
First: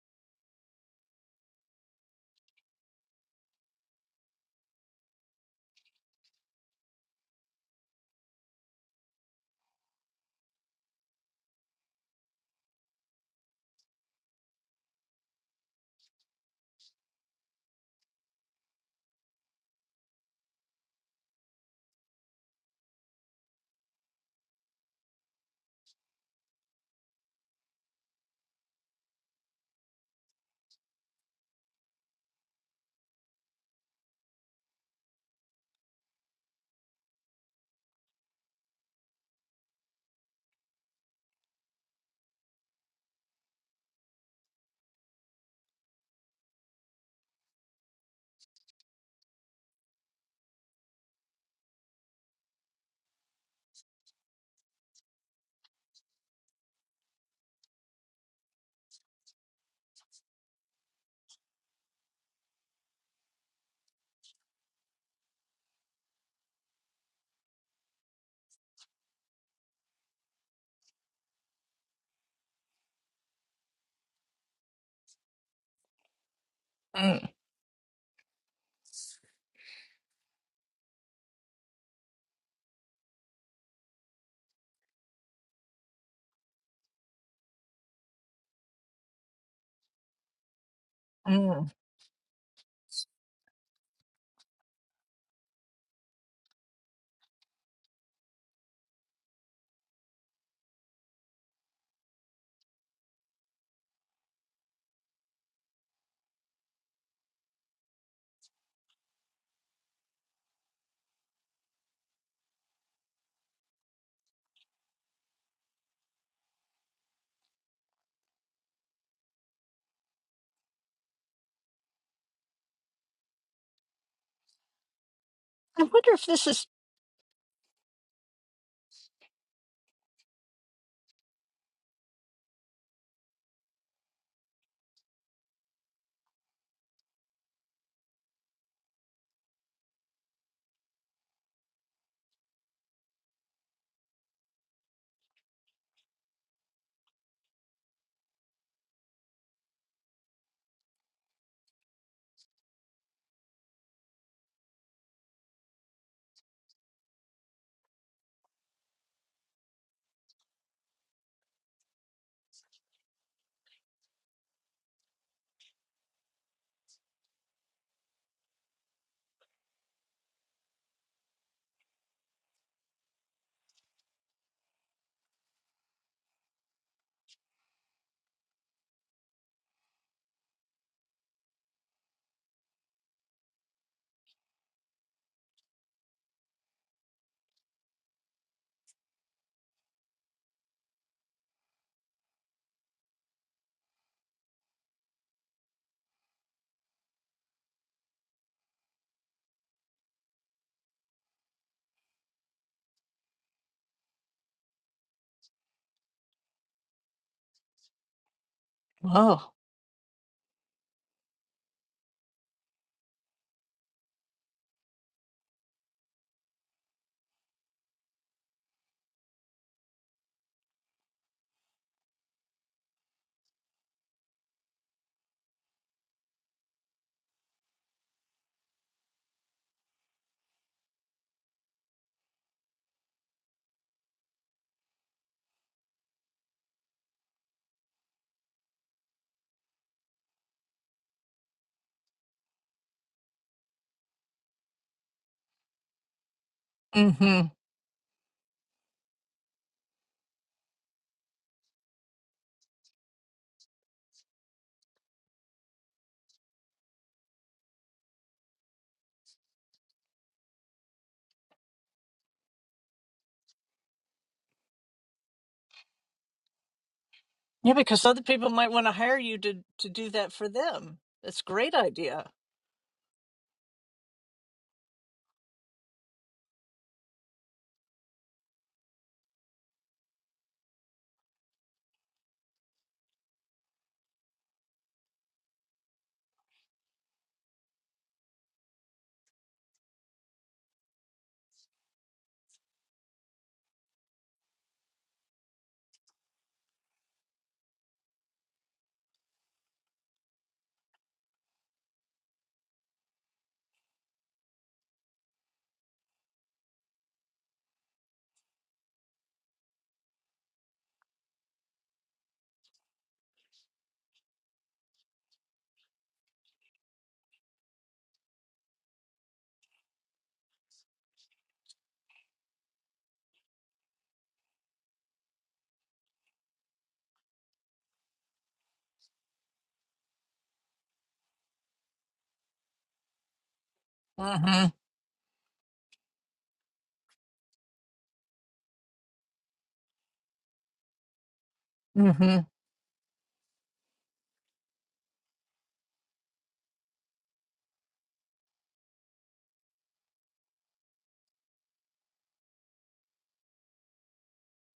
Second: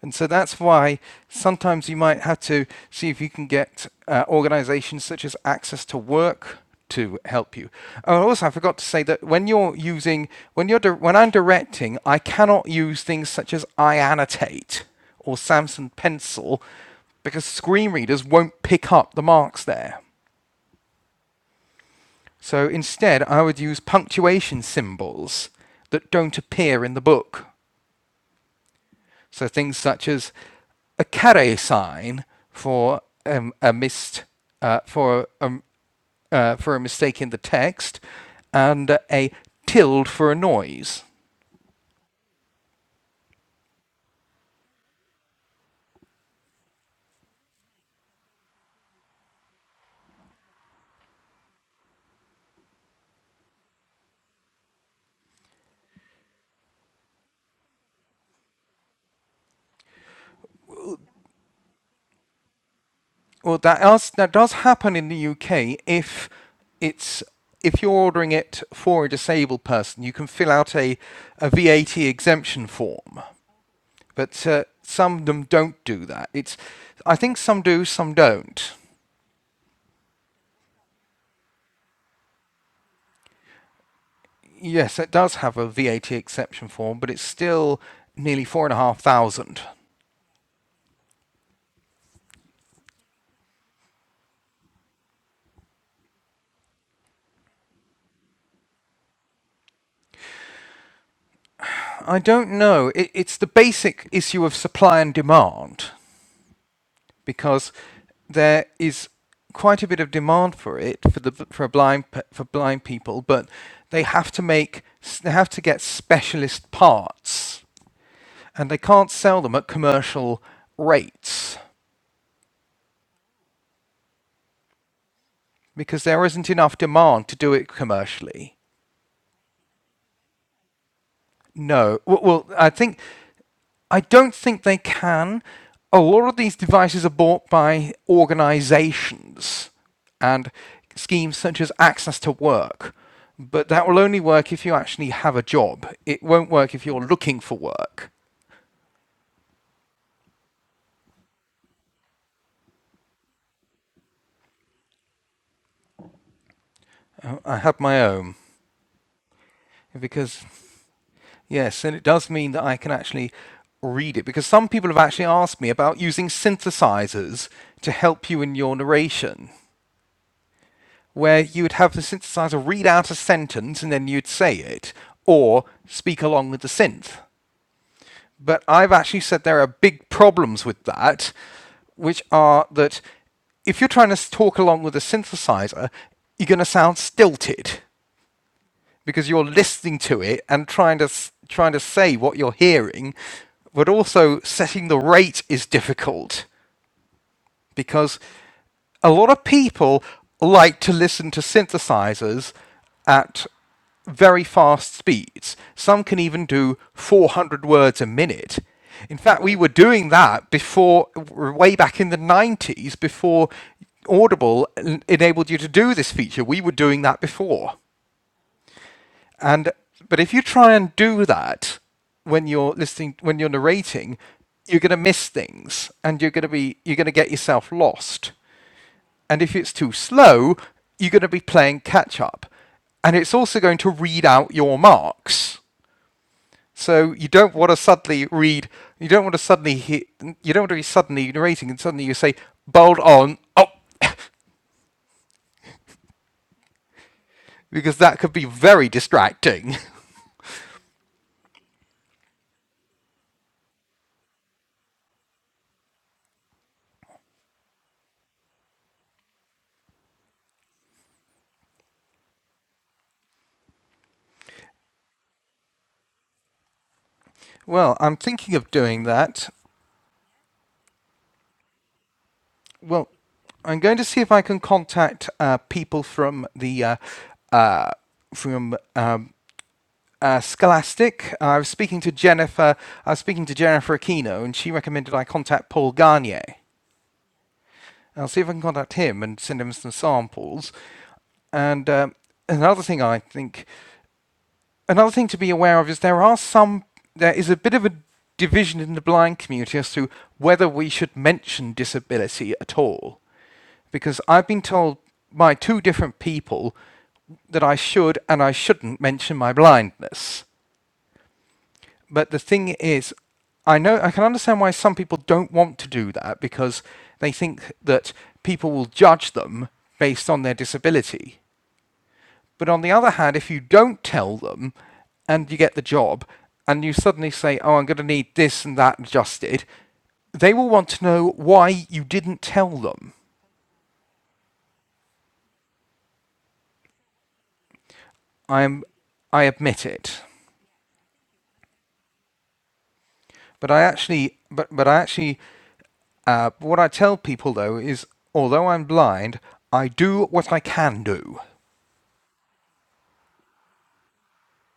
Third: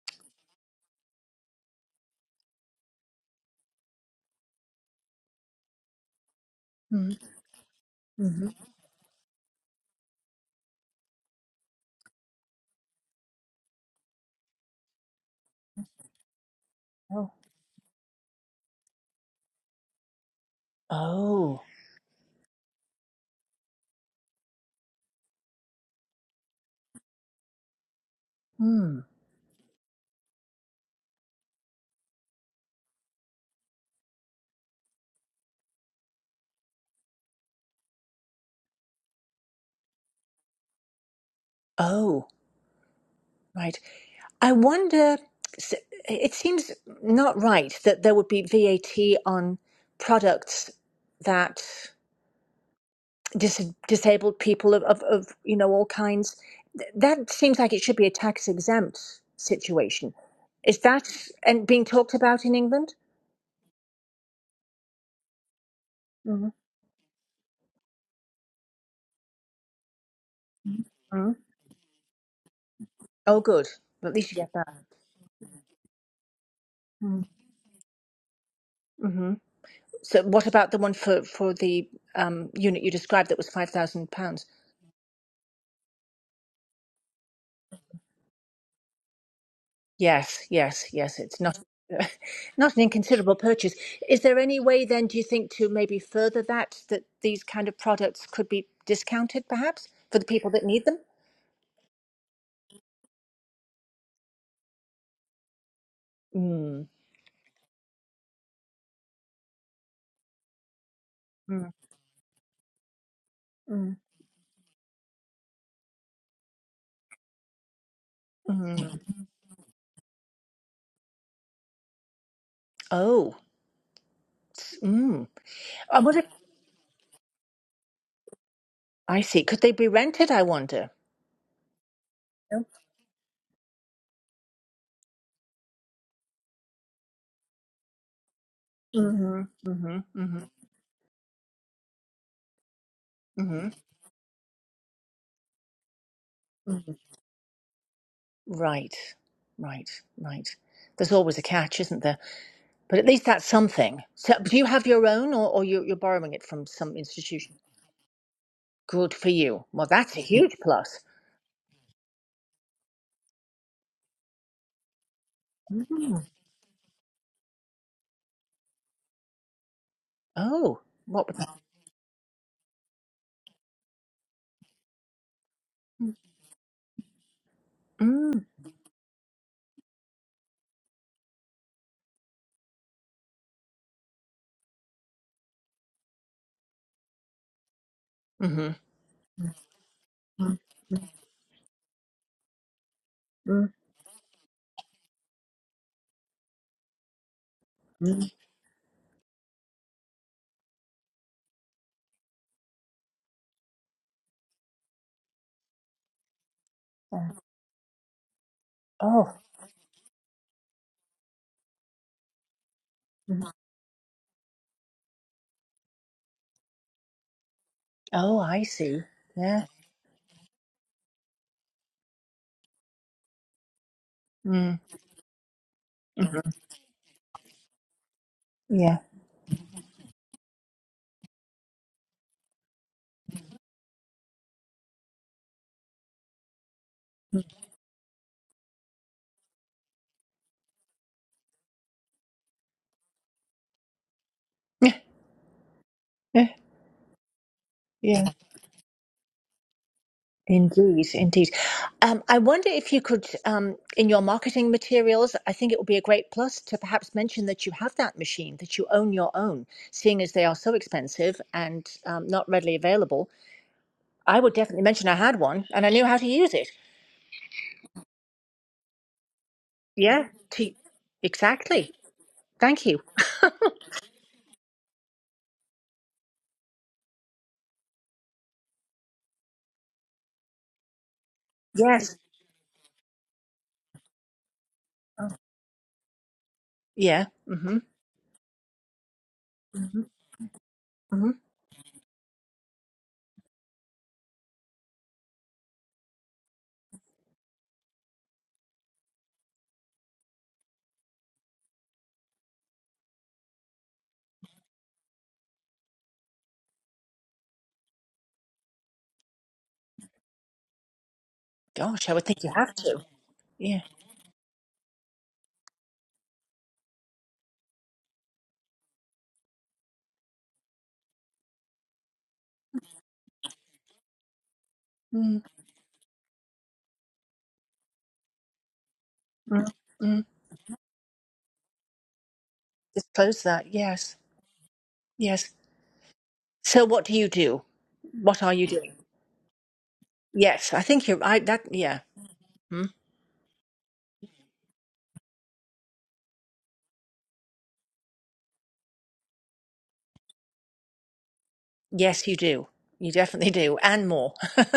Speaker 3: And so that's why sometimes you might have to see if you can get uh, organizations such as Access to Work
Speaker 1: Mm-hmm.
Speaker 3: to help you. Oh, also,
Speaker 1: Mm-hmm.
Speaker 3: I forgot to say that when you're using, when you're when I'm directing, I cannot use things such as iAnnotate or Samsung Pencil
Speaker 1: Oh.
Speaker 3: because screen readers won't pick up the marks there.
Speaker 1: Oh.
Speaker 3: So instead, I would use punctuation symbols that don't appear in the book.
Speaker 1: Mm.
Speaker 3: So things such as a carré sign for um, a mist uh, for um, uh, for a mistake in the text, and a tilde for a noise.
Speaker 1: Oh, right. I wonder, s- it seems not right that there would be VAT on products that dis- disabled people of, of, of, you know, all kinds. Th- That seems like it should be a tax exempt situation. Is that and being talked about in England?
Speaker 3: Well, that does, that does happen in the UK if
Speaker 1: hmm
Speaker 3: it's if you're ordering it for a disabled person, you can fill out a,
Speaker 1: hmm
Speaker 3: a VAT exemption form,
Speaker 1: Oh, good. Well, At least you
Speaker 3: but
Speaker 1: get
Speaker 3: uh,
Speaker 1: that.
Speaker 3: some of them don't do that. It's I
Speaker 2: mm,
Speaker 3: think some do, some don't.
Speaker 1: Mm-hmm. So, what about the one for for the um, unit you described that was five thousand pounds?
Speaker 3: Yes, it does have a VAT exception form, but it's still nearly four and a half thousand.
Speaker 1: Yes, yes, yes. It's not
Speaker 2: mm.
Speaker 1: not an inconsiderable purchase. Is there any way then, do you think, to maybe further that that these kind of products could be discounted, perhaps, for the people that need them?
Speaker 3: I don't know. It, it's the basic issue of supply and demand
Speaker 1: Mm.
Speaker 3: because there is quite a bit of demand for it for the for
Speaker 1: Mm.
Speaker 3: blind for blind people, but
Speaker 1: Mm.
Speaker 3: they have to make they have to get specialist parts, and they
Speaker 1: Mm.
Speaker 3: can't sell them at commercial rates
Speaker 1: Oh, s- mm.
Speaker 2: i
Speaker 1: I
Speaker 3: because
Speaker 2: wonder
Speaker 1: wonder.
Speaker 3: there
Speaker 2: if this
Speaker 3: isn't
Speaker 2: is
Speaker 3: enough demand to do it commercially.
Speaker 1: I see. Could they be rented? I wonder.
Speaker 3: No. Well, well, I think I don't think they can. A lot of these devices are bought by
Speaker 1: Mm-hmm.
Speaker 3: organizations
Speaker 1: hmm hmm
Speaker 3: and schemes such as Access to Work,
Speaker 1: hmm
Speaker 3: but that will only work if you actually have a job. It won't work
Speaker 1: hmm
Speaker 3: if you're looking for work.
Speaker 1: Right. Right. Right. There's always a catch, isn't there? But at least that's something. So, do you have your own, or, or you, you're borrowing it from some
Speaker 3: Uh,
Speaker 1: institution?
Speaker 3: I have my own
Speaker 1: Good for you. Well, that's a
Speaker 3: because,
Speaker 1: huge plus.
Speaker 3: yes, and it does mean that I can actually read it because some people have actually asked me about
Speaker 1: Mm.
Speaker 3: using synthesizers to help you in your narration.
Speaker 1: Oh, what would
Speaker 3: where you would have the synthesizer read out a sentence and then you'd say it, or
Speaker 1: that?
Speaker 3: speak along with the synth.
Speaker 1: Mm.
Speaker 3: But I've actually said there are big problems with that, which are that if you're trying to talk along with a synthesizer, you're going to sound stilted
Speaker 1: Mm-hmm.
Speaker 3: because you're listening to it and trying to trying to say what you're hearing,
Speaker 1: Mm.
Speaker 3: but also setting the rate is difficult because
Speaker 1: Mm.
Speaker 3: a lot of people like to listen to synthesizers at very fast speeds. Some can even do 400 words a minute. In
Speaker 1: Oh,
Speaker 3: fact,
Speaker 2: oh
Speaker 3: we were doing that before, way back in the 90s, before Audible enabled you to do this feature. We were doing that before.
Speaker 1: oh, I see. Yeah.
Speaker 3: And but if you try and do that when you're listening, when you're narrating,
Speaker 1: Mm.
Speaker 3: you're going to miss things, and you're going to
Speaker 1: Mm-hmm.
Speaker 3: be you're going to get yourself lost.
Speaker 1: Yeah.
Speaker 3: And if it's too slow, you're going to be playing catch up. And it's also going to read out your marks. So you don't want to suddenly read, you don't want to suddenly hit, you don't want to be suddenly narrating and suddenly you say, bold on, oh,
Speaker 2: mm-hmm
Speaker 3: because
Speaker 1: Yeah.
Speaker 3: that
Speaker 1: yeah.
Speaker 3: could be very distracting.
Speaker 1: Indeed, indeed. Um, I wonder if you could, um, in your marketing materials, I think it would be a great plus to perhaps mention that you have that machine, that you own your own, seeing as they are so expensive and um, not readily available. I would definitely mention I had one and I knew how to use it.
Speaker 2: yeah
Speaker 3: well,
Speaker 2: because
Speaker 3: I'm
Speaker 2: other people
Speaker 3: thinking of
Speaker 2: might want to
Speaker 3: doing
Speaker 2: hire you
Speaker 3: that.
Speaker 2: to to do
Speaker 1: Yeah,
Speaker 2: that for
Speaker 1: to,
Speaker 2: them that's a great
Speaker 1: exactly.
Speaker 2: idea
Speaker 1: Thank you.
Speaker 3: Well, I'm going to see if I can contact uh, people from the uh, uh, from um, uh, Scholastic. Uh, I was speaking to
Speaker 1: Yes.
Speaker 3: Jennifer. I was speaking to Jennifer Aquino, and she recommended I contact Paul Garnier.
Speaker 1: Yeah. Mm-hmm.
Speaker 3: I'll see if I can contact him and send him some
Speaker 1: Mm-hmm.
Speaker 3: samples.
Speaker 1: hmm
Speaker 3: And um, another thing I think, another thing to be aware of is there are some, there is a bit of a division in the blind community as to whether we should mention disability at all. Because I've been told by two different people that I should and I shouldn't mention my blindness.
Speaker 1: Gosh, I would
Speaker 3: But the
Speaker 1: think you
Speaker 3: thing
Speaker 1: have to.
Speaker 3: is, I
Speaker 1: Yeah.
Speaker 3: know I can understand why some people don't want to do that because they think that people will judge them based on their disability. But on the other hand, if you don't tell them
Speaker 1: mm
Speaker 3: and you get the job and you suddenly say, "Oh, I'm going to need this and that adjusted,"
Speaker 1: mm mm.
Speaker 3: they will want to know why you didn't tell them.
Speaker 1: Disclose that. Yes.
Speaker 2: mm-hmm
Speaker 1: Yes. So, what do you do? What are you
Speaker 3: I'm
Speaker 1: doing?
Speaker 3: I admit it.
Speaker 1: Yes, I think you're. I that yeah.
Speaker 2: mm-hmm
Speaker 1: Hmm?
Speaker 3: But I actually but but I actually Uh, what I tell people though is, although I'm blind, I do what I can do.
Speaker 1: Yes, you do. You definitely do, and more.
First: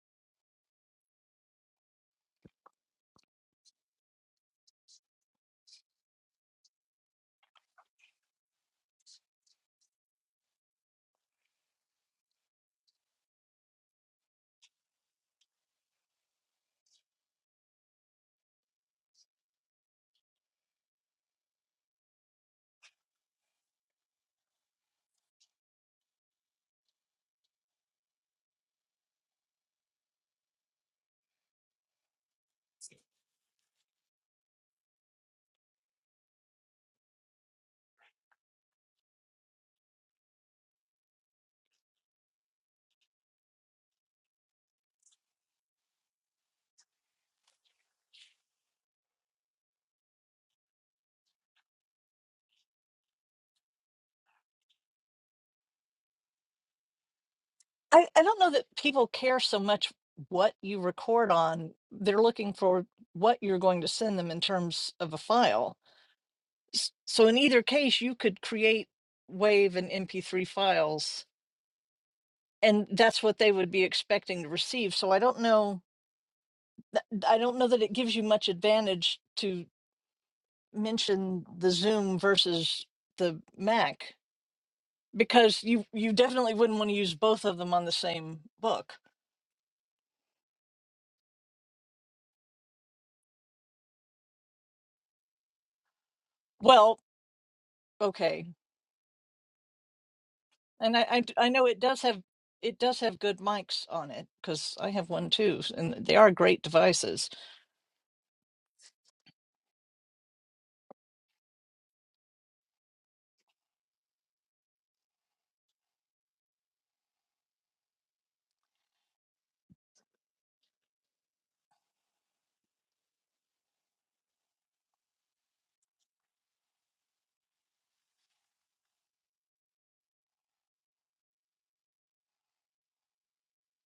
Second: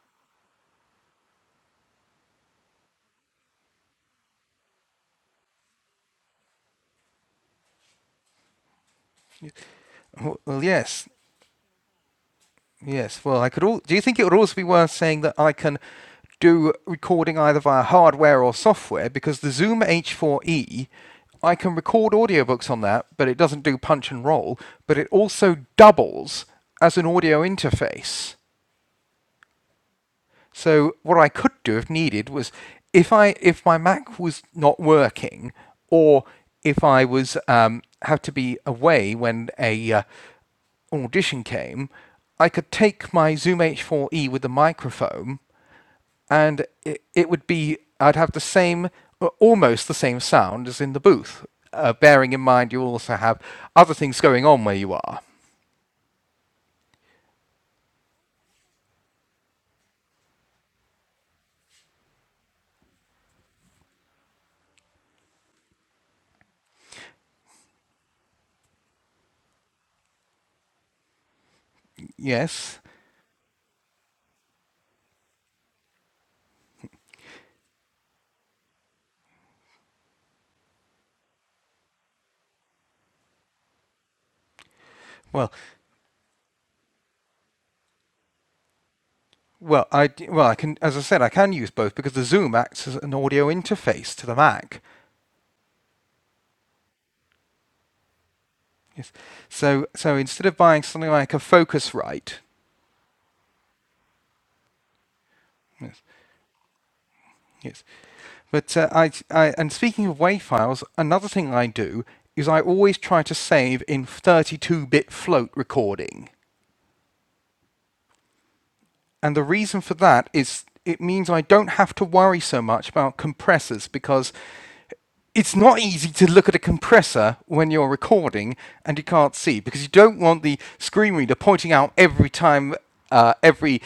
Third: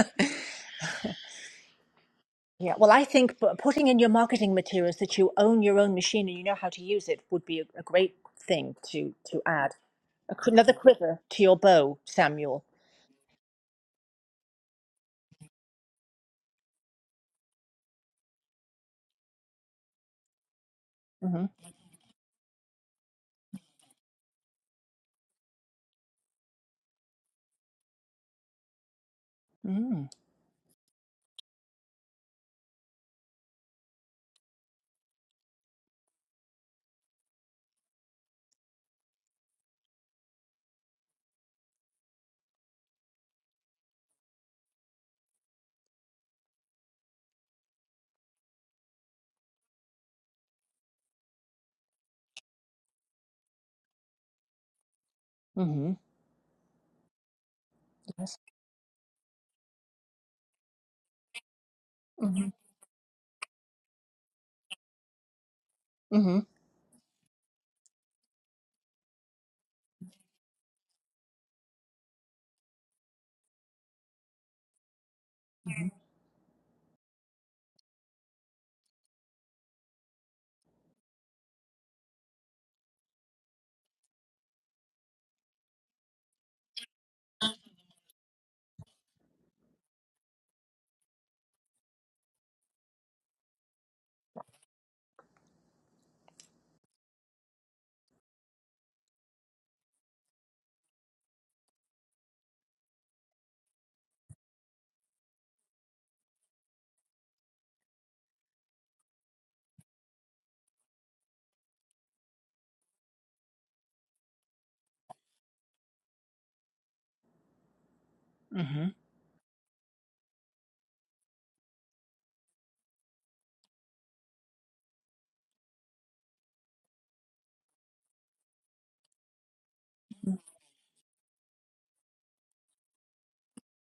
Speaker 1: yeah. Well, I think pu- putting in your marketing materials that you own your own machine and you know how to use it would be a, a great thing to to add a,
Speaker 3: Well,
Speaker 1: cri-
Speaker 3: well,
Speaker 1: another
Speaker 3: yes,
Speaker 1: quiver to your bow, Samuel.
Speaker 3: yes. Well, I could. All, do you think it would also be worth saying that I can do recording either via hardware or software? Because the Zoom H4e,
Speaker 1: Mm-hmm.
Speaker 3: I can record audiobooks on that, but it doesn't do punch and roll. But it also doubles as an audio interface.
Speaker 1: Mm-hmm.
Speaker 3: So what I could do if needed was if I if my Mac was not working or if I was um, had to be away when a uh, audition came, I could take my Zoom H4e with the microphone and it, it would be I'd have the same well, almost the same sound as in the booth. Uh, bearing in mind you also have other things going on where you are.
Speaker 1: Mm-hmm.
Speaker 2: I, I
Speaker 1: Yes.
Speaker 2: don't know that people care so much what you record on they're looking
Speaker 1: Mm-hmm.
Speaker 2: for what you're going to send them in terms of a file
Speaker 1: Mm-hmm.
Speaker 2: S- So in either case, you could create WAV and MP3 files,
Speaker 3: Yes.
Speaker 2: and that's what they would be expecting to receive. So I don't know. th- I don't know that it gives you much advantage to mention the Zoom versus the Mac
Speaker 3: Well,
Speaker 2: because you you definitely wouldn't want to use both of them on the same book.
Speaker 3: Well, I well I can as I said I can use both because the Zoom acts as an audio interface to the Mac.
Speaker 2: Well, okay,
Speaker 3: Yes. So so instead of buying
Speaker 2: and I
Speaker 3: something
Speaker 2: I,
Speaker 3: like
Speaker 2: d-
Speaker 3: a
Speaker 2: I know it does have
Speaker 3: Focusrite,
Speaker 2: it does have good mics on it because I have one too, and
Speaker 3: yes,
Speaker 2: they are great devices.
Speaker 3: yes. But uh, I, I and speaking of WAV files, another thing I do is I always try to save in 32-bit float recording,
Speaker 1: Mm-hmm.
Speaker 3: and the reason for that is it means I don't have to worry so much about compressors because it's not easy to look at a compressor when you're recording and you can't see because you don't want the screen reader pointing out every time uh, every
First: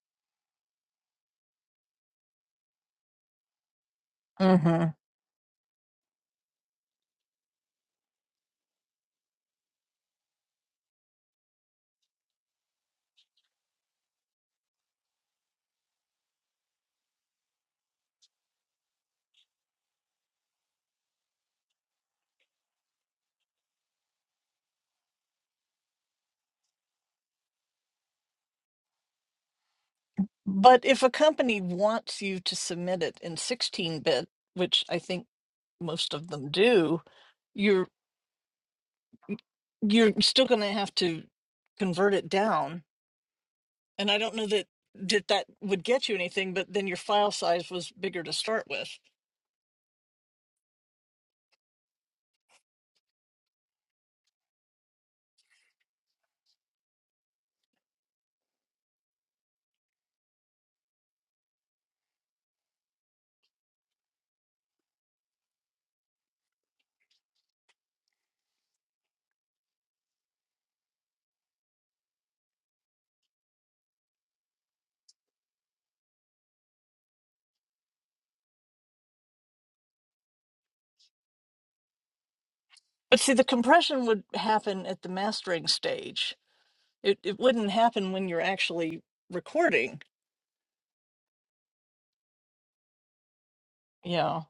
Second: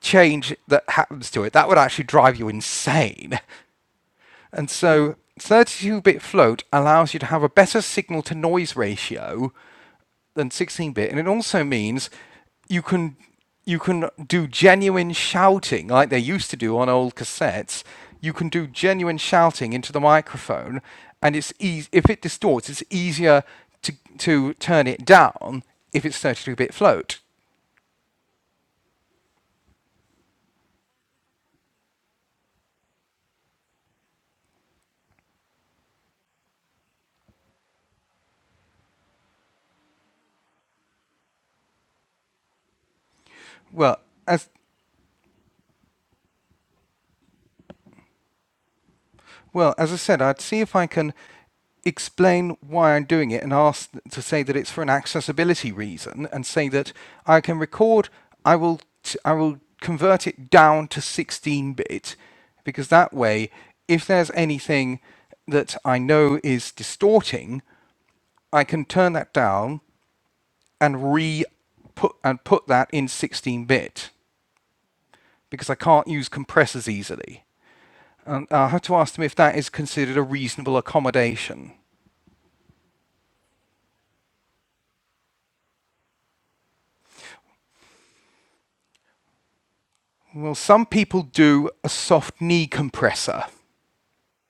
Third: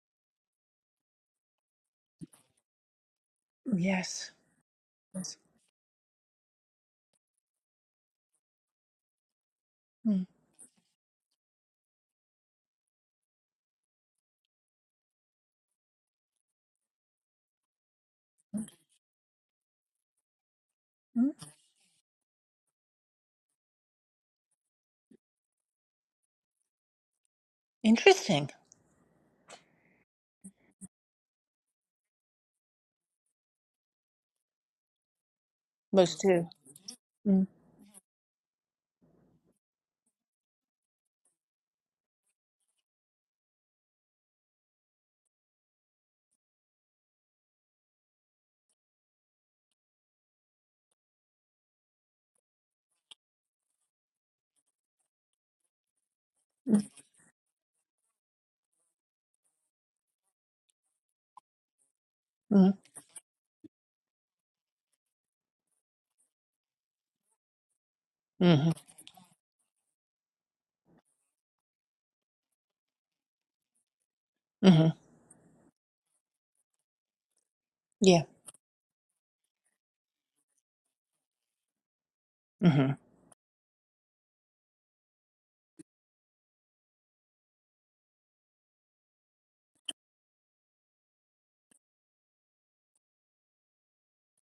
Speaker 3: change that happens to it. That would actually drive you insane.
Speaker 1: Yes.
Speaker 3: And so
Speaker 1: Yes.
Speaker 3: 32-bit float allows you to have a better signal to noise ratio
Speaker 1: Mm-hmm.
Speaker 3: than 16-bit, and it also means you can you can do genuine shouting like they used to do on old cassettes. You can do genuine shouting into the microphone, and it's easy if it distorts. It's easier to to turn it down if it's 32-bit float.
Speaker 1: Interesting.
Speaker 2: But if a company wants you to submit it in 16 bit, which I think most
Speaker 1: Most
Speaker 2: of
Speaker 1: do.
Speaker 2: them do,
Speaker 1: Mm-hmm.
Speaker 2: you're you're still going to have to convert it down.
Speaker 3: Well,
Speaker 2: And I don't know
Speaker 3: as
Speaker 2: that that that would get you anything, but then your file size was bigger to start with.
Speaker 3: Well, as I said, I'd see if I can explain why I'm doing it and ask to say that it's for an accessibility reason and say that I can record, I will, t- I will convert it down to 16 bit
Speaker 1: Mm-hmm.
Speaker 3: because that way, if there's anything that I know is distorting, I
Speaker 1: Mm-hmm.
Speaker 3: can turn that down and re put and put that in 16 bit
Speaker 1: Mm-hmm.
Speaker 3: because I can't use compressors easily.
Speaker 1: Yeah.
Speaker 3: And I'll have to ask them if that is considered a reasonable accommodation.
Speaker 1: Mm-hmm.
Speaker 2: But see, the compression would happen at the mastering stage. It it wouldn't happen when you're actually recording.
Speaker 3: Well, some people do a soft knee compressor.
Speaker 2: Yeah,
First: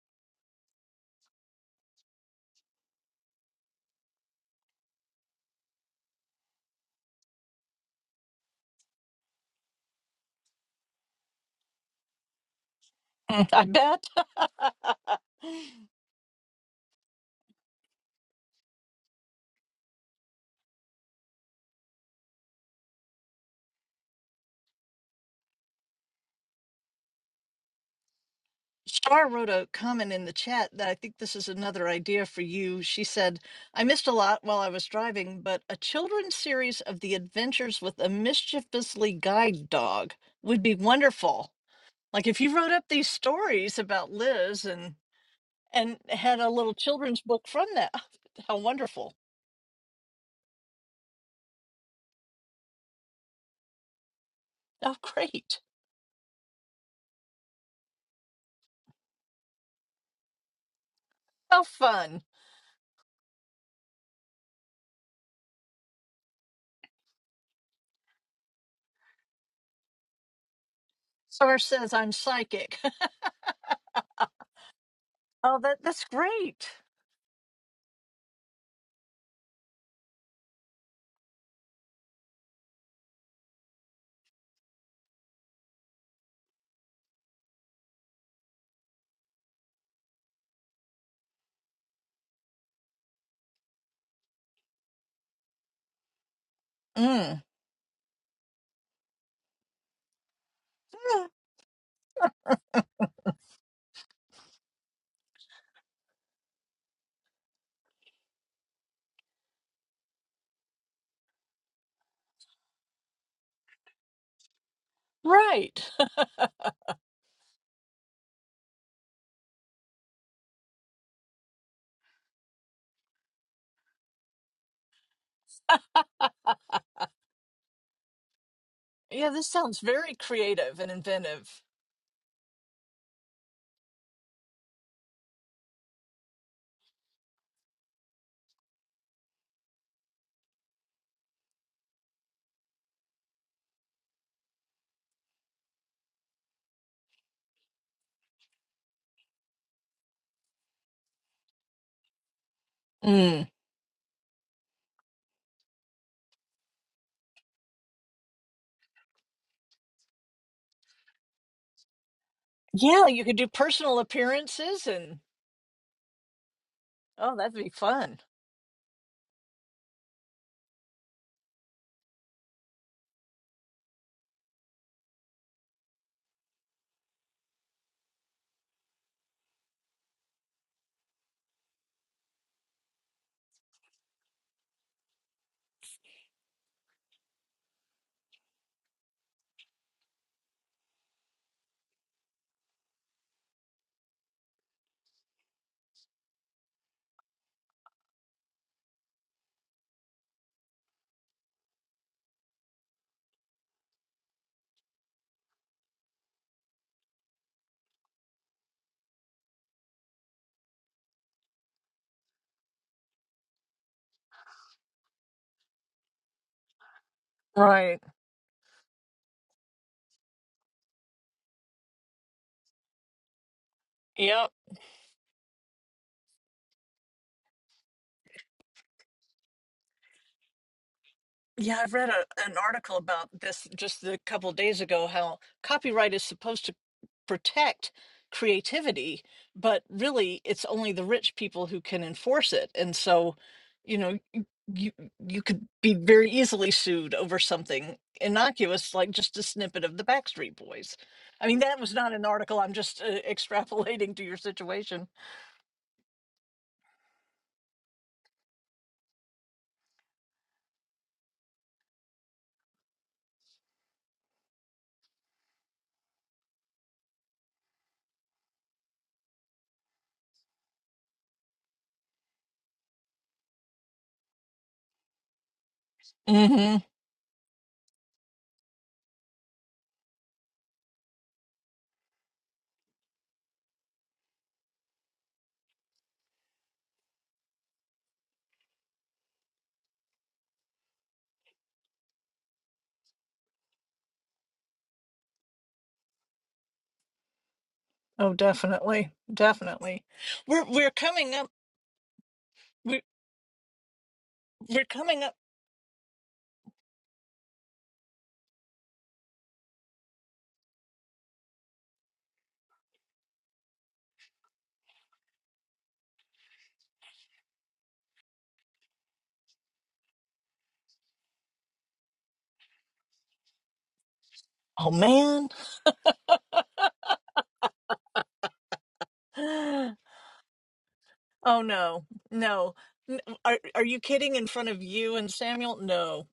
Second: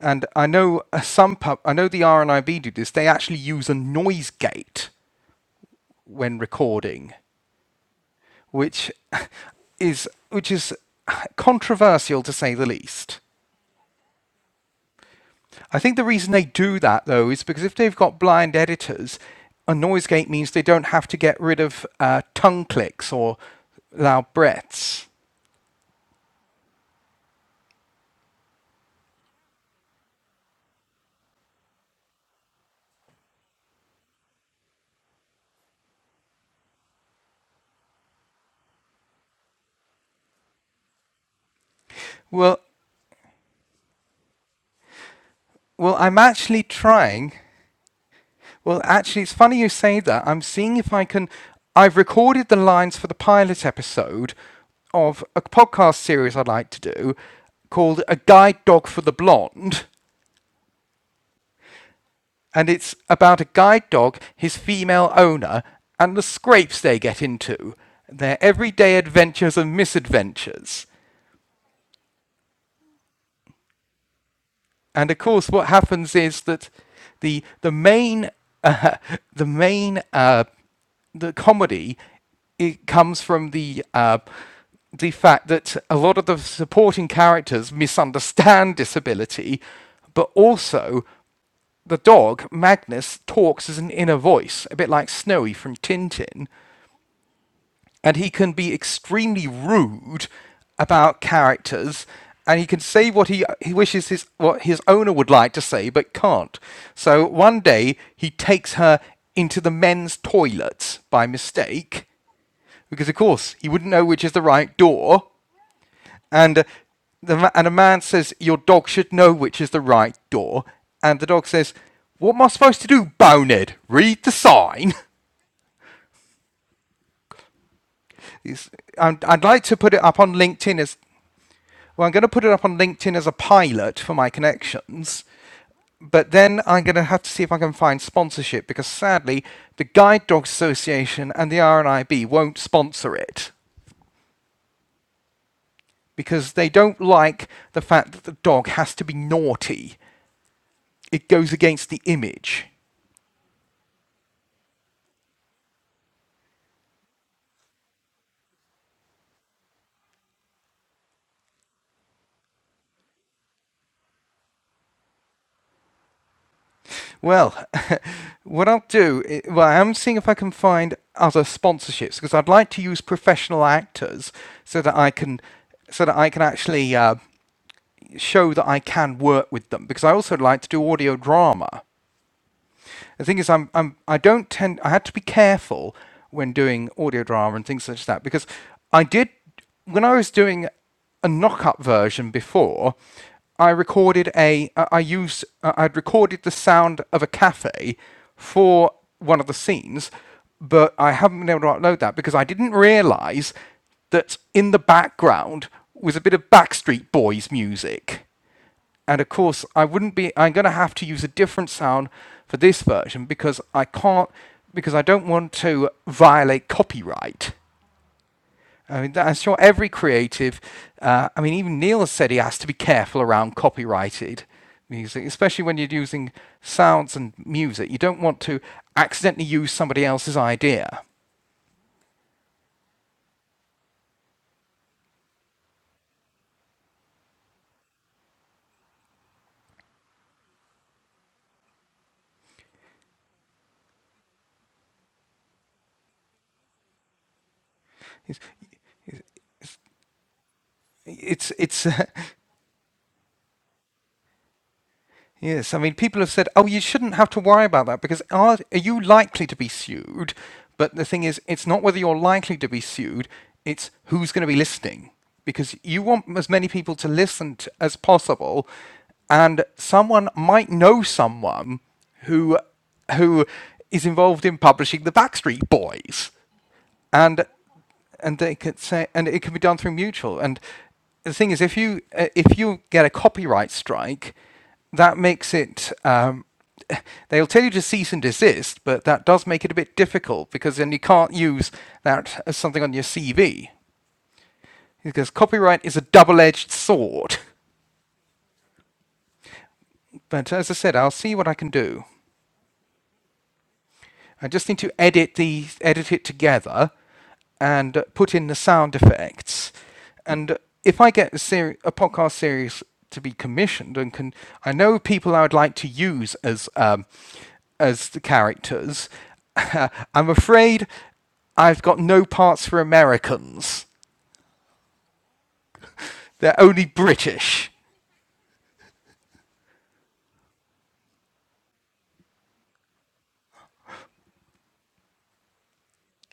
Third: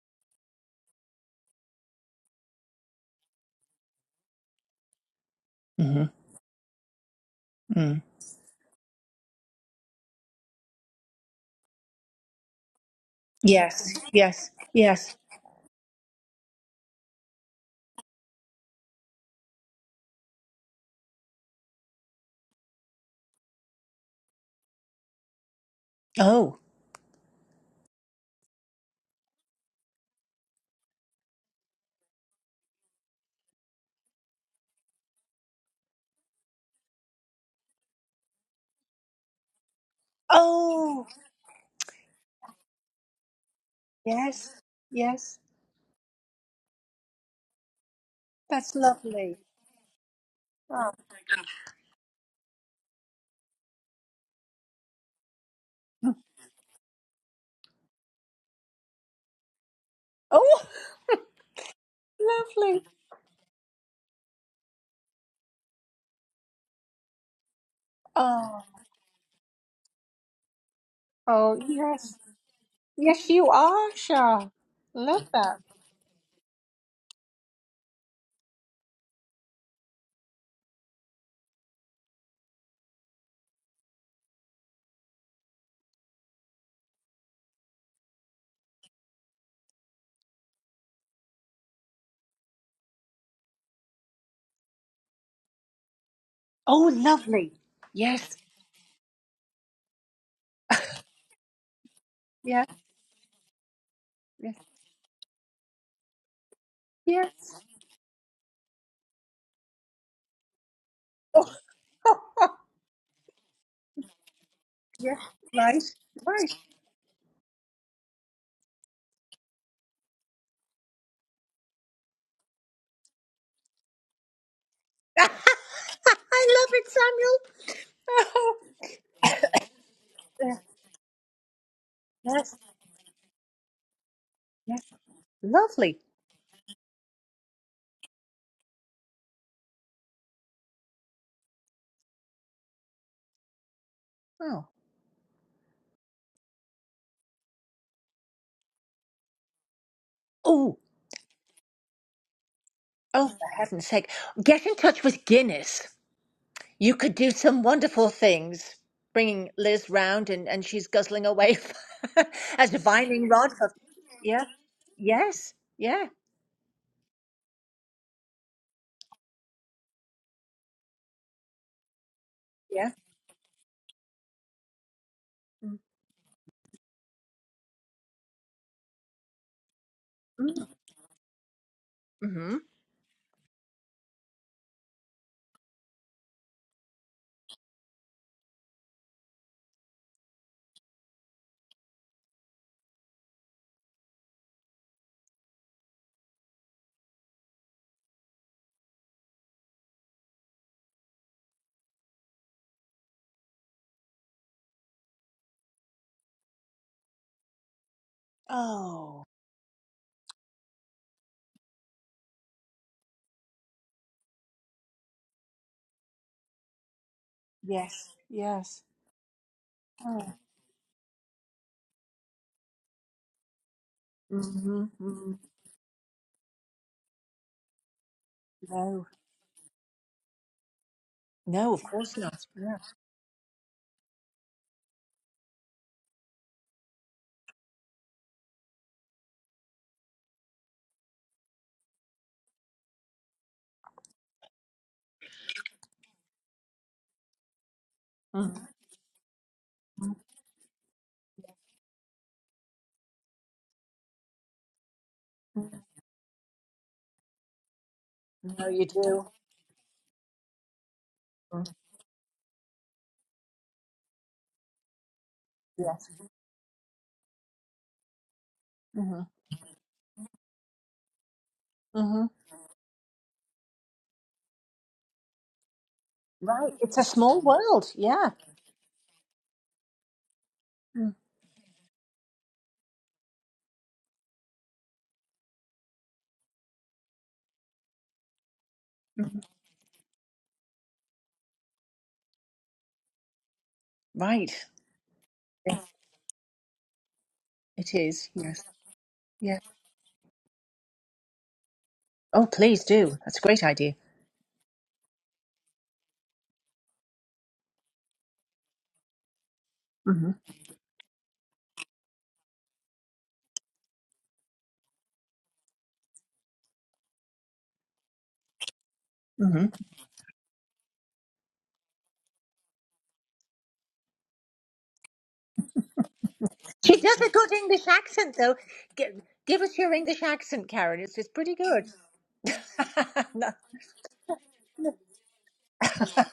Speaker 3: And I know uh, some pub, I know the RNIB do this. They actually use a noise gate
Speaker 1: Mm-hmm.
Speaker 3: when recording,
Speaker 1: Mm-hmm.
Speaker 3: which is which is controversial to say the least.
Speaker 2: Mm, I
Speaker 1: Yes, yes,
Speaker 2: bet.
Speaker 1: yes.
Speaker 3: I think the reason they do that though is because if they've got blind editors, a noise gate means they don't have to get rid of uh, tongue clicks or loud breaths.
Speaker 1: Oh,
Speaker 2: Star wrote a comment in the chat that I think this is another idea for you. She said, I missed a lot while I was driving, but a children's series of the adventures with a mischievously guide dog would be
Speaker 1: oh,
Speaker 2: wonderful. Like if you
Speaker 3: Well,
Speaker 2: wrote up these stories about
Speaker 1: yes,
Speaker 2: Liz and
Speaker 1: yes.
Speaker 3: well,
Speaker 2: and
Speaker 3: I'm
Speaker 2: had a
Speaker 3: actually
Speaker 2: little children's
Speaker 3: trying.
Speaker 2: book from that, how
Speaker 1: That's
Speaker 3: Well,
Speaker 2: wonderful.
Speaker 3: actually, it's
Speaker 1: lovely.
Speaker 3: funny you say that. I'm seeing
Speaker 1: Oh,
Speaker 3: if I can. I've recorded the lines for the pilot episode
Speaker 2: How
Speaker 3: of a
Speaker 2: great.
Speaker 3: podcast series I'd like to do called A Guide Dog for the Blonde.
Speaker 1: oh
Speaker 2: How fun.
Speaker 3: And
Speaker 1: lovely.
Speaker 3: it's about a guide dog, his female owner, and the scrapes they get into, their
Speaker 1: Oh,
Speaker 3: everyday adventures and misadventures.
Speaker 2: Star
Speaker 1: oh,
Speaker 2: says I'm
Speaker 1: yes,
Speaker 2: psychic.
Speaker 1: yes, you are, Shah.
Speaker 3: And of
Speaker 1: Love
Speaker 3: course,
Speaker 1: that.
Speaker 2: oh,
Speaker 3: what
Speaker 2: that that's
Speaker 3: happens is that
Speaker 2: great.
Speaker 3: the the main uh, the main uh, the comedy it comes from the uh, the fact that a lot of the supporting characters misunderstand disability, but also the dog Magnus talks as an inner voice, a bit like Snowy from Tintin
Speaker 1: Oh,
Speaker 2: Mm.
Speaker 1: lovely.
Speaker 3: and he
Speaker 1: Yes,
Speaker 3: can be extremely rude about
Speaker 2: Yeah,
Speaker 3: characters and he
Speaker 1: yes,
Speaker 3: can say what he, he wishes his
Speaker 1: yes,
Speaker 3: what his owner would like to say but can't so one
Speaker 1: yes,
Speaker 3: day he takes her into the men's toilets by mistake because of course he wouldn't know which is the right
Speaker 1: yes.
Speaker 3: door
Speaker 1: Right,
Speaker 2: right.
Speaker 1: right.
Speaker 3: and uh, the, and a man says your dog should know which is the right door and the dog says what am i supposed to do bonehead read the sign
Speaker 1: I love it,
Speaker 2: Yeah,
Speaker 3: I'd
Speaker 2: this
Speaker 3: like to
Speaker 2: sounds
Speaker 3: put it
Speaker 2: very
Speaker 3: up on
Speaker 1: Samuel.
Speaker 3: LinkedIn
Speaker 2: creative and
Speaker 3: as
Speaker 2: inventive.
Speaker 3: Well, I'm going to put it
Speaker 1: yes,
Speaker 3: up on LinkedIn as a pilot for my
Speaker 1: yes.
Speaker 3: connections,
Speaker 1: Lovely.
Speaker 3: but then I'm going to have to see if I can find sponsorship because sadly, the Guide Dogs Association and the RNIB won't sponsor it
Speaker 1: Oh,
Speaker 3: because they don't like the fact that the dog has to be naughty.
Speaker 1: oh,
Speaker 3: It goes against the image.
Speaker 1: oh, for
Speaker 2: Mm.
Speaker 1: heaven's sake. Get in touch with Guinness. You could do some wonderful things. Bringing Liz round and, and she's guzzling away as a
Speaker 2: Yeah, you
Speaker 1: binding
Speaker 2: could do
Speaker 1: rod for.
Speaker 2: personal
Speaker 1: Yeah.
Speaker 2: appearances and
Speaker 1: Yes. Yeah.
Speaker 2: oh, that'd
Speaker 3: Well,
Speaker 2: be fun.
Speaker 3: what I'll do, i- well, I am seeing if I can find other sponsorships because I'd like to
Speaker 1: Yeah.
Speaker 3: use professional actors so that I can, so that I can actually uh, show that I can work with them because I also like to do audio drama.
Speaker 1: Mm-hmm.
Speaker 3: The thing is, I'm, I'm I don't tend I had to be careful when doing audio drama and things such as that because I did when I was doing a knock-up version before. I recorded a. I used I- I'd recorded the sound of a cafe for one of the scenes, but I haven't been able to upload that because I didn't realise that in the background was a bit of Backstreet Boys music. And
Speaker 1: Oh,
Speaker 3: of course, I wouldn't be, I'm going to have to use a different sound for this version because I can't, because I don't want to violate copyright.
Speaker 2: Right.
Speaker 1: yes, yes.
Speaker 3: I mean, I'm sure every
Speaker 1: Oh,
Speaker 3: creative, uh, I mean, even Neil has said he has to be careful around copyrighted
Speaker 2: Yep.
Speaker 1: Mm-hmm.
Speaker 3: music,
Speaker 1: hmm
Speaker 3: especially when you're using sounds and music. You don't want to
Speaker 1: No.
Speaker 3: accidentally use somebody else's idea.
Speaker 1: No, of
Speaker 2: Yeah, I read
Speaker 1: course
Speaker 2: a,
Speaker 1: not.
Speaker 2: an
Speaker 1: Yeah.
Speaker 2: article about this just a couple days ago how copyright is supposed to protect creativity, but really it's only the rich people who can enforce it. And so, you know, y- you you could be very easily sued over something
Speaker 1: Mm-hmm.
Speaker 2: innocuous like just a snippet of the Backstreet Boys. I
Speaker 3: It's,
Speaker 2: mean, that
Speaker 3: it's,
Speaker 2: was not an article. I'm just uh, extrapolating to your situation.
Speaker 3: Yes, I mean, people have said, oh, you shouldn't have to worry about that because are,
Speaker 1: No,
Speaker 3: are
Speaker 1: you
Speaker 3: you
Speaker 1: do.
Speaker 3: likely to be sued? But the thing is, it's
Speaker 1: Mm,
Speaker 3: not whether you're likely to be sued, it's who's going to be listening. Because you
Speaker 1: Yes.
Speaker 3: want as many people to listen to, as possible,
Speaker 1: hmm
Speaker 3: and someone might know someone
Speaker 1: hmm
Speaker 3: who who is involved in publishing the Backstreet Boys
Speaker 1: Right.
Speaker 2: hmm
Speaker 1: It's a small
Speaker 3: and
Speaker 1: world. Yeah.
Speaker 3: and they could say and it can be done through mutual. And the thing is, if you uh, if you get a copyright strike, that makes it. Um, they'll tell you to cease and desist, but that
Speaker 1: Mm-hmm.
Speaker 3: does make it a bit difficult because then you can't use that as something on your CV
Speaker 1: Right.
Speaker 3: because
Speaker 1: Yeah,
Speaker 3: copyright is a double-edged sword.
Speaker 1: it is.
Speaker 2: Oh,
Speaker 1: Yes.
Speaker 2: definitely,
Speaker 1: yeah.
Speaker 2: definitely.
Speaker 3: But
Speaker 2: We're
Speaker 3: as I
Speaker 2: we're
Speaker 3: said, I'll
Speaker 2: coming
Speaker 3: see what
Speaker 2: up.
Speaker 3: I can do.
Speaker 1: Oh, please
Speaker 2: We're
Speaker 1: do. That's a great idea.
Speaker 3: I just need
Speaker 2: we're
Speaker 3: to
Speaker 2: coming
Speaker 3: edit
Speaker 2: up.
Speaker 3: the edit it together and uh, put in the sound effects.
Speaker 1: hmm
Speaker 3: And if I get a, seri- a podcast series to be commissioned, and can I know people I would like to use as um, as the characters,
Speaker 1: hmm
Speaker 3: I'm afraid I've got no parts for Americans.
Speaker 2: Oh man.
Speaker 3: They're only
Speaker 1: She does a good
Speaker 3: British.
Speaker 1: English accent, though. Give, give us your English accent, Karen. It's, it's pretty
Speaker 2: Oh
Speaker 1: good.
Speaker 2: no, no. N-
Speaker 1: no.
Speaker 2: Are are you kidding? In front of you and Samuel? No.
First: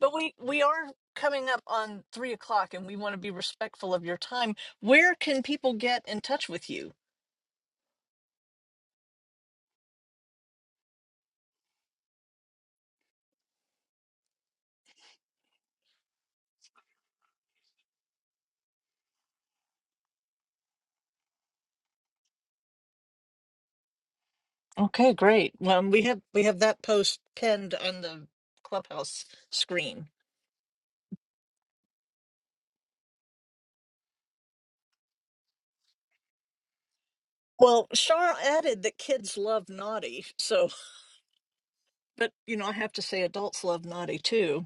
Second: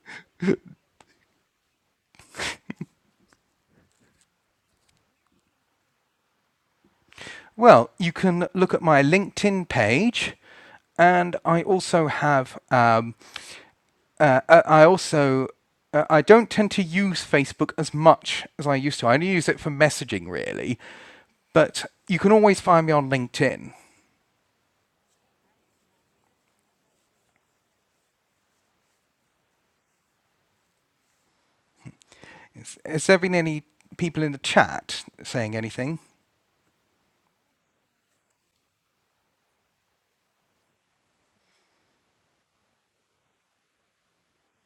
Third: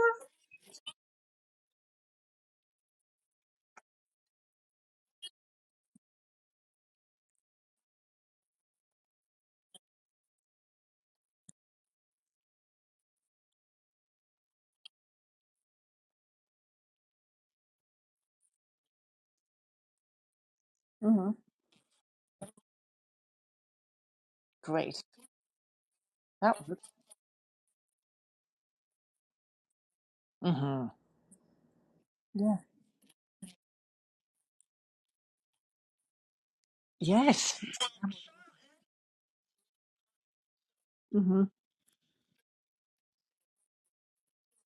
Speaker 2: But we we are coming up on three o'clock, and we want to be respectful of your time. Where can people get in touch with you?
Speaker 3: Well, you can look at my LinkedIn page, and I also have um, Uh, I also uh, I don't tend to use Facebook as much as I used to. I only use it for messaging really,
Speaker 1: hmm
Speaker 3: but you can always find me on LinkedIn.
Speaker 1: Great.
Speaker 2: Okay, great. Well, we have we
Speaker 1: That.
Speaker 2: have that post pinned on the clubhouse screen.
Speaker 1: Mm-hmm. Yeah.
Speaker 3: Is, has there been any people in the chat saying anything?
Speaker 1: Yes.
Speaker 2: Well, Shar added that kids love naughty, so
Speaker 1: hmm
Speaker 2: but you know, I have to say, adults love naughty too.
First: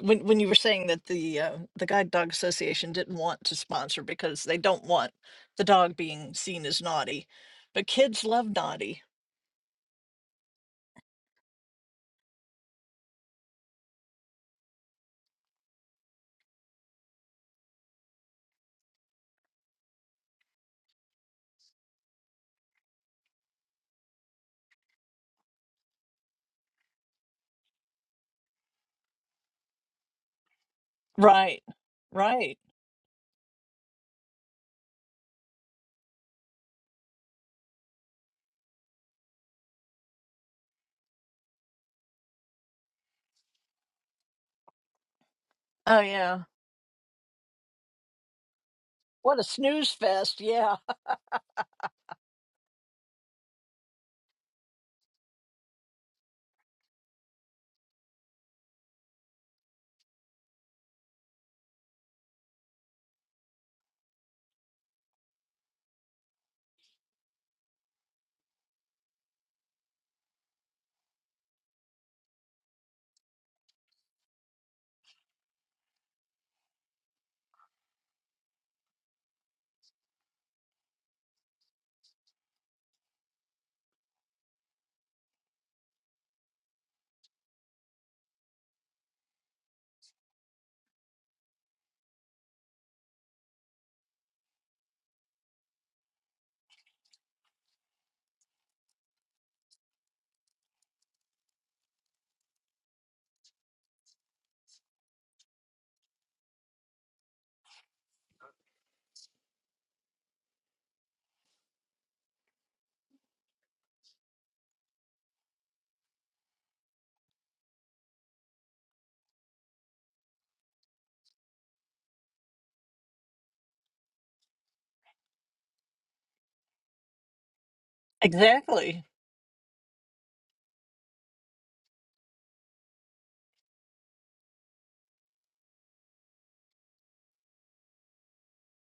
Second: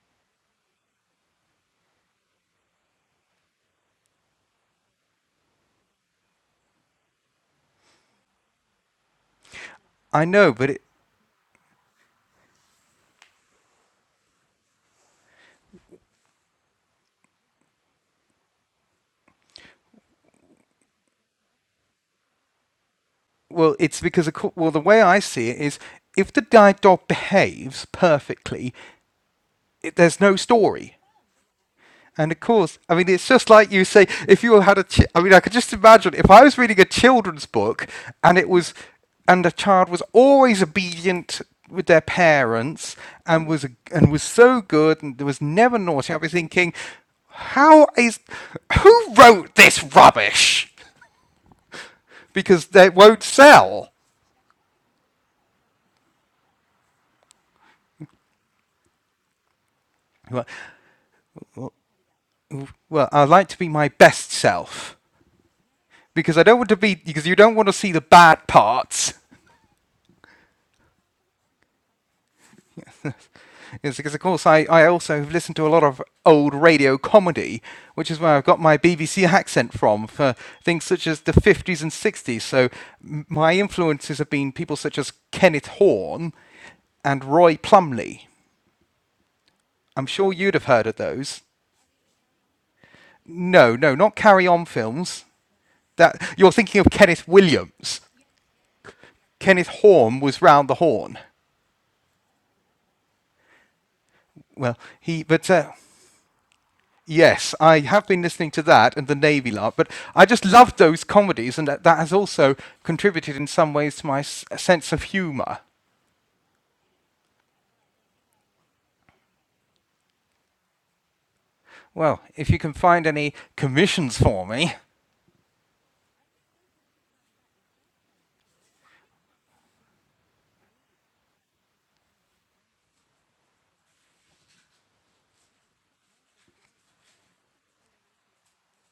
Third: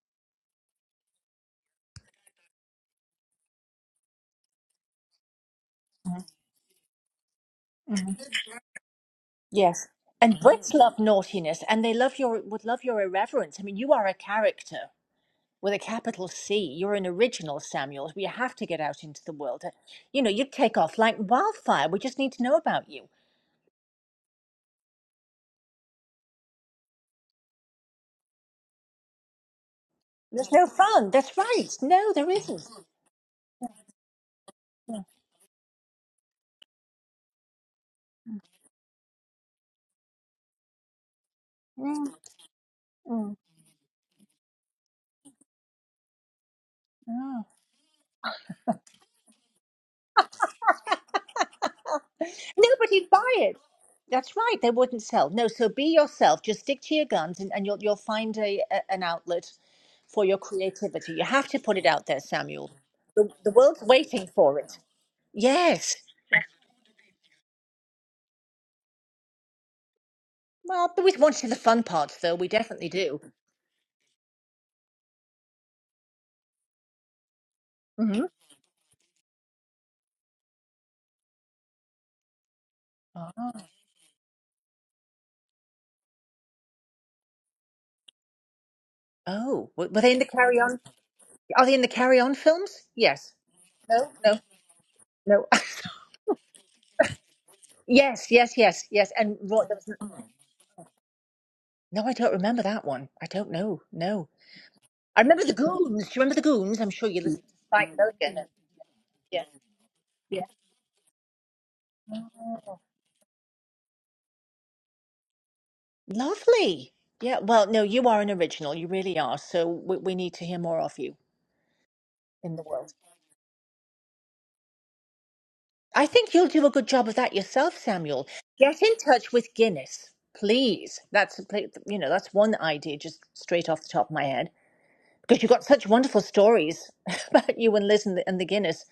Speaker 2: When when you were saying that the uh, the Guide Dog Association didn't want to sponsor because they don't want the dog being seen as naughty, but
Speaker 1: hmm
Speaker 2: kids love naughty.
Speaker 1: Yes.
Speaker 3: I
Speaker 1: And
Speaker 3: know, but
Speaker 1: Brits
Speaker 3: it,
Speaker 1: love naughtiness, and they love your would love your irreverence. I mean, you are a character with a capital C. You're an original, Samuel. We have to get out into the world. You know, you take off like wildfire. We just need to know about you.
Speaker 3: well, it's because of, co- well, the way I see it is, if the guide dog behaves perfectly, it, there's no
Speaker 1: There's no
Speaker 3: story.
Speaker 1: fun. That's
Speaker 2: Right,
Speaker 1: right. No, there
Speaker 3: And of
Speaker 2: right.
Speaker 1: isn't.
Speaker 3: course, I mean, it's just like you say, if you had a, chi- I mean, I could just imagine if I was reading a children's book and it was, and a child was always obedient with their
Speaker 1: Mm,
Speaker 3: parents
Speaker 1: mm,
Speaker 3: and was and was so good and there was never
Speaker 2: Oh
Speaker 3: naughty, I'd be
Speaker 2: yeah,
Speaker 3: thinking,
Speaker 1: mm.
Speaker 3: how is, who
Speaker 2: what a
Speaker 3: wrote this
Speaker 2: snooze fest.
Speaker 3: rubbish?
Speaker 2: Yeah,
Speaker 3: Because they
Speaker 1: Nobody'd
Speaker 3: won't
Speaker 1: buy it.
Speaker 3: sell.
Speaker 1: That's right. They wouldn't sell. No, so be yourself. Just stick to your guns, and, and you'll you'll find a, a an outlet for your
Speaker 3: Well,
Speaker 1: creativity. You have to put it out there, Samuel.
Speaker 3: well,
Speaker 1: The,
Speaker 3: I'd like
Speaker 1: the
Speaker 3: to be
Speaker 1: world's
Speaker 3: my
Speaker 1: waiting
Speaker 3: best
Speaker 1: for it.
Speaker 3: self
Speaker 1: Yes.
Speaker 3: because I don't want to be because you don't want to see the bad parts.
Speaker 1: Well, but we want to see the fun parts, though. We definitely do.
Speaker 3: is because of course I, I also have listened to a lot of old radio comedy, which is
Speaker 1: hmm
Speaker 3: where I've got my BBC accent from for things such as the 50s and 60s. So
Speaker 1: Oh,
Speaker 3: my influences have been people such as Kenneth Horne and Roy Plumley.
Speaker 1: oh. Were were
Speaker 3: I'm
Speaker 1: they in the
Speaker 3: sure you'd
Speaker 1: Carry
Speaker 3: have
Speaker 1: On?
Speaker 3: heard of those.
Speaker 1: Are they in the Carry On films? Yes.
Speaker 3: No, no,
Speaker 1: No.
Speaker 3: not
Speaker 1: No.
Speaker 3: Carry On films.
Speaker 1: No.
Speaker 3: That you're thinking of Kenneth Williams.
Speaker 1: yes. Yes. Yes. Yes. And Roy,
Speaker 3: Kenneth Horne was round the horn.
Speaker 1: No, I don't remember that one. I don't know. No.
Speaker 3: Well,
Speaker 1: I
Speaker 3: he
Speaker 1: remember
Speaker 3: but
Speaker 1: the
Speaker 3: uh,
Speaker 1: Goons. Do you remember the Goons? I'm sure you listened to
Speaker 3: Yes, I
Speaker 1: Spike
Speaker 3: have been
Speaker 1: Milligan. and-
Speaker 3: listening to that and the
Speaker 1: Yeah.
Speaker 3: Navy Lark, but I just love those comedies, and that, that has
Speaker 1: Yeah.
Speaker 3: also contributed in some ways to my s- sense of humour.
Speaker 1: Lovely. Yeah. Well, no, you are an original. You really are. So we, we need to hear more of you
Speaker 3: Well, if
Speaker 1: in
Speaker 3: you
Speaker 1: the
Speaker 3: can
Speaker 1: world.
Speaker 3: find any commissions for me,
Speaker 1: I think you'll do a good job of that yourself, Samuel. Get in
Speaker 2: exactly.
Speaker 1: touch with Guinness, please. That's a pla- you know that's one idea just straight off the top of my head because you've got such wonderful stories about you and Liz and the, and the Guinness.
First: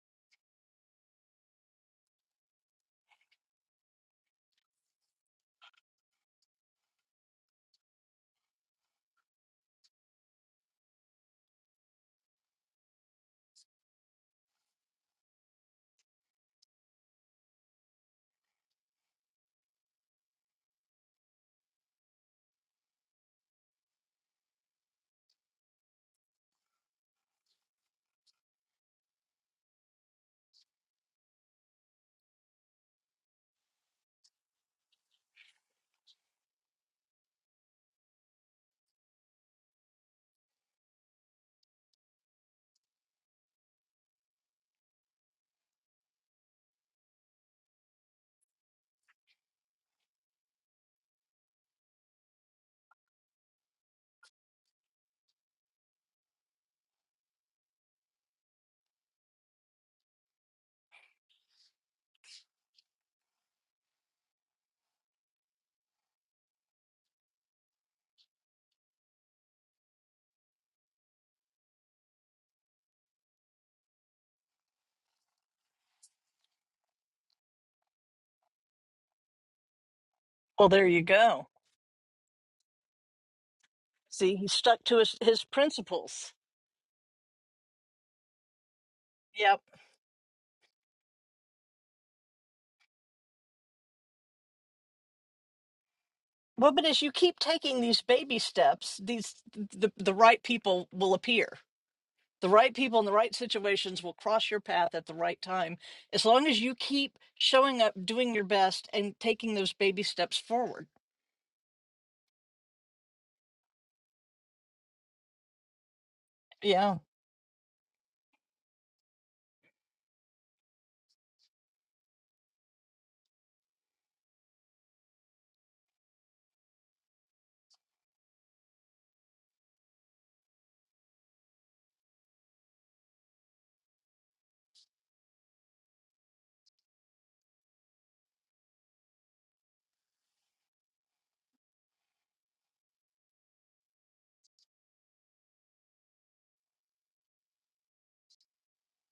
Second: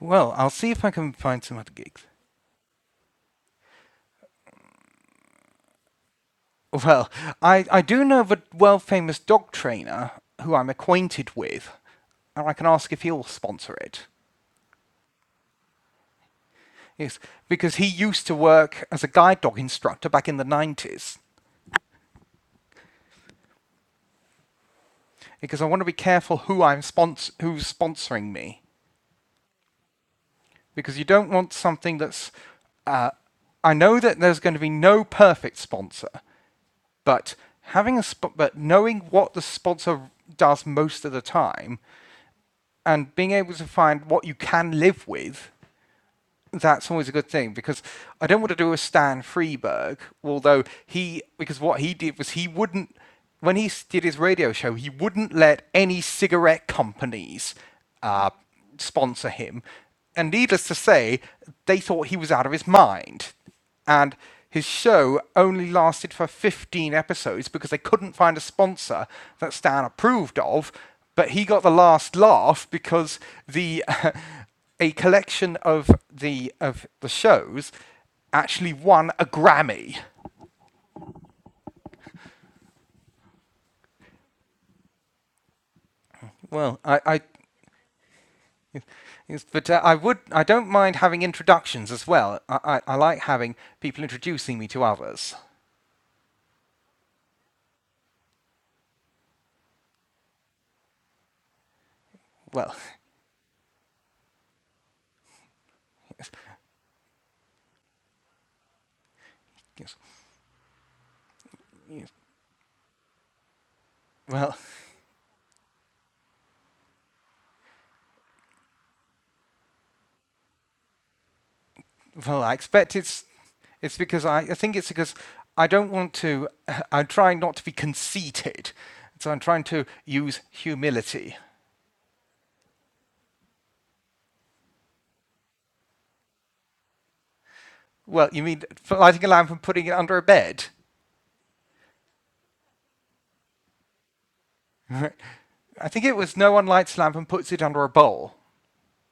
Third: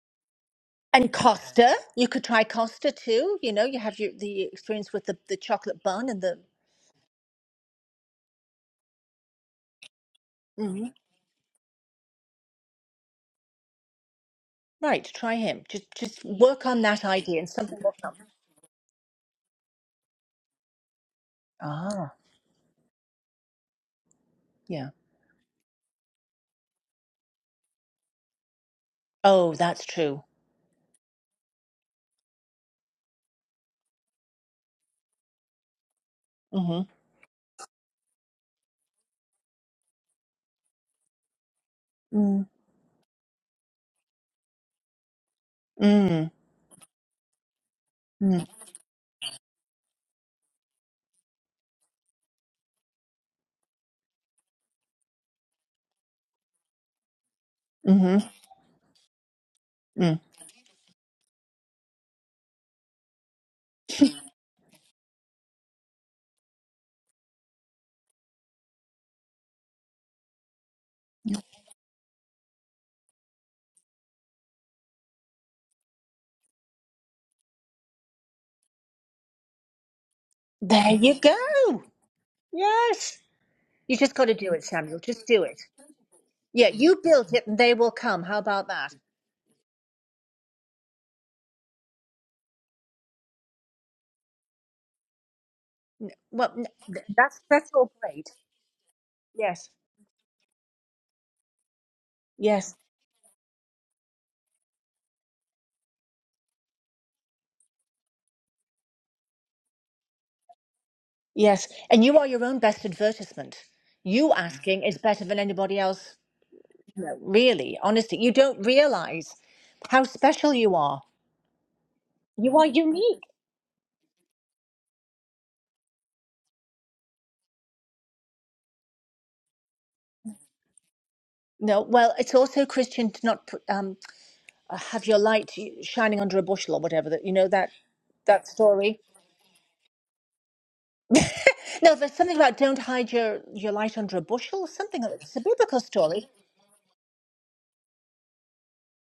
Speaker 3: well, I'll see if I can
Speaker 1: And
Speaker 3: find some other
Speaker 1: Costa,
Speaker 3: gigs.
Speaker 1: you could try Costa too. You know, you have your the experience with the, the chocolate bun and the
Speaker 3: Well, I, I do know of a world famous dog trainer who I'm
Speaker 1: Mhm.
Speaker 3: acquainted with, and I can ask if he'll sponsor it.
Speaker 1: right. Try him. Just just work on that
Speaker 3: Yes,
Speaker 1: idea, and
Speaker 3: because
Speaker 1: something
Speaker 3: he
Speaker 1: will come.
Speaker 3: used to work as a guide dog instructor back in the 90s.
Speaker 1: Ah, yeah.
Speaker 3: because I want to be careful who I'm spons- who's sponsoring me
Speaker 1: Oh, that's true.
Speaker 3: because you don't want something that's. Uh, I know that there's going to be no perfect sponsor,
Speaker 1: Mm-hmm.
Speaker 3: but having a sp- but knowing what the sponsor does most of the time
Speaker 1: Mm.
Speaker 3: and being able to find what you can live with
Speaker 1: Mm.
Speaker 3: that's always a good thing because I don't
Speaker 1: Mm.
Speaker 3: want to do a Stan Freberg, although he because what he did was he wouldn't when he did his radio show, he wouldn't let any cigarette companies uh,
Speaker 1: Mm-hmm.
Speaker 3: sponsor him.
Speaker 1: Mm.
Speaker 3: And needless to say, they thought he was out of his mind and his show only lasted for 15 episodes because they couldn't find a sponsor that Stan approved of, but he got the last laugh because the uh, a collection of the of the shows actually won a Grammy.
Speaker 2: Well, there
Speaker 1: There
Speaker 2: you
Speaker 1: you
Speaker 2: go.
Speaker 1: go. Yes, you just got to
Speaker 2: See, he
Speaker 1: do it,
Speaker 2: stuck to
Speaker 1: Samuel.
Speaker 2: his
Speaker 1: Just do
Speaker 2: his
Speaker 1: it.
Speaker 2: principles.
Speaker 1: Yeah,
Speaker 3: Well,
Speaker 1: you
Speaker 3: I, I
Speaker 1: built it, and they will come. How about that?
Speaker 3: yes,
Speaker 2: Yep.
Speaker 3: but uh, I would I don't mind having introductions as well. I, I, I like having people introducing me to others.
Speaker 1: N- Well, n-
Speaker 2: Well, but as
Speaker 1: th-
Speaker 2: you keep
Speaker 1: that's that's
Speaker 2: taking
Speaker 1: all
Speaker 2: these
Speaker 1: great.
Speaker 2: baby steps, these
Speaker 1: Yes.
Speaker 2: the the right people will appear. The
Speaker 1: Yes.
Speaker 2: right
Speaker 3: Well,
Speaker 2: people in the right situations will cross your path at the right time as long as you keep showing up, doing your best, and taking those
Speaker 3: yes.
Speaker 2: baby steps forward.
Speaker 1: Yes, and you are your own best advertisement. You
Speaker 3: Well,
Speaker 1: asking is better than anybody else.
Speaker 2: Yeah.
Speaker 1: No, really, honestly, you don't realize how special you are.
Speaker 3: Well, I
Speaker 1: You are
Speaker 3: expect
Speaker 1: unique.
Speaker 3: it's it's because I, I think it's because I don't want to. I'm trying not to be conceited, so I'm trying to use humility.
Speaker 1: No, well, it's also Christian to not put, um, have your light shining under a bushel or whatever. That you know that
Speaker 3: Well, you
Speaker 1: that
Speaker 3: mean
Speaker 1: story.
Speaker 3: lighting a lamp and putting it under a bed?
Speaker 1: No, there's something about don't hide your your light under a bushel. Something it's a biblical
Speaker 3: I think it
Speaker 1: story.
Speaker 3: was no one lights a lamp and puts it under a bowl.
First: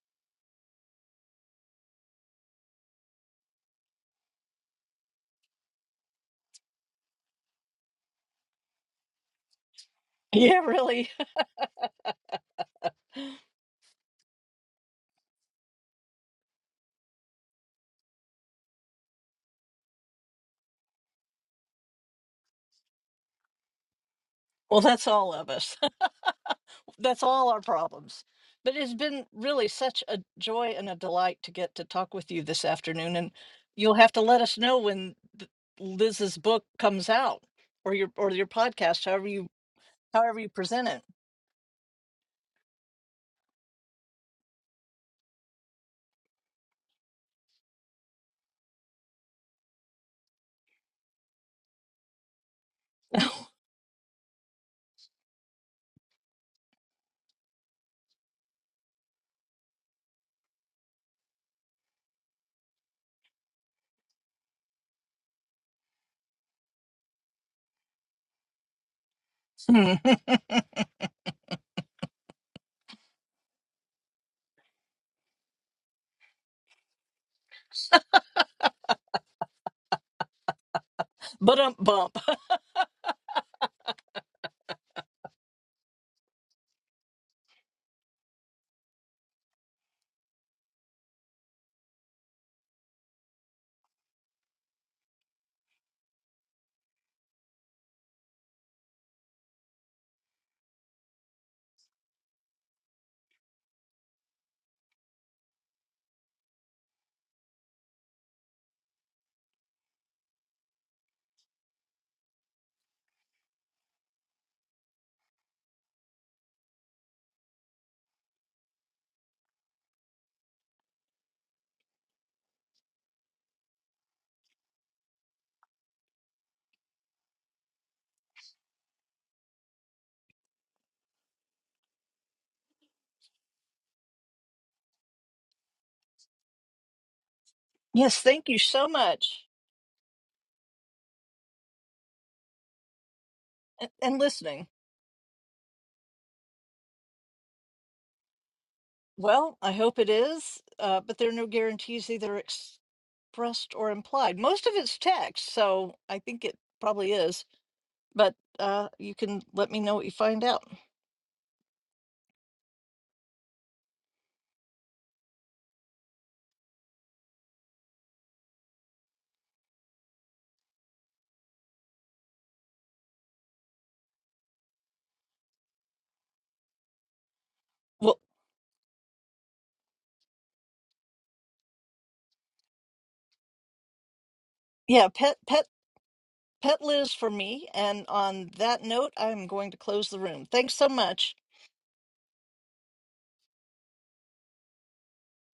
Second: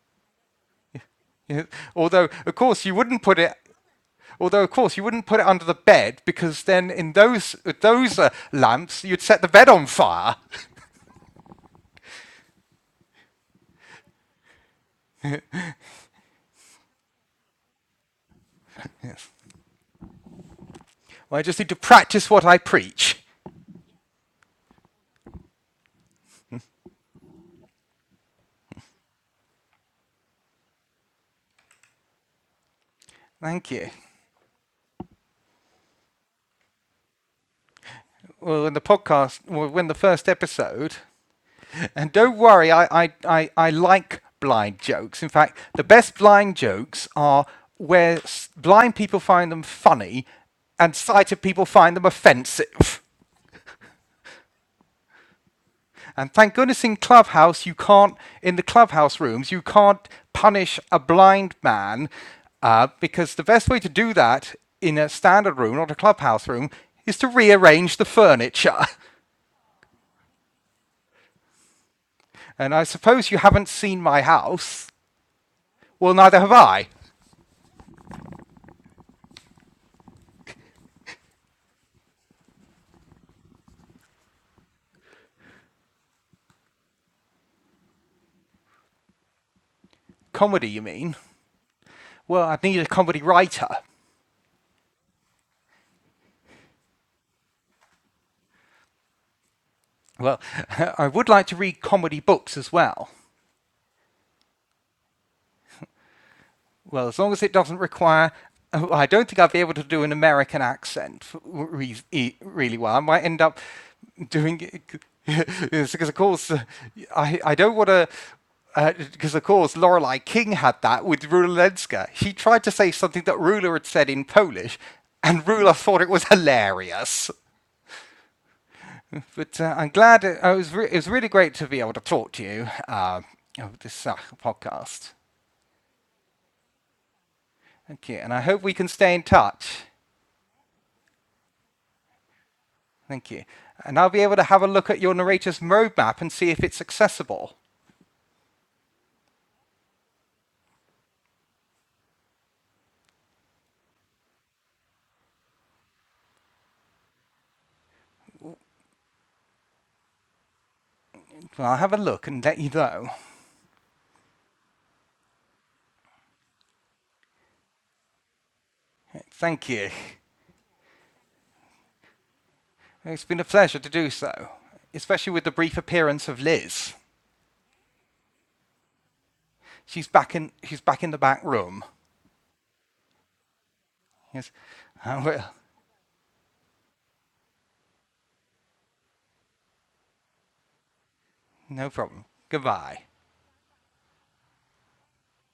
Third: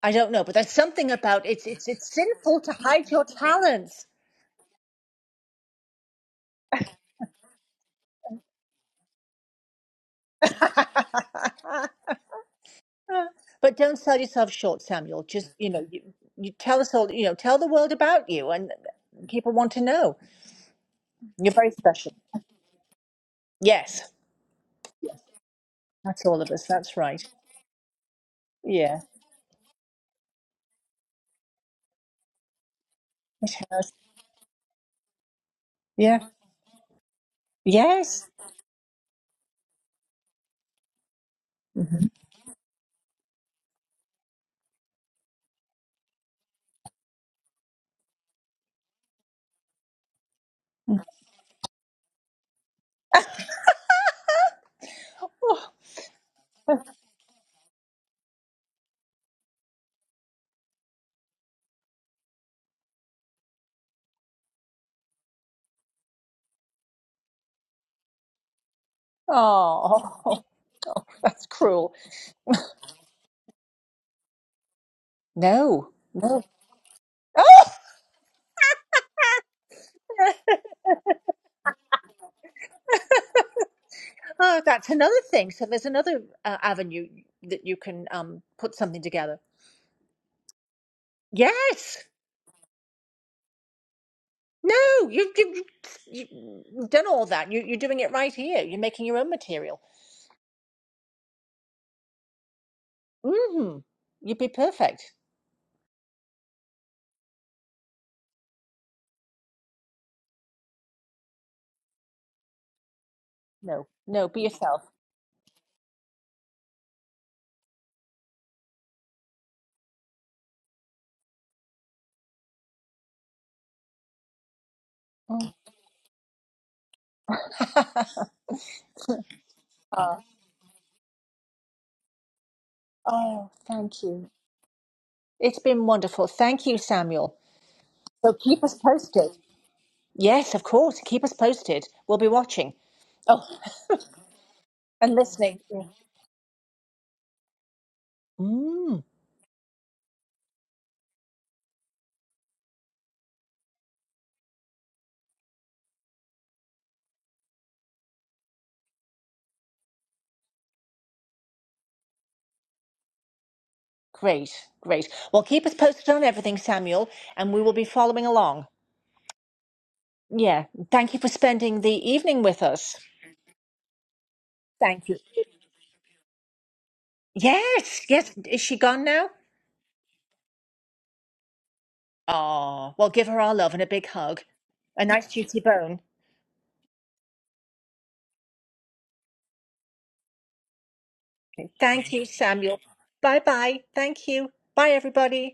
Speaker 1: I don't know, but there's something about
Speaker 3: You
Speaker 1: it's
Speaker 3: know,
Speaker 1: it's it's
Speaker 3: although, of
Speaker 1: sinful to
Speaker 3: course, you
Speaker 1: hide
Speaker 3: wouldn't
Speaker 1: your
Speaker 3: put it.
Speaker 1: talents.
Speaker 3: Although, of course, you wouldn't put it under the bed because then, in those with those uh, lamps, you'd set the bed on fire.
Speaker 2: Yeah, really.
Speaker 1: Uh, But don't sell yourself short, Samuel. Just, you know, you, you tell us all, you know, tell the world about you and
Speaker 3: Yes.
Speaker 1: people want to know.
Speaker 3: Well, I
Speaker 1: You're
Speaker 3: just need
Speaker 1: very
Speaker 3: to
Speaker 1: special.
Speaker 3: practice what I preach.
Speaker 1: Yes,
Speaker 2: Well, that's all of us.
Speaker 1: that's all of us. That's
Speaker 2: that's
Speaker 1: right.
Speaker 2: all our problems. But it's
Speaker 1: Yeah,
Speaker 2: been really such a joy and a delight to get to talk with you this afternoon. And
Speaker 1: it
Speaker 3: Thank you.
Speaker 1: has.
Speaker 2: you'll have to let us know when th-
Speaker 1: Yeah.
Speaker 2: Liz's book comes out or your
Speaker 1: Yes.
Speaker 2: or your
Speaker 3: well, in the
Speaker 2: podcast, however
Speaker 3: podcast,
Speaker 2: you
Speaker 3: well, when the first
Speaker 2: however you present
Speaker 3: episode,
Speaker 1: hmm
Speaker 3: and don't worry, I, I, I, I like blind jokes. In fact, the best blind jokes are where blind people find them funny and sighted people find them offensive. And thank goodness in Clubhouse, you can't, in the Clubhouse rooms, you can't punish a blind man uh, because the best way to do that in a standard room, not a Clubhouse room, is to rearrange the furniture.
Speaker 2: it.
Speaker 1: Oh, oh, that's cruel.
Speaker 3: And I suppose you haven't seen my house.
Speaker 1: No,
Speaker 3: Well, neither
Speaker 1: no.
Speaker 3: have I.
Speaker 1: Oh,
Speaker 2: but um bump.
Speaker 1: oh, that's another thing. So there's another uh, avenue that you can um, put something together.
Speaker 3: Comedy, you mean?
Speaker 1: Yes.
Speaker 3: Well, I'd need a comedy writer.
Speaker 1: No, you, you, you- you've done all that. You, you're doing it right here. You're making your own material.
Speaker 3: Well, I would like to read comedy books as well.
Speaker 1: Mm-hmm. You'd be perfect.
Speaker 3: Well, as long as it doesn't require. oh, I don't think I'd be able to do an American accent re- e- really well. I might end up
Speaker 1: No, no, be
Speaker 3: doing
Speaker 1: yourself.
Speaker 3: it because, of course, uh, I I don't want to. Uh, Because of course, Lorelei King had that with Rula Lenska. She tried to say something that Rula had said in Polish, and
Speaker 1: Mm.
Speaker 3: Rula thought it was hilarious. But uh, I'm
Speaker 1: oh,
Speaker 3: glad it, oh, it was. Re- it was really great to be able to talk to you. Uh,
Speaker 1: oh,
Speaker 3: of
Speaker 1: thank
Speaker 3: this uh,
Speaker 1: you.
Speaker 3: podcast.
Speaker 1: It's been wonderful. Thank you, Samuel.
Speaker 3: Thank you,
Speaker 2: Yes,
Speaker 3: and
Speaker 1: So
Speaker 3: I
Speaker 2: thank you
Speaker 3: hope
Speaker 1: keep
Speaker 3: we
Speaker 1: us
Speaker 3: can
Speaker 2: so
Speaker 3: stay in
Speaker 1: posted.
Speaker 2: much.
Speaker 3: touch.
Speaker 1: Yes, of course. Keep us posted. We'll be watching.
Speaker 3: Thank
Speaker 1: Oh,
Speaker 3: you.
Speaker 2: and,
Speaker 3: And I'll
Speaker 2: and
Speaker 3: be able to have
Speaker 2: listening.
Speaker 3: a look at your
Speaker 1: and listening.
Speaker 3: narrator's
Speaker 1: Yeah.
Speaker 3: roadmap and see if it's accessible.
Speaker 1: Mm,
Speaker 2: Well, I hope it is, uh, but there are no guarantees either expressed or implied. Most of it's text, so I think it probably is. But uh, you can let me know what you find out.
Speaker 3: Well, I'll have a look and let you know.
Speaker 1: great, great. Well, keep us posted on everything, Samuel, and we will be following along.
Speaker 3: Thank you.
Speaker 1: Yeah. Thank you for spending the evening with us.
Speaker 3: It's been a pleasure to do so,
Speaker 1: Thank you.
Speaker 3: especially with the brief appearance of Liz.
Speaker 1: Yes,
Speaker 2: Well,
Speaker 1: yes. Is she gone now?
Speaker 3: She's back in. She's back in the back room.
Speaker 1: Oh, well, give her our love and a big hug.
Speaker 3: Yes,
Speaker 1: A
Speaker 2: yeah,
Speaker 3: I
Speaker 1: nice
Speaker 2: pet
Speaker 3: will.
Speaker 1: juicy
Speaker 2: pet
Speaker 1: bone.
Speaker 2: pet Liz for me. And on that note, I'm going to close the room. Thanks so much.
Speaker 3: No
Speaker 1: Thank you,
Speaker 3: problem.
Speaker 1: Samuel.
Speaker 3: Goodbye.
Speaker 1: Bye bye. Thank you. Bye, everybody.